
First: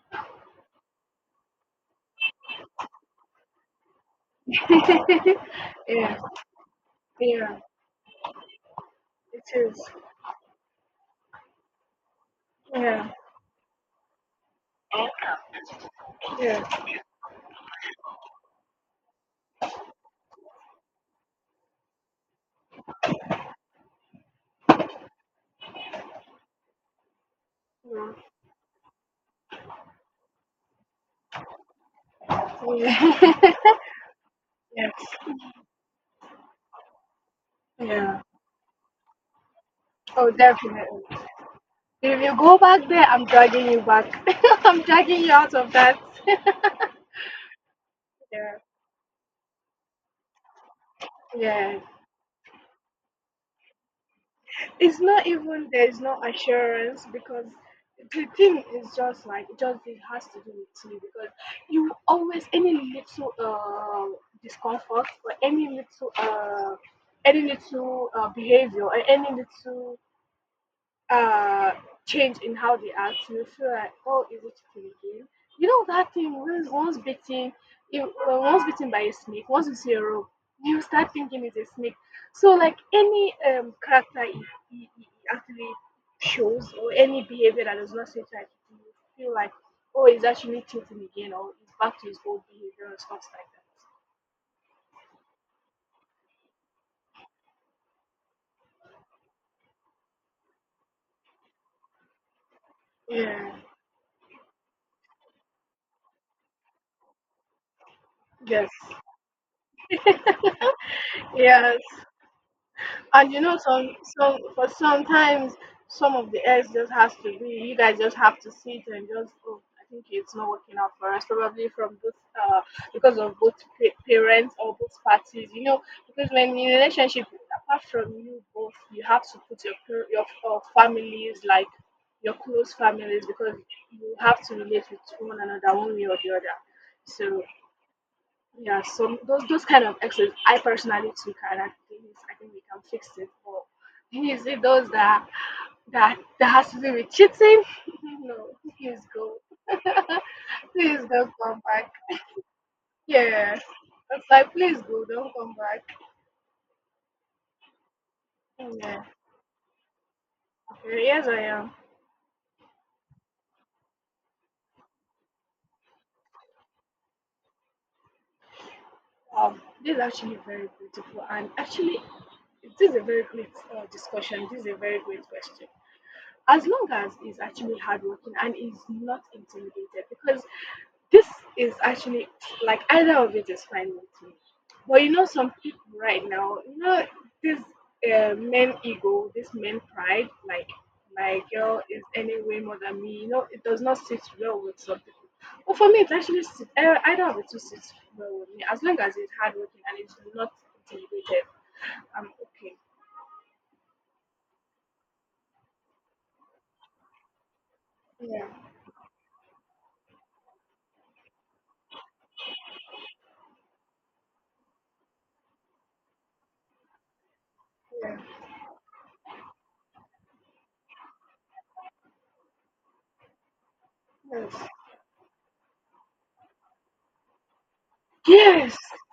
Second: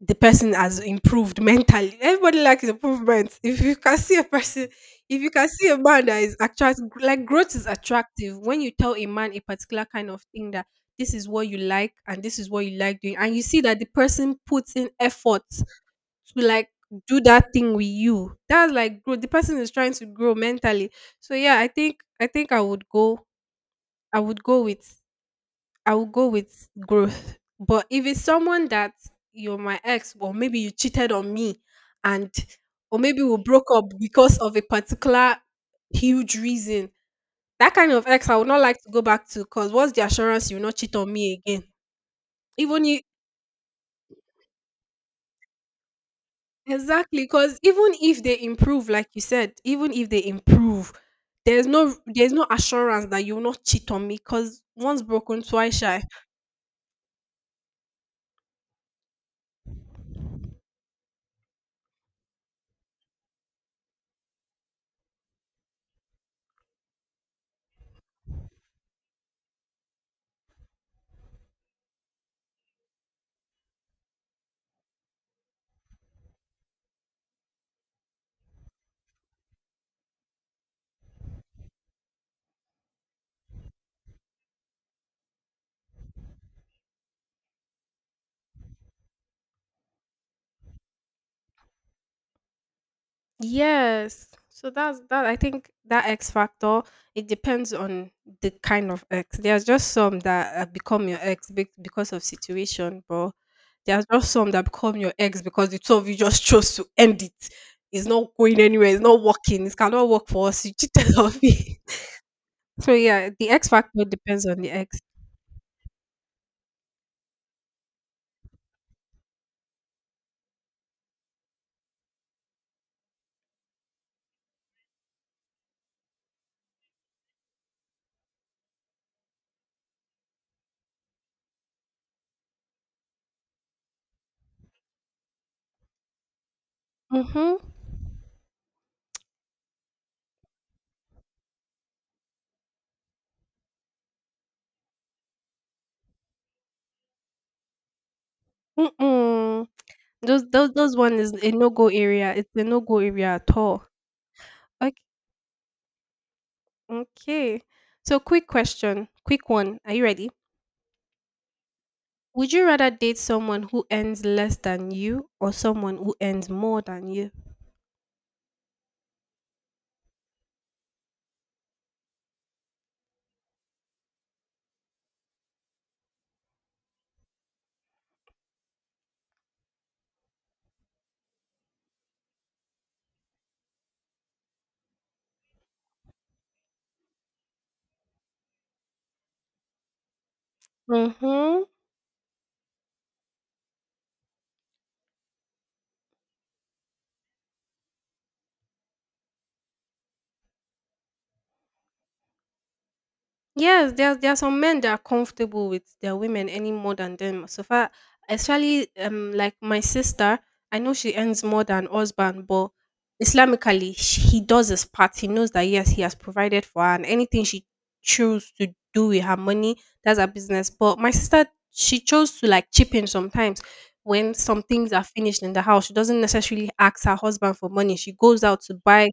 Speaker 2: the person has improved mentally. Everybody likes improvement. If you can see a person, if you
Speaker 1: Yeah.
Speaker 2: can see a man that
Speaker 1: Yeah.
Speaker 2: is attract like growth
Speaker 1: Yeah.
Speaker 2: is attractive. When you tell a man a
Speaker 1: It is.
Speaker 2: particular kind of thing that this is what you like and this is what you like
Speaker 1: Yeah.
Speaker 2: doing, and you see that the person puts in effort to like
Speaker 1: Yeah.
Speaker 2: do that thing with you, that's like growth. The person is trying to grow mentally. So yeah, I think I would go. I would go with I will go with growth. But if
Speaker 1: Yeah.
Speaker 2: it's someone that you're my ex, or maybe you cheated on me, and or maybe we broke up because of a
Speaker 1: Yes.
Speaker 2: particular huge reason, that kind of
Speaker 1: Yeah.
Speaker 2: ex I would not like to go back to. Cause what's the
Speaker 1: Oh,
Speaker 2: assurance you'll not
Speaker 1: definitely.
Speaker 2: cheat on me again?
Speaker 1: If you go
Speaker 2: Even
Speaker 1: back
Speaker 2: if
Speaker 1: there, I'm dragging you back. I'm dragging you out of that.
Speaker 2: exactly, cause even if they
Speaker 1: Yeah,
Speaker 2: improve, like you said, even if they improve, there's
Speaker 1: yeah.
Speaker 2: no there's no assurance that you'll not cheat on me. Cause
Speaker 1: It's
Speaker 2: once
Speaker 1: not
Speaker 2: broken,
Speaker 1: even
Speaker 2: twice
Speaker 1: there's
Speaker 2: shy.
Speaker 1: no assurance because the thing is just like just it has to do with you because you always any little discomfort or any little behavior or any little uh change in how they act you feel like oh is it chicken again, you know that thing once once bitten, if, once bitten by a snake once you see a rope you start thinking it's a snake. So like any character it he actually shows or any behavior that does not seem like it, you feel like oh it's actually tilting again or it's back to his old behavior and stuff
Speaker 2: Yes. So that's that I think that X factor, it depends on the kind of X. There's just some that become your ex because of situation,
Speaker 1: like
Speaker 2: but
Speaker 1: that.
Speaker 2: there's just some that become your ex because the two of you just chose to end it. It's not going anywhere, it's not working, it
Speaker 1: Yeah,
Speaker 2: cannot work for
Speaker 1: yes.
Speaker 2: us. You cheated on me.
Speaker 1: Yes.
Speaker 2: So yeah,
Speaker 1: And you
Speaker 2: the
Speaker 1: know,
Speaker 2: X factor
Speaker 1: some
Speaker 2: depends on
Speaker 1: for
Speaker 2: the X.
Speaker 1: sometimes some of the eggs just has to be. You guys just have to sit and just. Oh, I think it's not working out for us. Probably from both because of both parents or both parties. You know, because when in a relationship, apart from you both, you have to put your your families like your close families because you have to relate with one another one way or the other. So
Speaker 2: Mm-hmm.
Speaker 1: yeah, so those kind of exes, I personally took, and I think we can fix it. But is it those that that that has to do with cheating? No, please go.
Speaker 2: Mm-mm. Those
Speaker 1: Please
Speaker 2: one
Speaker 1: don't
Speaker 2: is a
Speaker 1: come
Speaker 2: no-go
Speaker 1: back.
Speaker 2: area. It's a no-go area at
Speaker 1: Yeah,
Speaker 2: all.
Speaker 1: it's like please
Speaker 2: Okay.
Speaker 1: go, don't come back.
Speaker 2: Okay. So quick
Speaker 1: Yeah.
Speaker 2: question, quick one. Are you ready?
Speaker 1: Okay, yes I am.
Speaker 2: Would you rather date someone who earns less than you or someone who earns more than you?
Speaker 1: This is actually very beautiful, and actually this is a very great discussion. This is a very great question. As long as he's actually hardworking and he's not intimidated, because this is actually like either of it is fine with me. But you know, some people right now, you know, this men ego, this men pride, like my
Speaker 2: Mm-hmm.
Speaker 1: girl is any way more than me. You know, it does not sit well with some people. But for me, it actually sit, either of the two sits well with me as long as it's hardworking and it's not intimidated. I'm okay.
Speaker 2: Yes, there are some men that are comfortable with their women any more than them. So far,
Speaker 1: Yeah,
Speaker 2: especially like my sister, I know she earns more than husband, but Islamically sh he does his part. He knows that yes, he has provided for her, and anything she
Speaker 1: yeah,
Speaker 2: chose to do with her money, that's her business. But my sister, she chose to like chip in sometimes when some
Speaker 1: yes,
Speaker 2: things are finished in the house. She doesn't necessarily ask her husband for money. She goes out to
Speaker 1: yes,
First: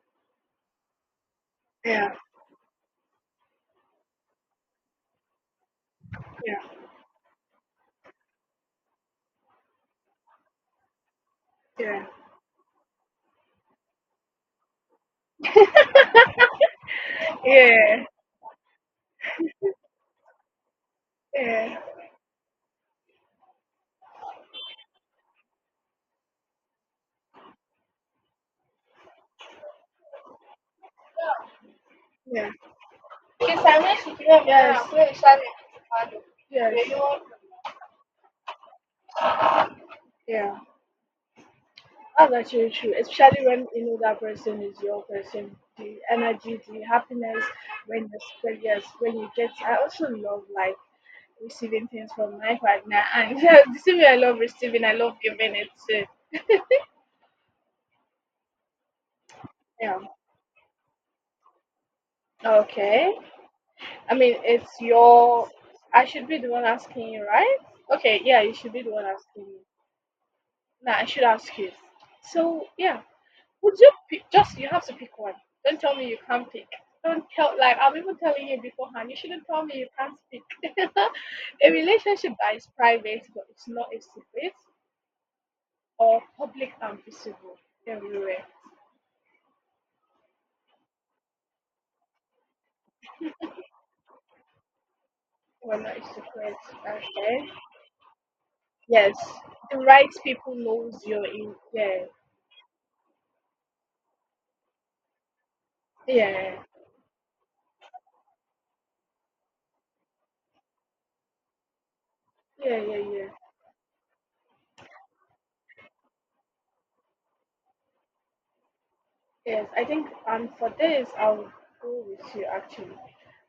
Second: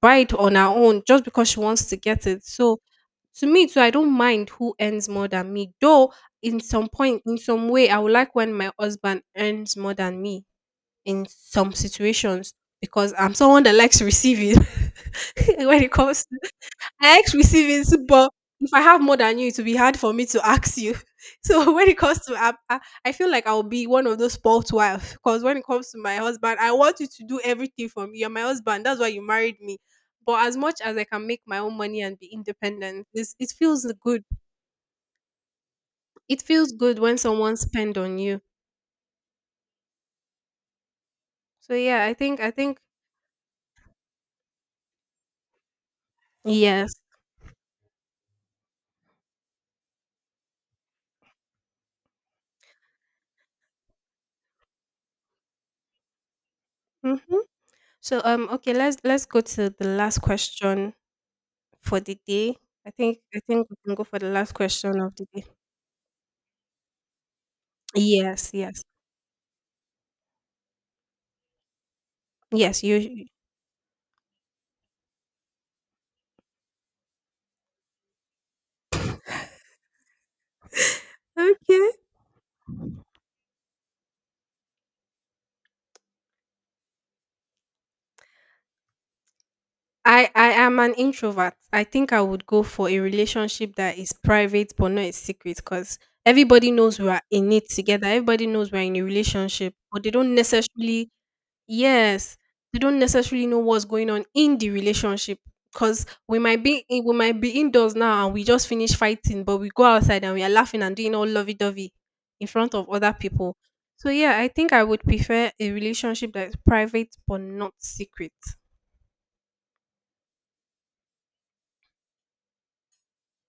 Speaker 2: buy it on her own just because she wants to
Speaker 1: yeah,
Speaker 2: get it. So to me too, I don't mind who earns more than me. Though in
Speaker 1: yeah,
Speaker 2: some point, in some way, I would like when my husband earns more than me in some
Speaker 1: yeah,
Speaker 2: situations because I'm someone that likes receiving when it comes I like
Speaker 1: yeah.
Speaker 2: receiving, so- but if I have more than you, it will be hard for me to ask you. So when it comes to, I feel like I'll be one of those spoilt wife. Because when it comes to my husband, I want you to do everything for me. You're my husband. That's why you married me. But as much as I can make my own money and be independent, it's, it
Speaker 1: Yes, I
Speaker 2: feels
Speaker 1: mean,
Speaker 2: good.
Speaker 1: yes, when it started to
Speaker 2: It feels
Speaker 1: yes, they
Speaker 2: good when
Speaker 1: don't
Speaker 2: someone spend on you.
Speaker 1: yeah.
Speaker 2: So yeah, I
Speaker 1: That's
Speaker 2: think I
Speaker 1: actually
Speaker 2: think
Speaker 1: true, especially when you know that person is your person. The energy, the
Speaker 2: yes.
Speaker 1: happiness when you spread, yes, when you get. I also love like receiving things from my partner, and yeah, the same way I love receiving, I love giving it too.
Speaker 2: Hmm. So okay, let's go to the
Speaker 1: Yeah.
Speaker 2: last question for the day. I
Speaker 1: Okay.
Speaker 2: think I think we can go
Speaker 1: I
Speaker 2: for the
Speaker 1: mean,
Speaker 2: last
Speaker 1: it's
Speaker 2: question of the day.
Speaker 1: your. I should be the one asking you, right? Okay. Yeah,
Speaker 2: Yes,
Speaker 1: you should
Speaker 2: yes.
Speaker 1: be the one asking me. Nah, I should ask you. So
Speaker 2: Yes,
Speaker 1: yeah,
Speaker 2: you
Speaker 1: would you pick? Just you have to pick one. Don't tell me you can't pick. Don't tell like I'm even telling you beforehand. You shouldn't tell me you can't pick. A
Speaker 2: Okay.
Speaker 1: relationship that is private but it's not a secret, or public and visible everywhere.
Speaker 2: I am an introvert. I think I would go for a relationship that is private but not a secret
Speaker 1: Well, not
Speaker 2: because
Speaker 1: a secret.
Speaker 2: everybody knows we are
Speaker 1: Okay.
Speaker 2: in it together. Everybody knows we're in a
Speaker 1: Yes,
Speaker 2: relationship,
Speaker 1: the
Speaker 2: but
Speaker 1: right
Speaker 2: they don't
Speaker 1: people knows
Speaker 2: necessarily
Speaker 1: you're in. Yeah,
Speaker 2: Yes, they don't necessarily know what's going on in the relationship because we
Speaker 1: yeah,
Speaker 2: might be in, we might be indoors now and we just finish fighting, but we go outside and we are laughing and doing all lovey dovey in front
Speaker 1: yeah,
Speaker 2: of
Speaker 1: yeah,
Speaker 2: other
Speaker 1: yeah.
Speaker 2: people. So yeah, I think I would prefer a relationship that's private but not secret.
Speaker 1: Yes, I think. And for this, I'll go with you. Actually,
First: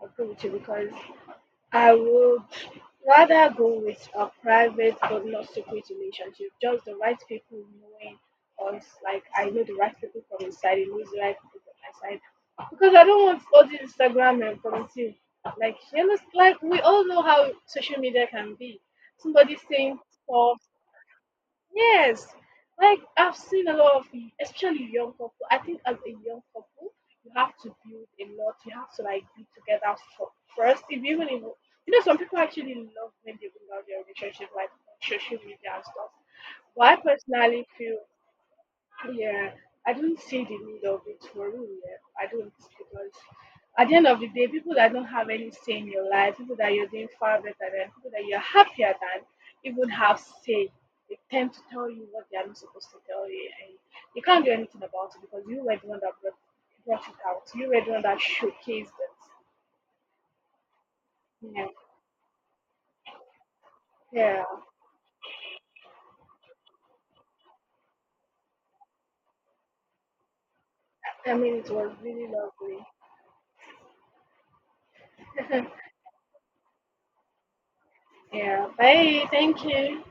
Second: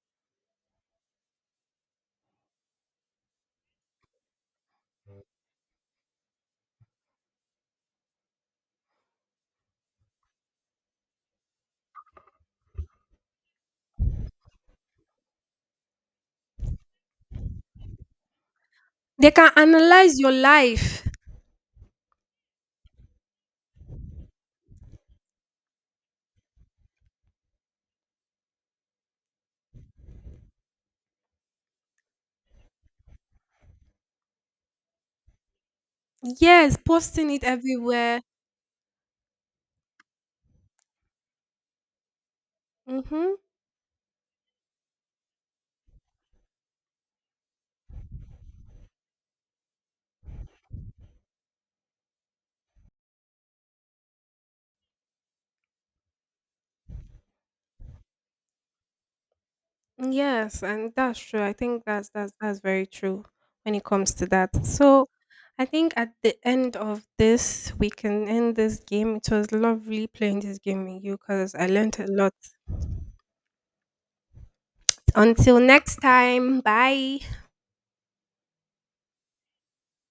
Speaker 1: I'll go with you because I would rather go with a private but not secret relationship. Just the right people knowing us, like I know the right people from inside. Side, knows the right people from my side. Because I don't want all this Instagram and community. Like you know, like we all know how social media can be.
Speaker 2: They can
Speaker 1: Somebody saying
Speaker 2: analyze your
Speaker 1: stuff.
Speaker 2: life.
Speaker 1: Yes, like I've seen a lot of, especially young couple. I think as a young couple, you have to build a lot. You have to like be together for, first. If even if you know, some people actually love when they bring out their relationship like on social media and stuff.
Speaker 2: Yes,
Speaker 1: But I
Speaker 2: posting it
Speaker 1: personally feel
Speaker 2: everywhere.
Speaker 1: yeah, I don't see the need of it for real. Yeah, I don't because
Speaker 2: Mm-hmm.
Speaker 1: at the end of the day, people that don't have any say in your life, people that you're doing far better than, people that you're happier than, even have say. They tend to tell you what they are not supposed to tell you, and you can't do anything about it because you were the one that brought it out. You were the one that showcased it.
Speaker 2: Yes, and that's true. I
Speaker 1: Yeah,
Speaker 2: think that's that's very true when it comes to
Speaker 1: yeah.
Speaker 2: that. So I think at the end of this, we can end this game. It was lovely playing this game with you
Speaker 1: I
Speaker 2: because
Speaker 1: mean,
Speaker 2: I
Speaker 1: it was
Speaker 2: learned a
Speaker 1: really
Speaker 2: lot.
Speaker 1: lovely.
Speaker 2: Until next time, bye.
Speaker 1: Yeah. Bye. Thank you.